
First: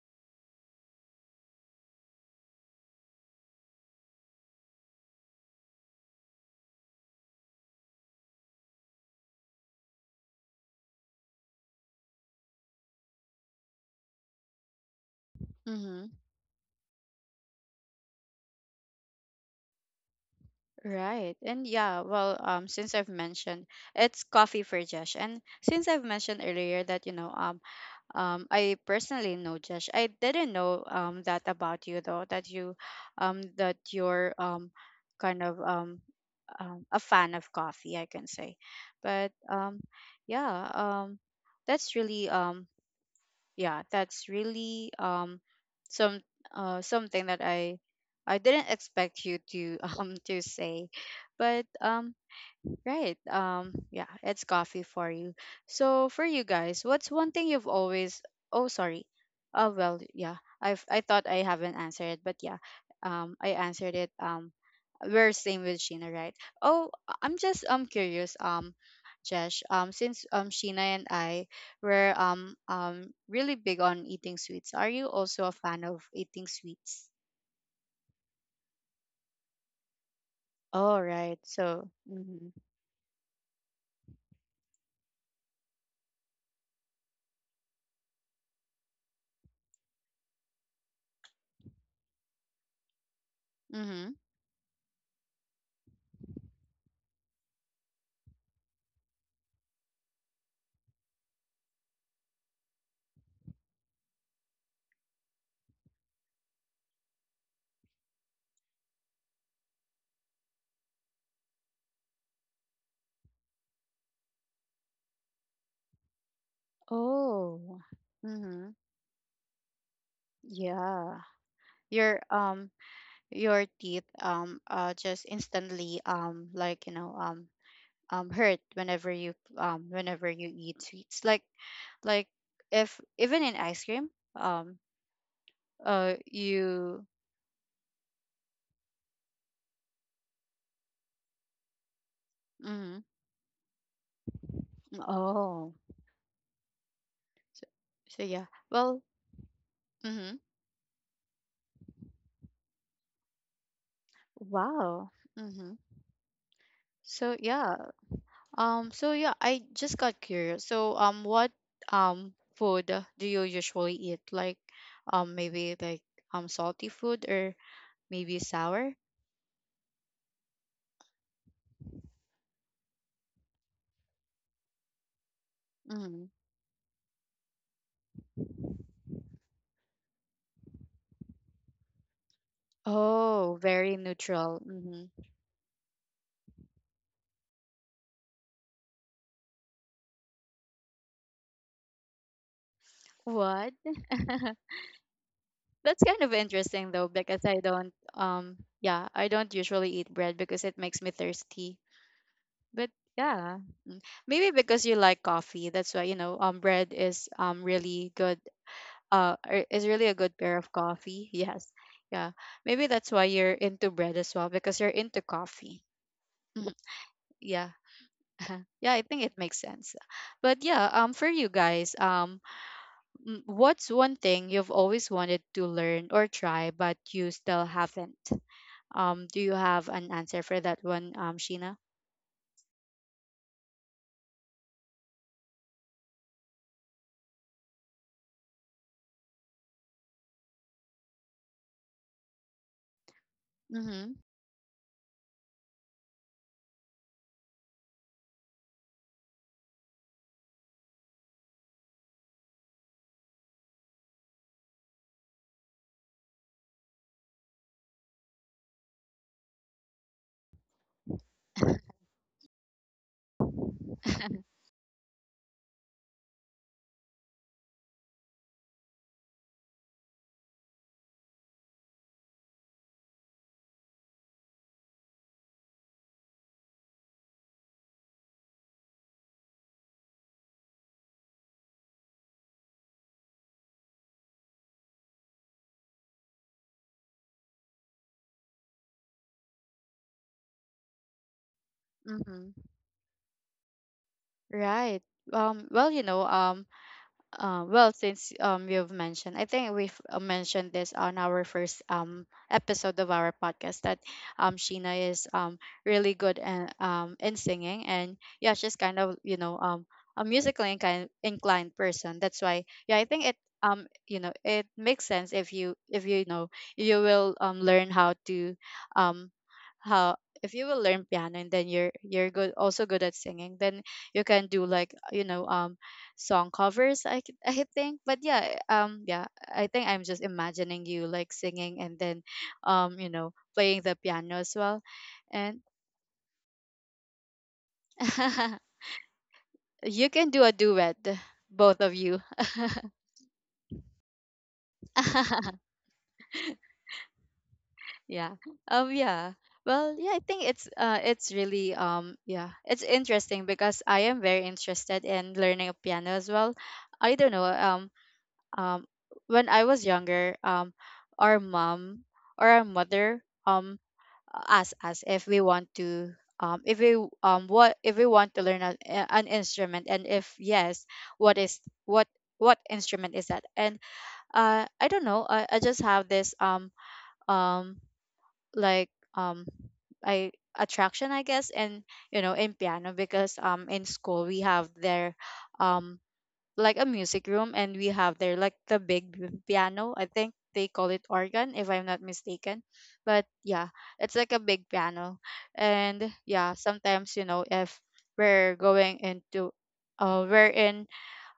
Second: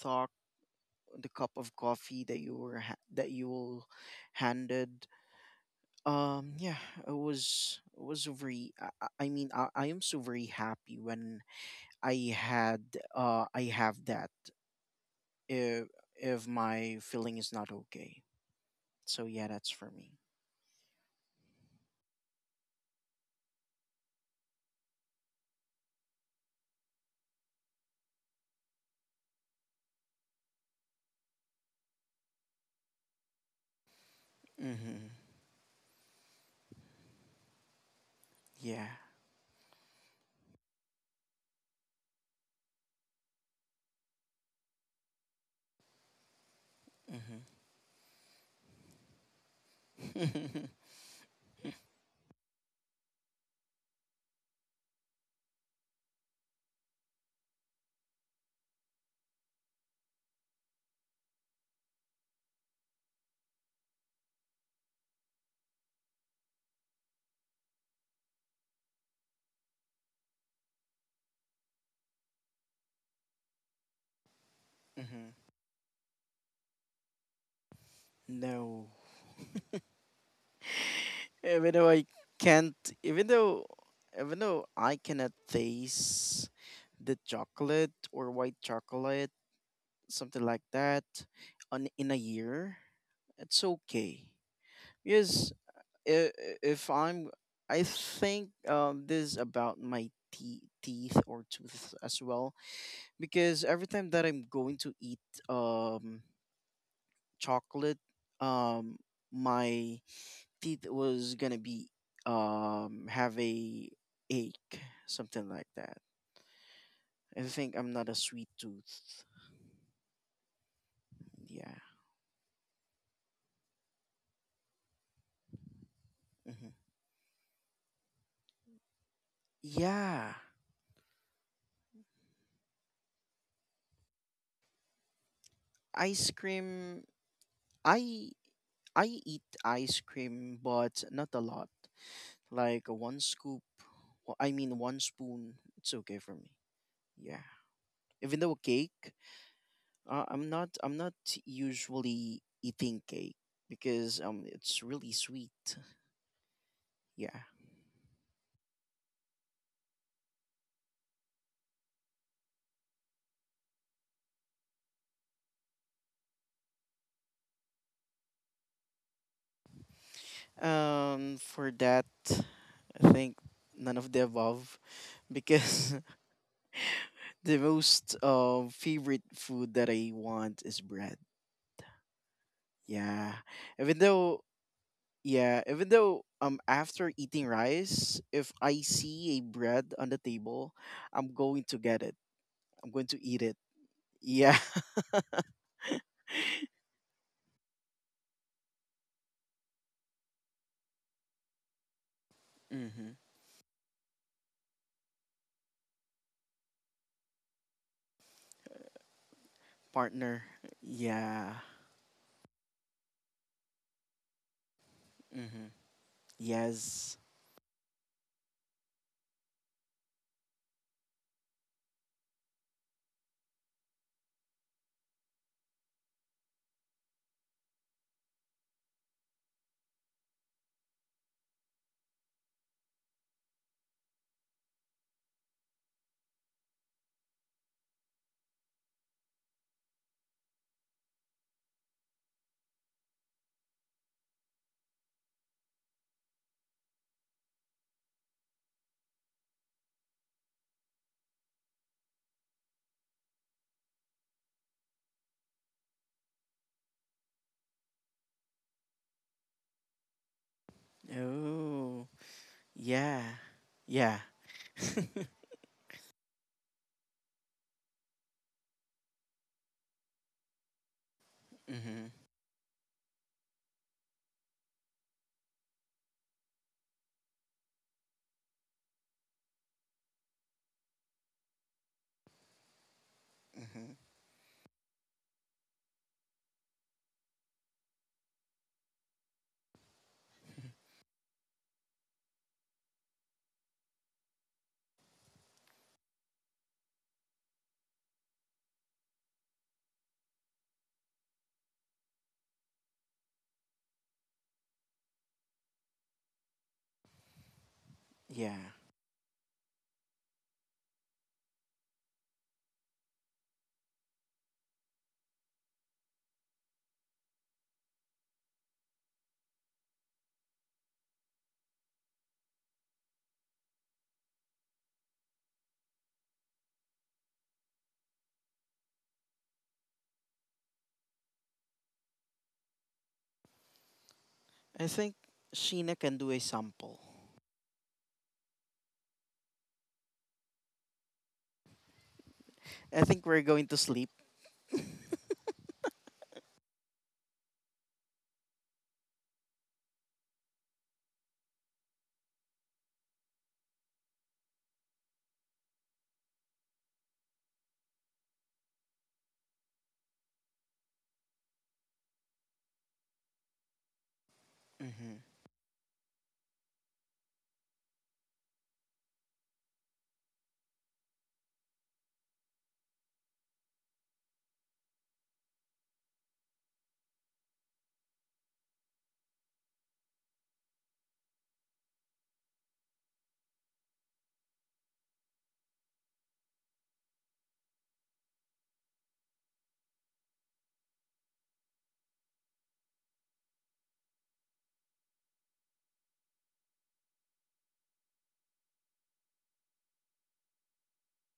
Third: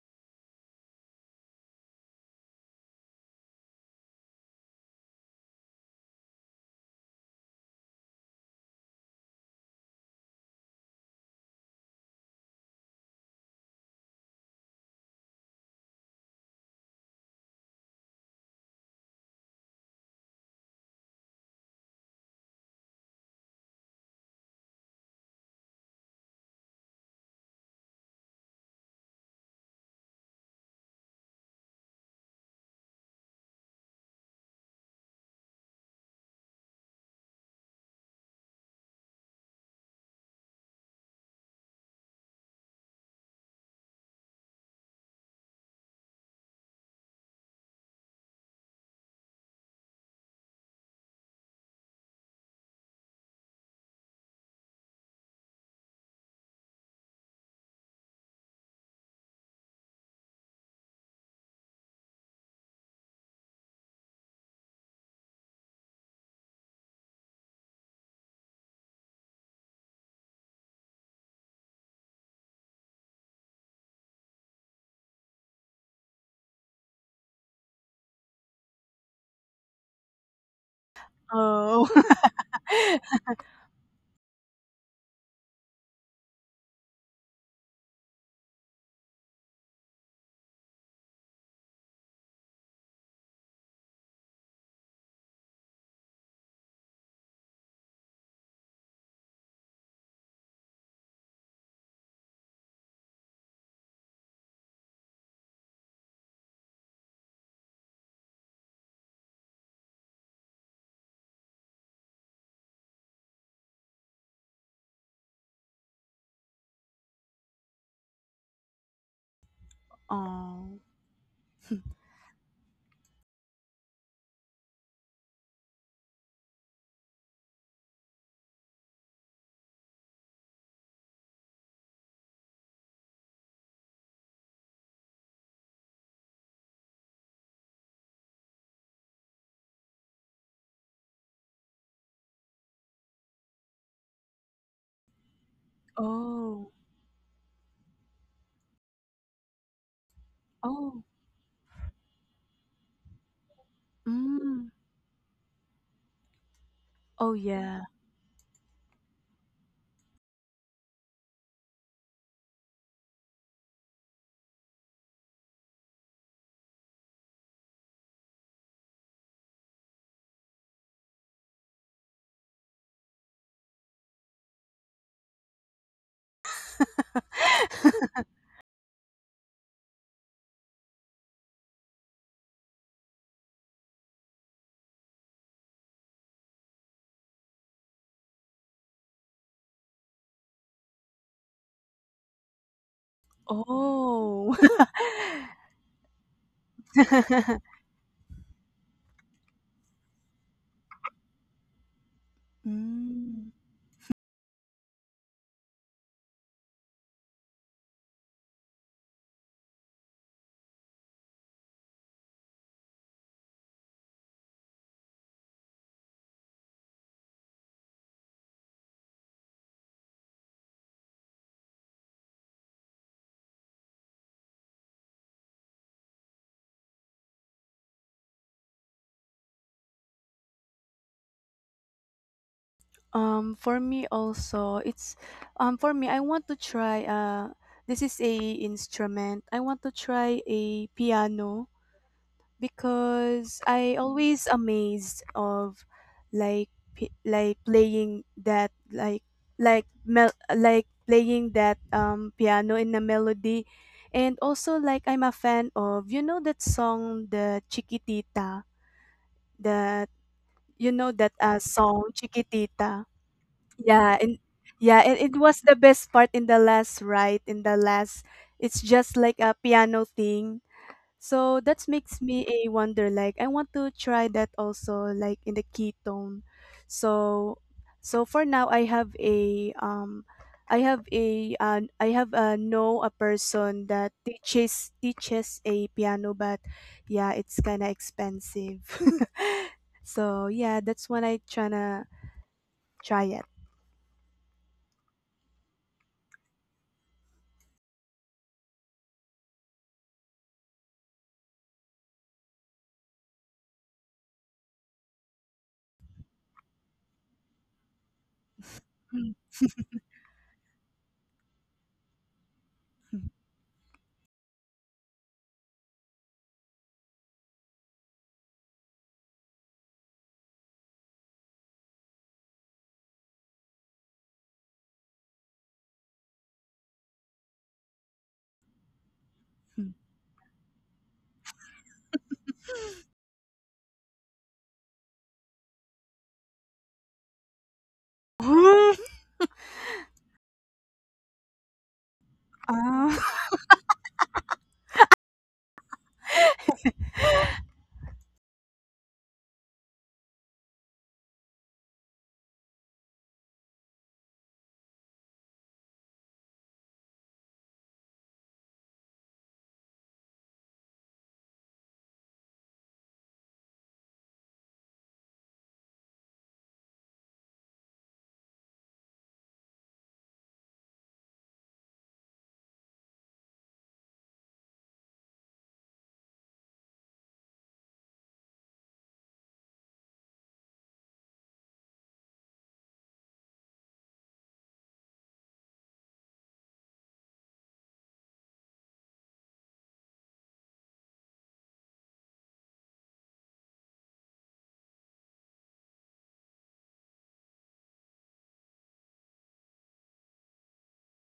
[SPEAKER 2] talk the cup of coffee that you will handed. Yeah, it was very. I mean, I am so very happy when I had I have that if
[SPEAKER 1] Mm-hmm.
[SPEAKER 2] if my feeling is not okay. So yeah, that's for me.
[SPEAKER 1] Right. And yeah, well, since I've mentioned it's coffee for Josh, and since I've mentioned earlier that, you know, I personally know Josh. I didn't know that about you though, that that you're
[SPEAKER 2] Mm-hmm.
[SPEAKER 1] kind of a fan of coffee, I can say.
[SPEAKER 2] Yeah.
[SPEAKER 1] But yeah, that's really yeah, that's really some something that
[SPEAKER 2] Mm-hmm.
[SPEAKER 1] I didn't expect you to to say, but Right. Yeah, it's coffee for you. So for you guys, what's one thing you've always Oh, sorry. Oh, well, yeah. I have I thought I haven't answered it, but yeah. I answered it. We're same with Sheena, right? Oh, I'm just curious. Jesh, since Sheena and I were really big on eating sweets, are you
[SPEAKER 2] Mm-hmm.
[SPEAKER 1] also a fan of eating sweets?
[SPEAKER 2] No.
[SPEAKER 1] Oh, right.
[SPEAKER 2] Even
[SPEAKER 3] Oh.
[SPEAKER 1] So,
[SPEAKER 2] though I
[SPEAKER 1] mm-hmm.
[SPEAKER 2] can't, even though, even though I cannot taste the chocolate or white chocolate, something like that, on in a year, it's
[SPEAKER 1] Mhm.
[SPEAKER 2] okay. Yes, if I'm, I think this is about my teeth or tooth as well because every time that I'm going to eat chocolate, um my teeth was gonna be have a ache, something like that. I think
[SPEAKER 1] Oh.
[SPEAKER 2] I'm not a sweet
[SPEAKER 1] Mhm.
[SPEAKER 2] tooth.
[SPEAKER 3] Oh.
[SPEAKER 1] Yeah.
[SPEAKER 2] Yeah.
[SPEAKER 1] Your um your teeth just instantly
[SPEAKER 2] Hmm.
[SPEAKER 1] like, you know, hurt whenever you whenever
[SPEAKER 2] Yeah.
[SPEAKER 1] you eat sweets. Like if even in ice cream um
[SPEAKER 2] Ice cream.
[SPEAKER 1] you
[SPEAKER 2] I I eat ice cream but not a lot. Like
[SPEAKER 1] mm-hmm,
[SPEAKER 2] one scoop, well, I mean one
[SPEAKER 1] mm
[SPEAKER 2] spoon,
[SPEAKER 1] oh
[SPEAKER 2] it's okay for me.
[SPEAKER 3] Oh.
[SPEAKER 2] Yeah.
[SPEAKER 1] so, so
[SPEAKER 2] Even
[SPEAKER 1] yeah
[SPEAKER 2] though
[SPEAKER 1] well
[SPEAKER 2] cake, Uh,
[SPEAKER 1] mm-hmm.
[SPEAKER 2] I'm not I'm
[SPEAKER 3] Oh.
[SPEAKER 2] not usually eating cake because
[SPEAKER 3] Mm.
[SPEAKER 2] it's
[SPEAKER 1] Wow.
[SPEAKER 2] really
[SPEAKER 1] Mm-hmm.
[SPEAKER 2] sweet.
[SPEAKER 3] Oh,
[SPEAKER 1] So
[SPEAKER 2] Yeah.
[SPEAKER 3] yeah.
[SPEAKER 1] yeah. So yeah, I just got curious. So, what food do you usually eat? Like, maybe like salty food or maybe sour?
[SPEAKER 2] For that I think none of the above because
[SPEAKER 1] Mm-hmm.
[SPEAKER 2] the most favorite food that I want is bread. Yeah.
[SPEAKER 1] Oh, very
[SPEAKER 2] Even though
[SPEAKER 1] neutral. Mm-hmm.
[SPEAKER 2] yeah, even though after eating rice, if I see a bread on the table, I'm going to get it. I'm going to eat it.
[SPEAKER 1] What?
[SPEAKER 3] Oh.
[SPEAKER 2] Yeah.
[SPEAKER 1] That's kind of interesting though, because I don't yeah, I don't usually eat bread because it makes me thirsty. But
[SPEAKER 2] Mhm.
[SPEAKER 3] Mm.
[SPEAKER 1] yeah, mm, maybe because you like coffee, that's why, you know, bread is really good is really a good
[SPEAKER 2] Partner.
[SPEAKER 1] pair of coffee.
[SPEAKER 2] Yeah.
[SPEAKER 1] Yes. Yeah. Maybe that's why you're into bread as well, because you're into
[SPEAKER 2] Mm-hmm.
[SPEAKER 1] coffee. Mhm.
[SPEAKER 2] Yes.
[SPEAKER 1] Yeah. Yeah, I think it makes sense. But yeah, for you guys, what's one thing you've always wanted to learn or try but you still haven't? Do you have an answer for that one, Sheena?
[SPEAKER 3] For me also, it's for me I want to try this is a instrument. I want to try a piano. Because I
[SPEAKER 1] Mhm.
[SPEAKER 3] always amazed of like like playing that like like playing that piano in a melody and also like I'm a fan of you know that song the Chiquitita that you know that
[SPEAKER 2] Oh,
[SPEAKER 3] song Chiquitita
[SPEAKER 2] yeah. Yeah.
[SPEAKER 3] yeah and yeah and it was the best part in the last right in the last it's just like a piano thing so that
[SPEAKER 2] Mm-hmm.
[SPEAKER 3] makes me a wonder like I want to try that also like in the ketone. So so for now I have a I have a know a person
[SPEAKER 2] Mm-hmm.
[SPEAKER 3] that teaches a piano but yeah it's kind of expensive. so yeah that's when I tryna
[SPEAKER 1] Mhm.
[SPEAKER 3] try it.
[SPEAKER 1] Right. Well, you know, well, since you've mentioned, I think we've mentioned this on our first episode of our podcast, that Sheena is really good and in singing, and yeah,
[SPEAKER 2] Yeah.
[SPEAKER 1] she's kind of, you know, a musically inclined person. That's why, yeah, I think it you know, it makes sense if you, if you know, you will learn how to um how if you will learn piano, and then you're good, also good at singing, then you can do, like, you know, song covers. I think. But yeah, yeah, I think I'm just imagining you like singing, and then you know, playing the piano as well.
[SPEAKER 2] I think
[SPEAKER 1] And
[SPEAKER 2] Sheena can do a sample.
[SPEAKER 1] you can do a duet, both of you.
[SPEAKER 2] I think
[SPEAKER 3] Ah,
[SPEAKER 2] we're going to sleep.
[SPEAKER 1] yeah. Yeah, well, yeah, I think it's really yeah, it's interesting, because I am very interested in learning a piano as well. I don't know um when I was younger, our mom or our mother ask us
[SPEAKER 2] Mm-hmm.
[SPEAKER 1] if we want to if we what if we want to learn an instrument, and if yes, what is what what instrument is that? And I don't know, I just have this um like I attraction, I guess, and you know, in piano, because in school we have their um like a music room, and we have there like the big piano, I think they call it organ if I'm not mistaken, but yeah, it's like a big piano. And yeah, sometimes, you know, if we're going into we're in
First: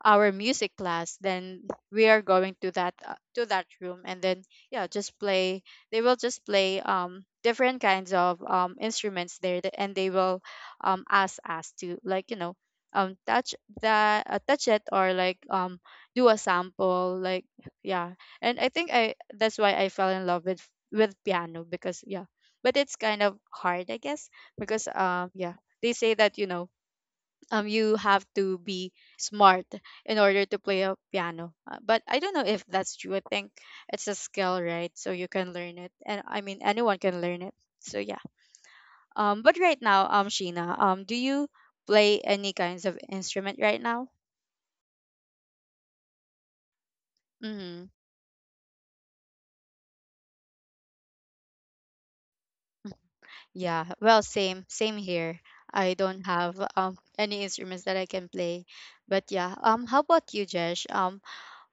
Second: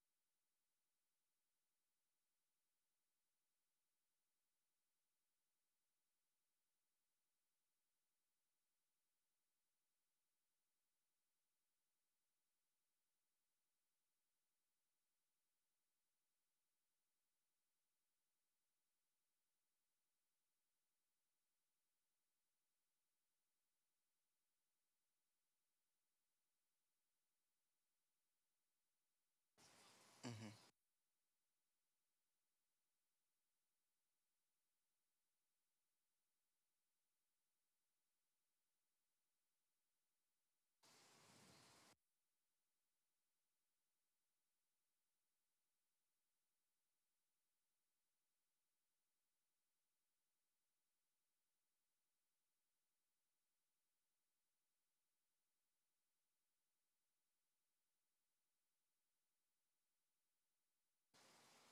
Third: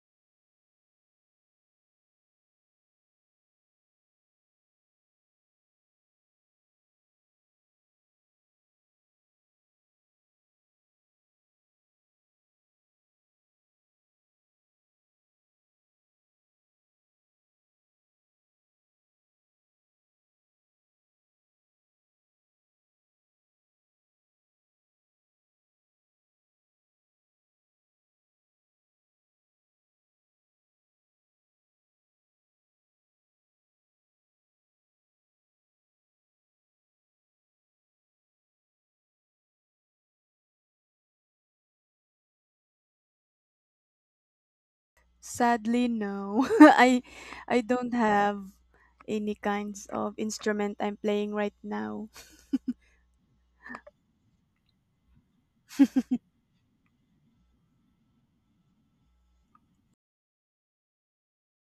[SPEAKER 1] our music class, then we are going to that room, and then yeah, just play they will just play different kinds of instruments there, and they will ask us to, like, you know, touch that touch it, or like do a sample, like, yeah. And I think I that's why I fell in love with piano, because yeah, but it's kind of hard, I guess, because yeah, they say that, you know, you have to be smart in order to
[SPEAKER 2] Mm-hmm.
[SPEAKER 1] play a piano. But I don't know if that's true. I think it's a skill, right? So you can learn it, and I mean, anyone can learn it, so yeah. But right now, Sheena, do you play any kinds of instrument right now?
[SPEAKER 3] sadly, no. I
[SPEAKER 1] Mm-hmm.
[SPEAKER 3] don't have any kinds of instrument I'm playing right now.
[SPEAKER 1] Yeah, well, same, same here. I don't have any instruments that I can play. But yeah, how about you, Jesh?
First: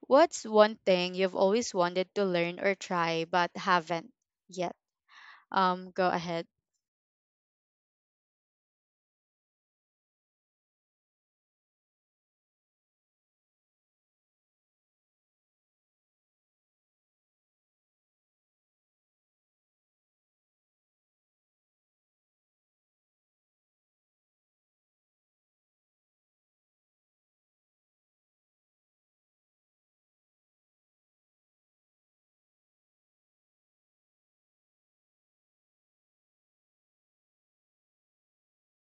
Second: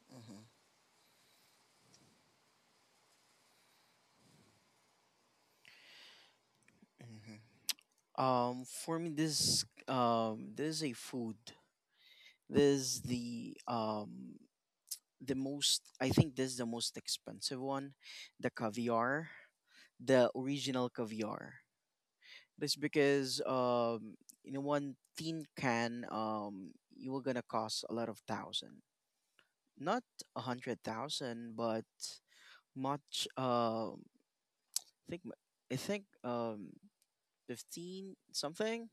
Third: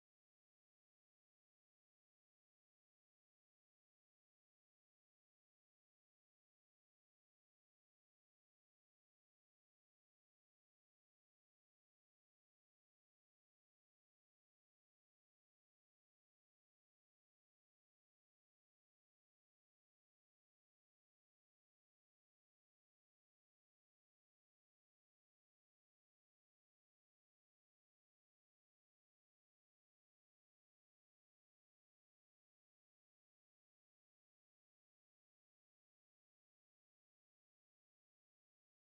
[SPEAKER 1] What's one thing you've always wanted to learn or try but haven't yet? Go ahead.
[SPEAKER 2] Mm-hmm. For me, this is a food. This is the most. I think this is the most expensive one, the caviar, the original caviar. That's because in one tin can you were gonna cost a lot of thousand, not a hundred thousand, but much. I think I think 15 something.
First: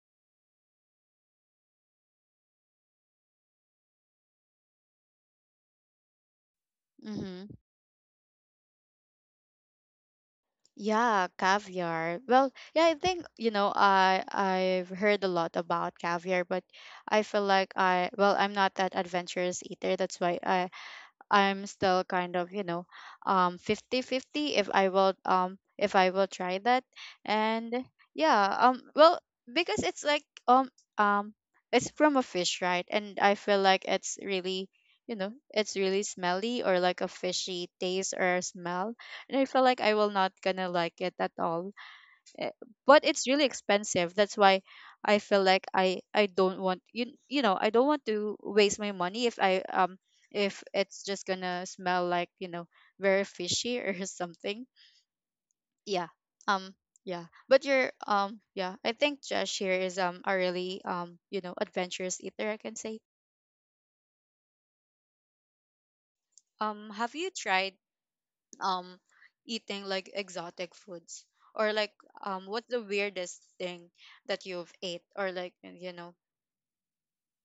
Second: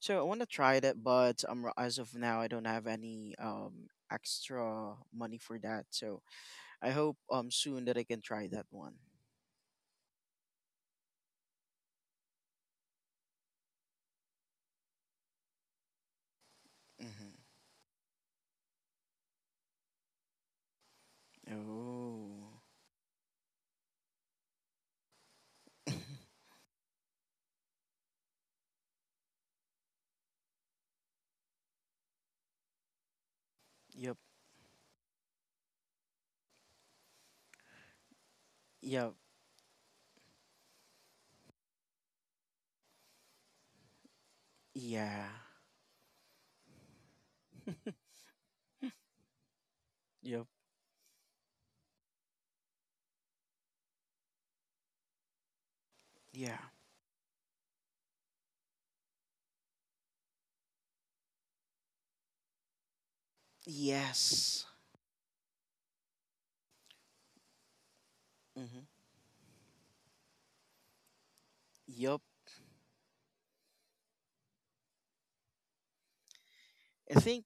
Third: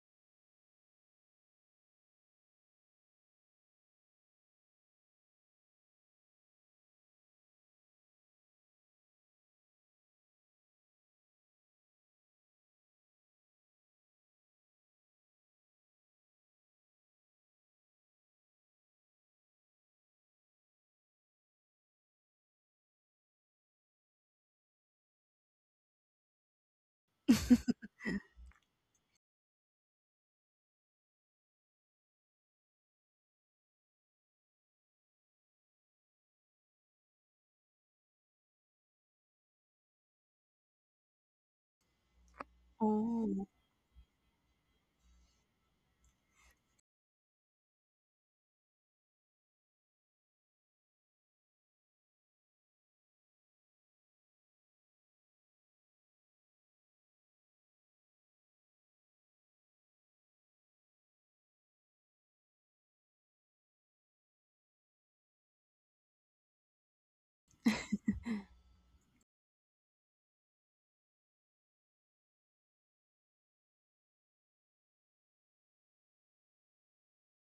[SPEAKER 2] So I want to try that, but as of now I don't have any extra money for that. So I hope
[SPEAKER 1] Mm-hmm.
[SPEAKER 2] soon that I can try that one.
[SPEAKER 1] Yeah, caviar. Well, yeah, I think, you know, I've heard a lot about caviar, but I feel
[SPEAKER 2] Mm-hmm.
[SPEAKER 1] like I'm not that adventurous eater. That's why I'm still kind of,
[SPEAKER 2] Oh.
[SPEAKER 1] you know, 50/50 if I will try that. And yeah, well, because it's like um it's from a fish, right? And I feel like
[SPEAKER 2] Yep.
[SPEAKER 1] it's really, you know, it's really smelly, or like a fishy taste or smell.
[SPEAKER 2] Yep.
[SPEAKER 1] And I feel like I will not gonna like it at all. Eh, but it's really
[SPEAKER 3] Oh,
[SPEAKER 1] expensive, that's why I
[SPEAKER 2] Yeah.
[SPEAKER 1] feel like I don't want, you know, I don't want to waste my money if I
[SPEAKER 2] Yep.
[SPEAKER 1] if it's just gonna smell like, you know, very fishy or something, yeah.
[SPEAKER 2] Yeah.
[SPEAKER 1] um yeah, but you're yeah, I think Josh here is a really you know, adventurous eater, I can say.
[SPEAKER 2] Yes.
[SPEAKER 1] Have you tried
[SPEAKER 2] Hmm.
[SPEAKER 1] um eating like exotic foods, or like
[SPEAKER 2] Yup.
[SPEAKER 1] what's the weirdest thing that you've ate, or like, you know,
[SPEAKER 2] I think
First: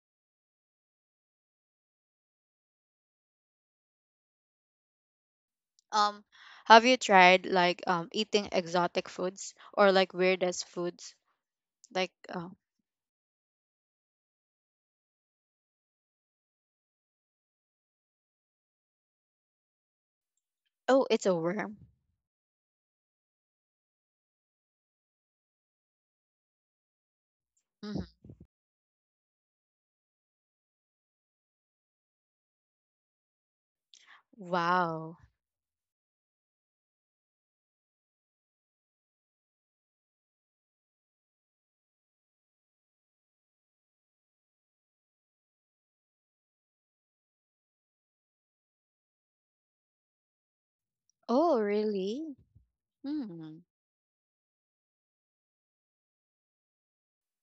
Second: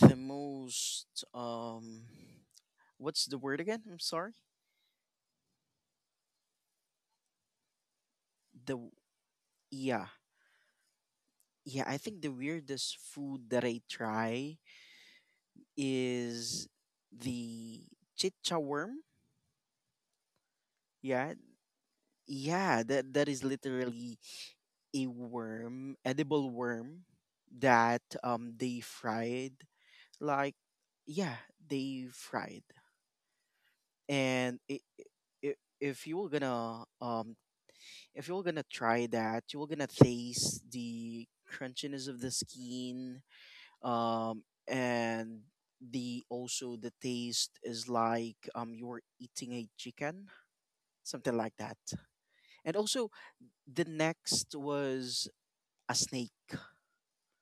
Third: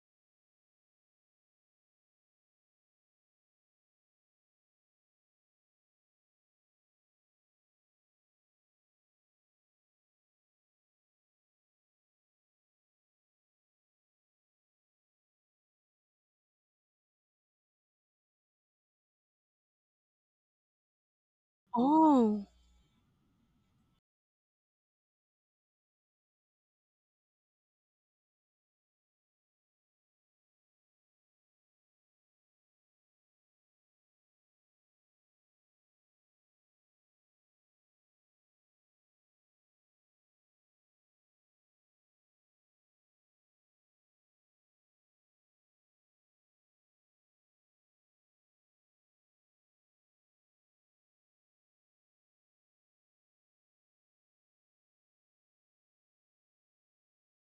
[SPEAKER 2] the most um, what's the word again? I'm sorry.
[SPEAKER 1] Um, have you tried, like, eating
[SPEAKER 2] The
[SPEAKER 1] exotic foods or
[SPEAKER 2] yeah
[SPEAKER 1] like weirdest foods?
[SPEAKER 2] yeah. I
[SPEAKER 1] Like,
[SPEAKER 2] think the weirdest food that I try is the chicha worm.
[SPEAKER 1] oh, it's a
[SPEAKER 2] Yeah,
[SPEAKER 1] worm.
[SPEAKER 3] oh,
[SPEAKER 2] yeah. That that is literally a worm, edible worm
[SPEAKER 1] Mhm.
[SPEAKER 2] that they fried like, yeah, they fried, and
[SPEAKER 1] Wow.
[SPEAKER 2] if you were gonna if you're gonna try that, you're gonna taste the crunchiness of the skin, and the also the taste is like you're eating a chicken, something like
[SPEAKER 1] Oh,
[SPEAKER 2] that.
[SPEAKER 1] really?
[SPEAKER 2] And also
[SPEAKER 1] Hmm.
[SPEAKER 2] the next was a snake.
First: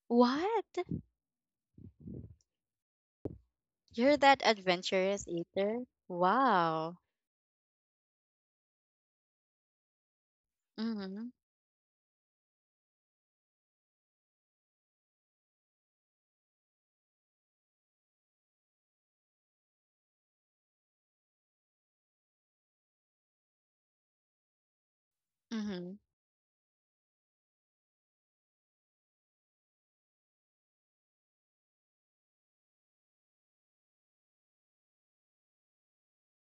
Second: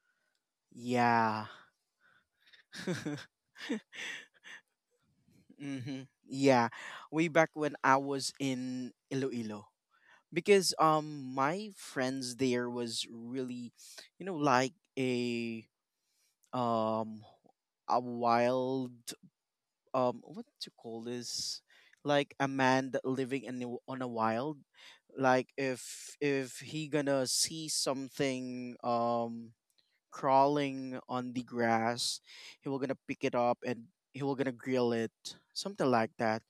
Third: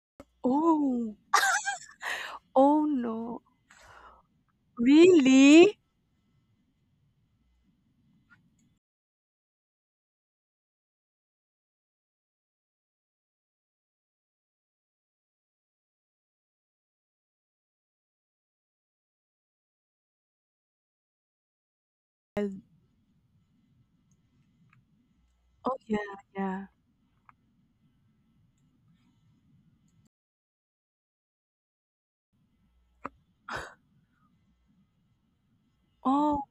[SPEAKER 1] What?
[SPEAKER 3] oh,
[SPEAKER 2] Yeah.
[SPEAKER 3] oh no.
[SPEAKER 1] You're that adventurous
[SPEAKER 3] Really?
[SPEAKER 1] eater?
[SPEAKER 2] Hmm. Yeah,
[SPEAKER 1] Wow.
[SPEAKER 2] way back when I was in Iloilo, because
[SPEAKER 1] Mhm.
[SPEAKER 2] my friends there was really, you know, like um a wild what to call this like a
[SPEAKER 3] Well,
[SPEAKER 2] man that living in the, on a wild, like
[SPEAKER 3] oh yeah,
[SPEAKER 1] Mhm.
[SPEAKER 2] if
[SPEAKER 3] yeah.
[SPEAKER 2] he gonna see something crawling on the grass he will gonna pick it up and he will gonna grill it, something like that.
[SPEAKER 3] Oh,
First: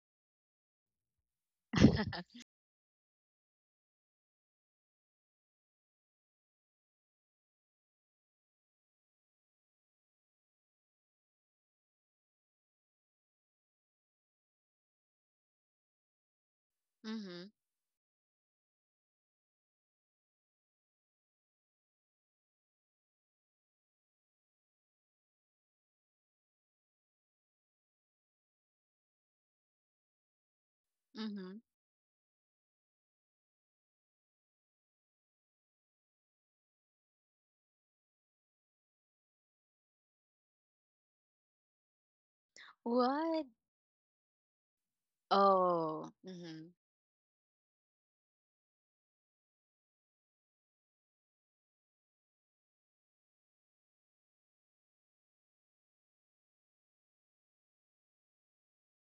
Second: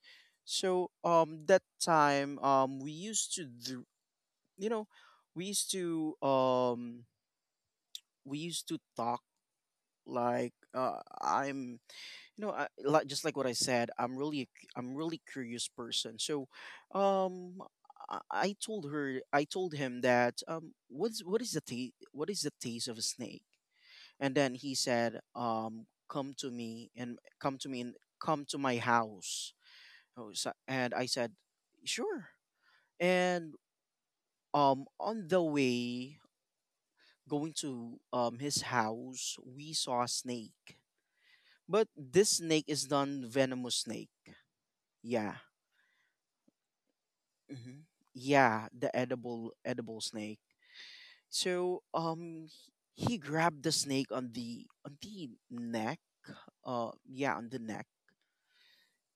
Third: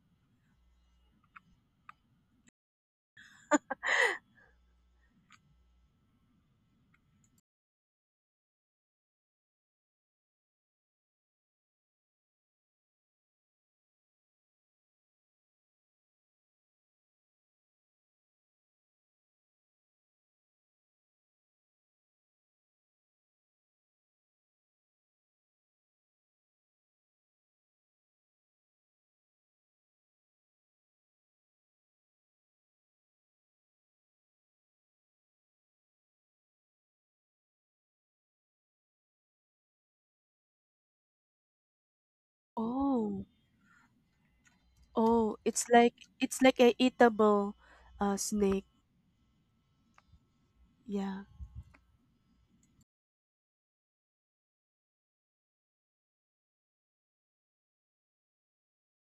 [SPEAKER 2] So that time we used to do, you know, we used to um we used to talk like I'm you know, I, like just like what I said, I'm really, I'm really curious person. So,
[SPEAKER 1] mhm.
[SPEAKER 2] um, I told her, I told him that what's what is the what is the taste of a snake? And then he said, come to me and come to my house. Oh, so. And I said,
[SPEAKER 1] Mhm.
[SPEAKER 2] sure. And on the way going to his house, we saw a snake, but this snake is non
[SPEAKER 3] oh,
[SPEAKER 1] What?
[SPEAKER 2] venomous snake. Yeah.
[SPEAKER 3] oh.
[SPEAKER 1] Oh.
[SPEAKER 3] It's like
[SPEAKER 1] Mhm.
[SPEAKER 3] a eatable
[SPEAKER 2] Hmm.
[SPEAKER 3] snake.
[SPEAKER 2] Yeah, the edible edible snake.
[SPEAKER 3] Yeah.
[SPEAKER 2] So he grabbed the snake on the neck. Uh, yeah, on the neck.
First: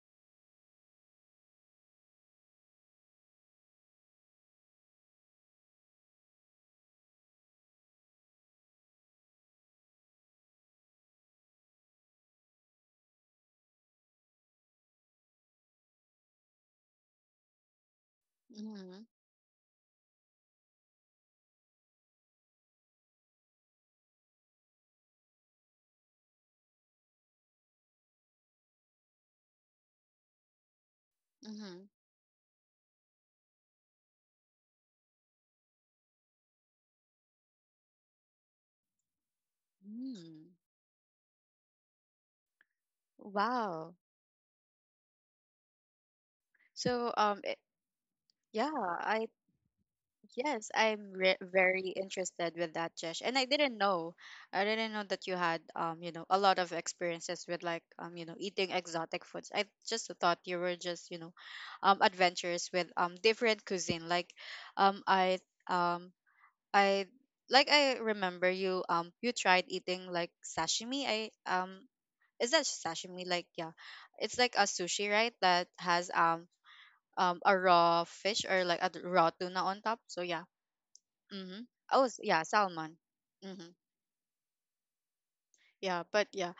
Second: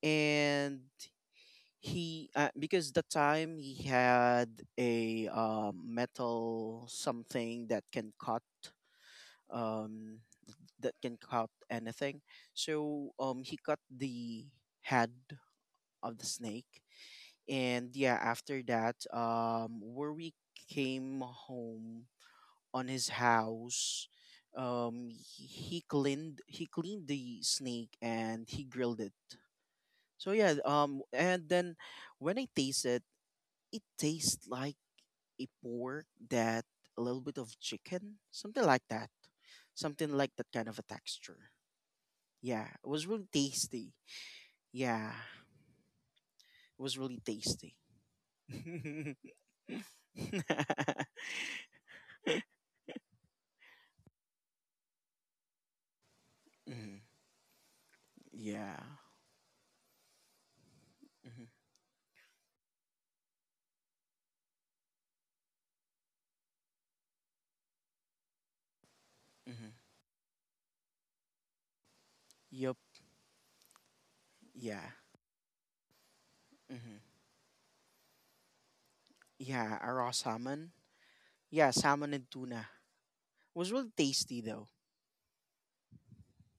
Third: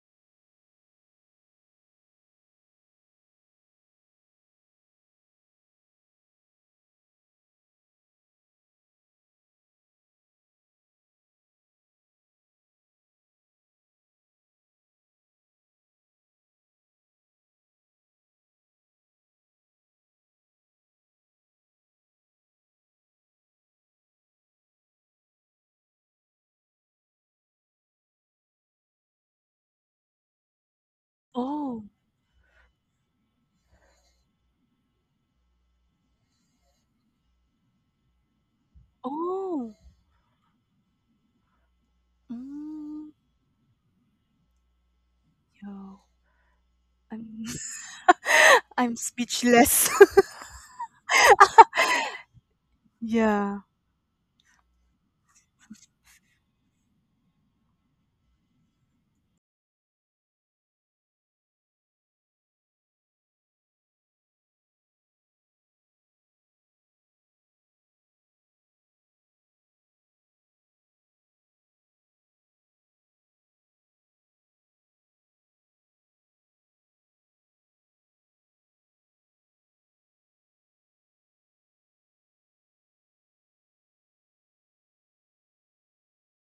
[SPEAKER 2] And he because the time he had a metal something um that can cut anything. So he cut the head of the snake. And yeah, after that,
[SPEAKER 1] Mhm.
[SPEAKER 2] where we came home on his house. Um, he cleaned the snake and he grilled it. So yeah, and then
[SPEAKER 3] Oh,
[SPEAKER 1] Mhm.
[SPEAKER 2] when I taste it, it tastes like a pork that a little bit of chicken,
[SPEAKER 3] oh.
[SPEAKER 2] something like
[SPEAKER 1] Mm.
[SPEAKER 2] that kind of a texture. Yeah, it was
[SPEAKER 3] Mm,
[SPEAKER 2] really tasty.
[SPEAKER 1] Wow.
[SPEAKER 2] Yeah,
[SPEAKER 3] yo.
[SPEAKER 2] it was
[SPEAKER 1] So
[SPEAKER 2] really
[SPEAKER 3] I'm
[SPEAKER 2] tasty.
[SPEAKER 1] yeah,
[SPEAKER 3] I'm
[SPEAKER 1] I
[SPEAKER 3] speechless.
[SPEAKER 1] Yes, I'm very interested with that, Jesh. And
[SPEAKER 3] Yeah,
[SPEAKER 1] I didn't know that you had, you know, a lot of
[SPEAKER 2] Mhm.
[SPEAKER 1] experiences with like, you know, eating
[SPEAKER 2] Yeah.
[SPEAKER 1] exotic foods. I just thought you were just, you know, adventurous with different cuisine. Like, um, I, um, I like I remember you, you tried
[SPEAKER 2] Mm-hmm.
[SPEAKER 1] eating like sashimi. Is that
[SPEAKER 2] Yep.
[SPEAKER 1] sashimi? Like, yeah, it's like a
[SPEAKER 2] Yeah.
[SPEAKER 1] sushi, right? That has
[SPEAKER 2] Mm-hmm.
[SPEAKER 1] a raw fish or like a raw tuna
[SPEAKER 2] Yeah.
[SPEAKER 1] on
[SPEAKER 2] A
[SPEAKER 1] top.
[SPEAKER 2] raw
[SPEAKER 1] So yeah.
[SPEAKER 2] salmon.
[SPEAKER 1] Mhm.
[SPEAKER 2] Yeah,
[SPEAKER 1] Oh,
[SPEAKER 2] salmon and
[SPEAKER 1] yeah,
[SPEAKER 2] tuna.
[SPEAKER 1] salmon.
[SPEAKER 2] Was
[SPEAKER 1] Mhm.
[SPEAKER 2] really tasty though.
[SPEAKER 1] Yeah, but yeah.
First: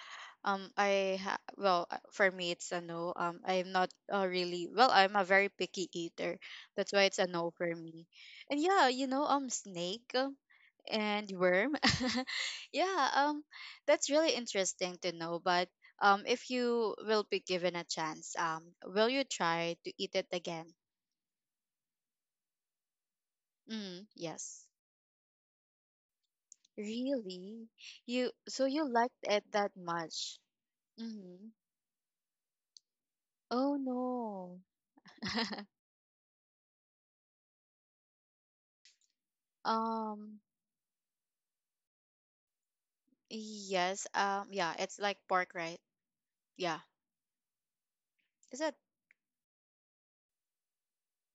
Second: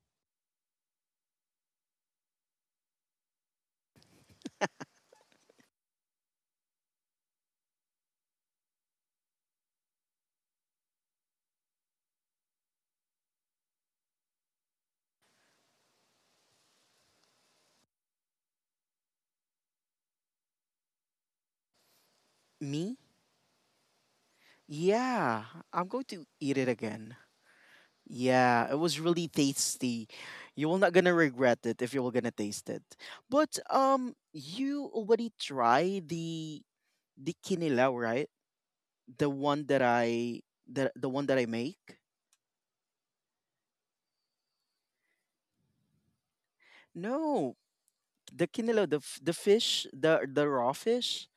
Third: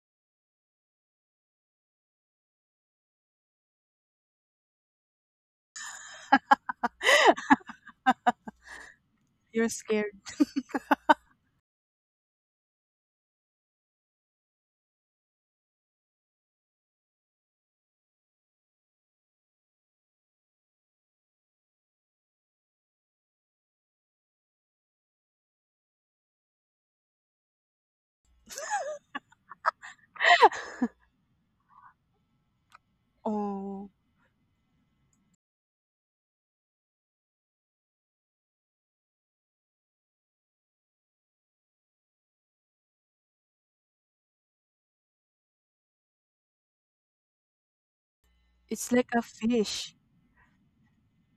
[SPEAKER 1] Well, for me it's a no. I'm not really, well, I'm a very picky eater. That's why it's a no for me. And yeah, you know,
[SPEAKER 3] you're
[SPEAKER 1] snake,
[SPEAKER 3] scared.
[SPEAKER 1] and worm. yeah, that's really interesting to know, but if you will be given a chance, will you try to eat it again?
[SPEAKER 2] Me?
[SPEAKER 1] Mm, yes.
[SPEAKER 2] Yeah, I'm going to eat it again.
[SPEAKER 1] Really? You, so
[SPEAKER 2] Yeah, it
[SPEAKER 1] you
[SPEAKER 2] was
[SPEAKER 1] liked
[SPEAKER 2] really
[SPEAKER 1] it that
[SPEAKER 2] tasty.
[SPEAKER 1] much?
[SPEAKER 2] You will not gonna
[SPEAKER 1] Mhm.
[SPEAKER 2] regret it if you were gonna taste it. But
[SPEAKER 1] Oh
[SPEAKER 3] Oh.
[SPEAKER 1] no.
[SPEAKER 2] you already tried the kinilaw, right? The one that I
[SPEAKER 1] Um,
[SPEAKER 2] the one that I make.
[SPEAKER 1] yes. Yeah, it's like pork, right? Yeah.
[SPEAKER 2] No, the
[SPEAKER 1] Is it?
[SPEAKER 2] kinilaw,
[SPEAKER 3] It's like a
[SPEAKER 2] the fish,
[SPEAKER 3] fish.
[SPEAKER 2] the raw fish.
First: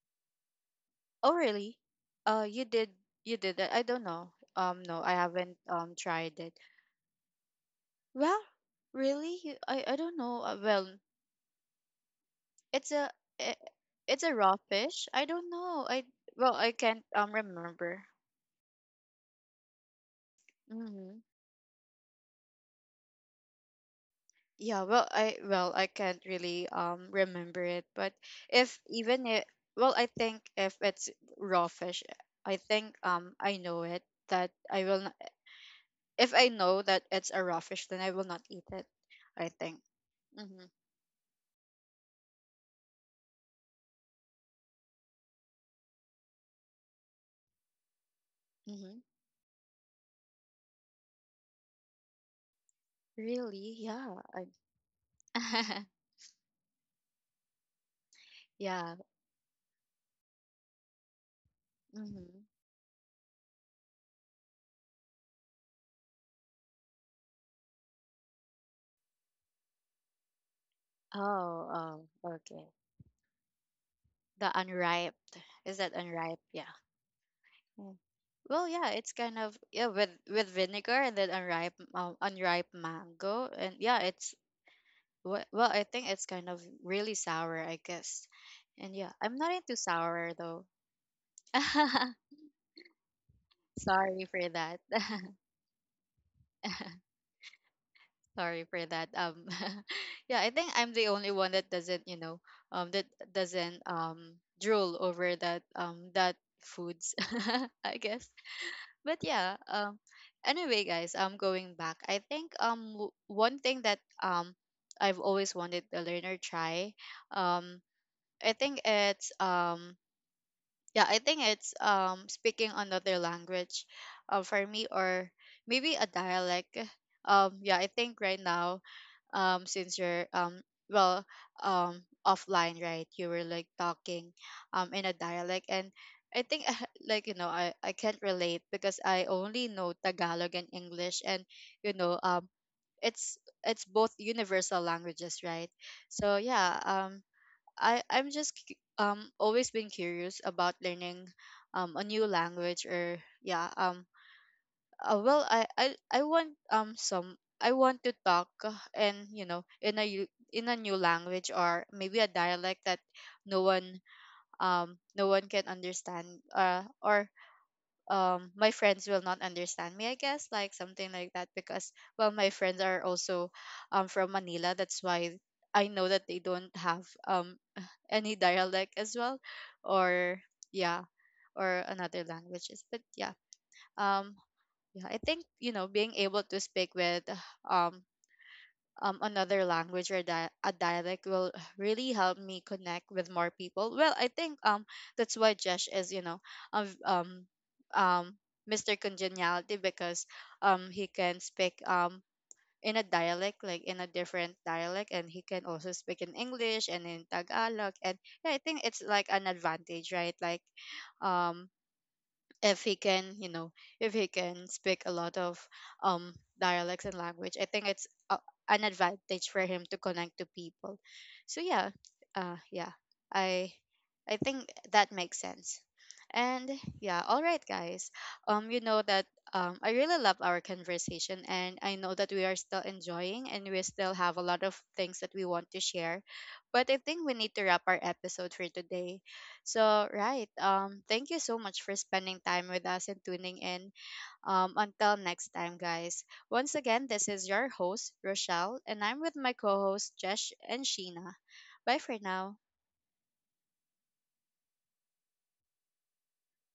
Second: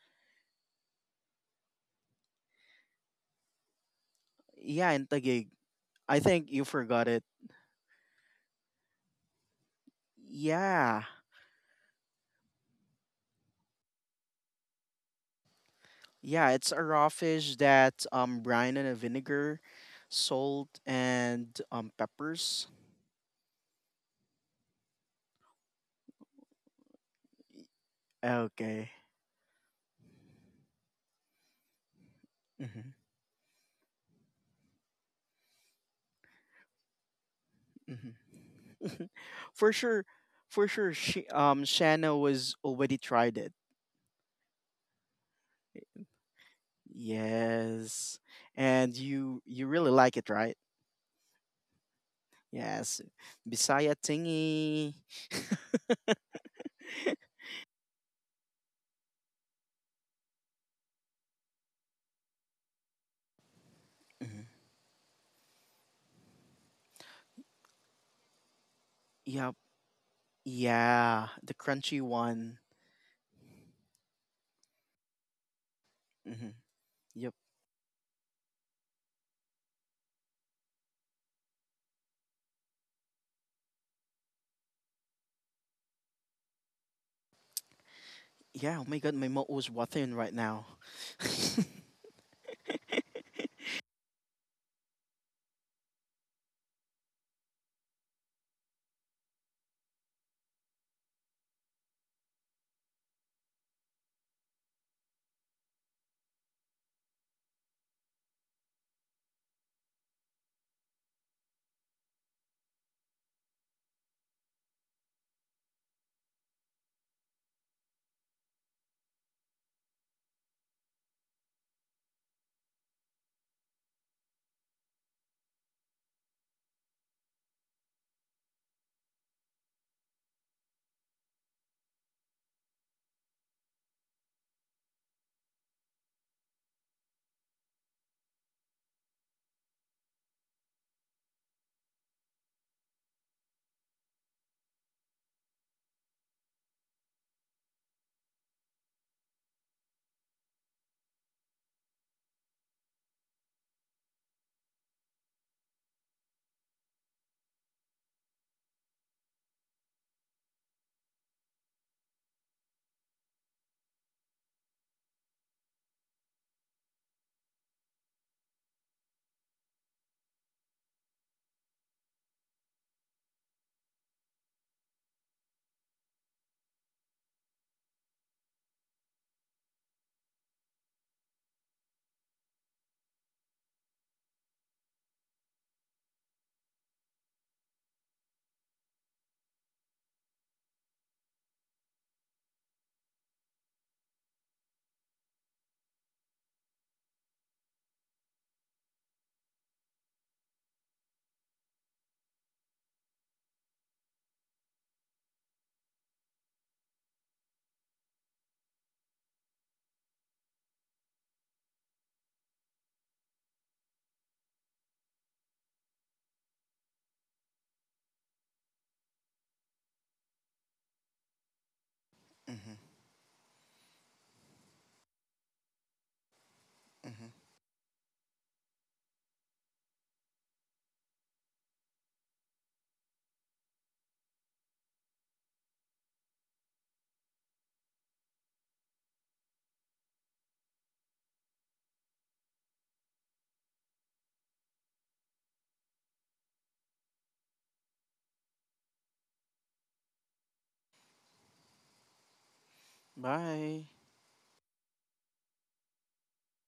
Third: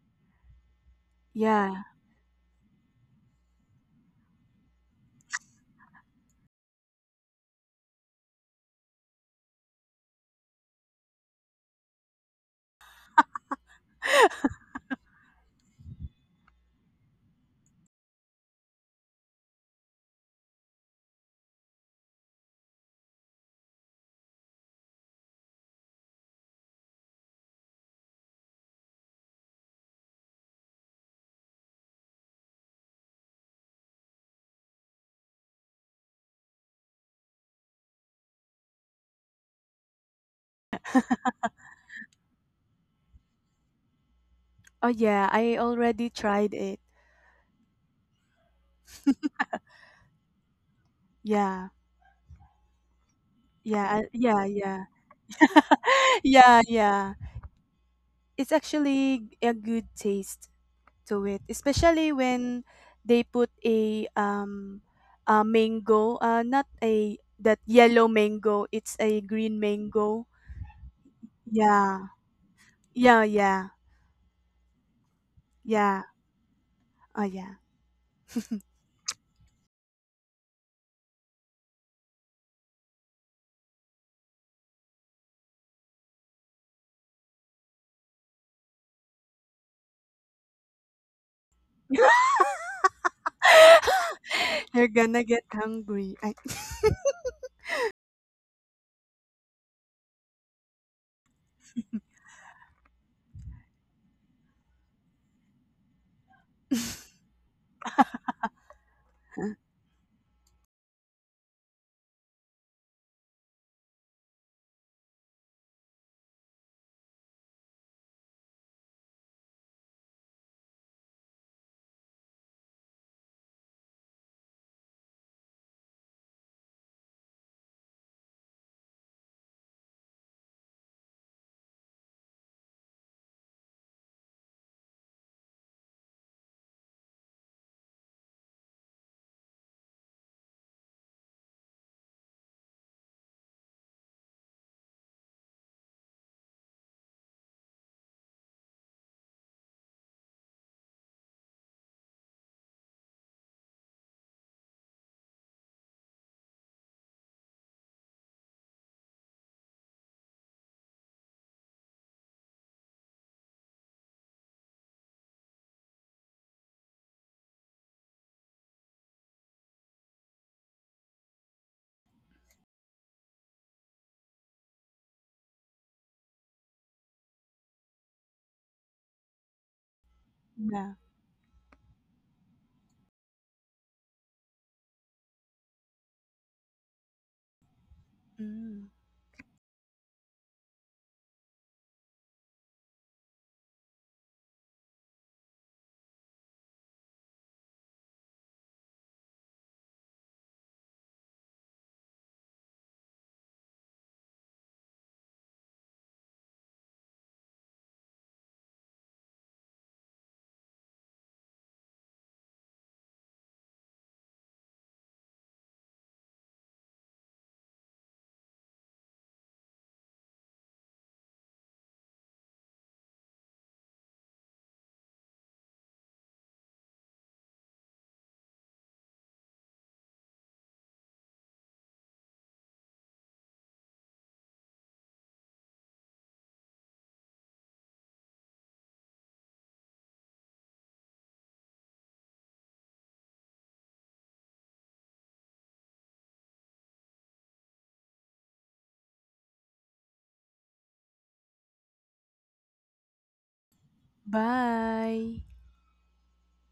[SPEAKER 1] Oh, really?
[SPEAKER 3] Yeah.
[SPEAKER 1] You did, you did that? I don't know.
[SPEAKER 2] Yeah,
[SPEAKER 1] No,
[SPEAKER 2] in
[SPEAKER 1] I
[SPEAKER 2] Taguig.
[SPEAKER 1] haven't
[SPEAKER 2] I
[SPEAKER 1] tried
[SPEAKER 2] think
[SPEAKER 1] it.
[SPEAKER 2] you forgot it.
[SPEAKER 1] Well, really? I don't know. Well,
[SPEAKER 2] Yeah.
[SPEAKER 1] it's a i- it's a raw fish. I don't know. I
[SPEAKER 2] Yeah,
[SPEAKER 1] well,
[SPEAKER 2] it's
[SPEAKER 1] I
[SPEAKER 2] a
[SPEAKER 1] can't
[SPEAKER 2] raw fish
[SPEAKER 1] remember.
[SPEAKER 2] that brine and a vinegar, salt
[SPEAKER 1] Mm-hmm.
[SPEAKER 2] and peppers.
[SPEAKER 1] Yeah, well, I can't really remember it, but if
[SPEAKER 2] Okay.
[SPEAKER 1] even it, well, I think if it's raw fish, I
[SPEAKER 2] Hmm.
[SPEAKER 1] think I know it that I will not, if I know that it's a raw fish, then
[SPEAKER 2] Hmm.
[SPEAKER 1] I will not eat it. I
[SPEAKER 2] For
[SPEAKER 1] think.
[SPEAKER 2] sure, for
[SPEAKER 1] Mhm.
[SPEAKER 2] sure. Shanna was already tried it.
[SPEAKER 3] Oh yeah, I already tried it.
[SPEAKER 2] Yes, and
[SPEAKER 1] Mhm.
[SPEAKER 2] you really like it, right?
[SPEAKER 3] Yeah.
[SPEAKER 2] Yes,
[SPEAKER 1] Really?
[SPEAKER 2] Bisaya
[SPEAKER 1] Yeah. I,
[SPEAKER 3] Yeah, yeah.
[SPEAKER 2] tingy.
[SPEAKER 3] Yeah, yeah. It's
[SPEAKER 1] yeah.
[SPEAKER 3] actually a good taste to it, especially
[SPEAKER 1] Mhm.
[SPEAKER 3] when they put
[SPEAKER 2] Mhm.
[SPEAKER 3] a mango, not a that yellow mango, it's a
[SPEAKER 2] Yep.
[SPEAKER 3] green mango.
[SPEAKER 1] Oh,
[SPEAKER 2] Yeah, the crunchy
[SPEAKER 1] oh,
[SPEAKER 3] Yeah.
[SPEAKER 2] one.
[SPEAKER 1] okay.
[SPEAKER 3] Yeah, yeah.
[SPEAKER 1] The unripe. Is that
[SPEAKER 3] Yeah.
[SPEAKER 1] unripe?
[SPEAKER 2] Hmm.
[SPEAKER 1] Yeah.
[SPEAKER 3] Oh
[SPEAKER 2] Yep.
[SPEAKER 3] yeah.
[SPEAKER 1] Well, yeah, it's kind of yeah with vinegar and then unripe unripe mango and yeah, I think it's kind of really sour, I guess.
[SPEAKER 2] Yeah. Oh
[SPEAKER 1] And
[SPEAKER 2] my
[SPEAKER 1] yeah,
[SPEAKER 2] God, my
[SPEAKER 1] I'm
[SPEAKER 2] mouth
[SPEAKER 1] not
[SPEAKER 2] was
[SPEAKER 1] into
[SPEAKER 2] watering
[SPEAKER 1] sour
[SPEAKER 2] right
[SPEAKER 1] though.
[SPEAKER 2] now.
[SPEAKER 1] Sorry for that.
[SPEAKER 3] You're gonna get hungry. I
[SPEAKER 1] Sorry for that. Yeah, I think I'm the only one that um, that doesn't drool over that foods, I guess. But anyway, guys, going back, I think one thing that I've always wanted to learn or try, um i think it's um yeah I think it's speaking another language, for me, or maybe a dialect. Yeah I think right now, since you're well offline, right, you were like talking in a dialect, and I think like, you know, I can't relate because I only know Tagalog and English, and, you know, it's it's both universal languages, right? So yeah, I I'm just cu- always been curious about learning a new language. Or I want some I want to talk, and, you know, in a in a new language or maybe a dialect that no one, no one can understand, or my friends will not understand me, I guess, like something like that. Because well, my friends are also from Manila, that's why I know that they don't have any dialect as well, or
[SPEAKER 3] yeah.
[SPEAKER 1] yeah, or another languages. But um yeah, I think, you know, being able to speak with um
[SPEAKER 3] Mm.
[SPEAKER 1] another language or a dialect will really help me connect with more people. Well, I think that's why Josh is, you know, um v- um um Mr. Congeniality, because he can speak in a dialect, like in a different dialect, and he can also speak in English and in Tagalog. And yeah, I think it's like an advantage, right? Like, um if he can, you know, if he can speak a lot of um dialects and language, I think it's an advantage for him to connect to people. So yeah,
[SPEAKER 2] Mhm.
[SPEAKER 1] yeah I I think that makes sense. And yeah,
[SPEAKER 2] Mhm.
[SPEAKER 1] all right, guys, you know that I really love our conversation, and I know that we are still enjoying and we still have a lot of things that we want to share, but I think we need to wrap our episode for today. So, right. Thank you so much for spending time with us and tuning in. Until next time, guys. Once again, this is your host, Rochelle, and I'm with my co host, Jesh and Sheena. Bye for now.
[SPEAKER 2] Bye.
[SPEAKER 3] Bye.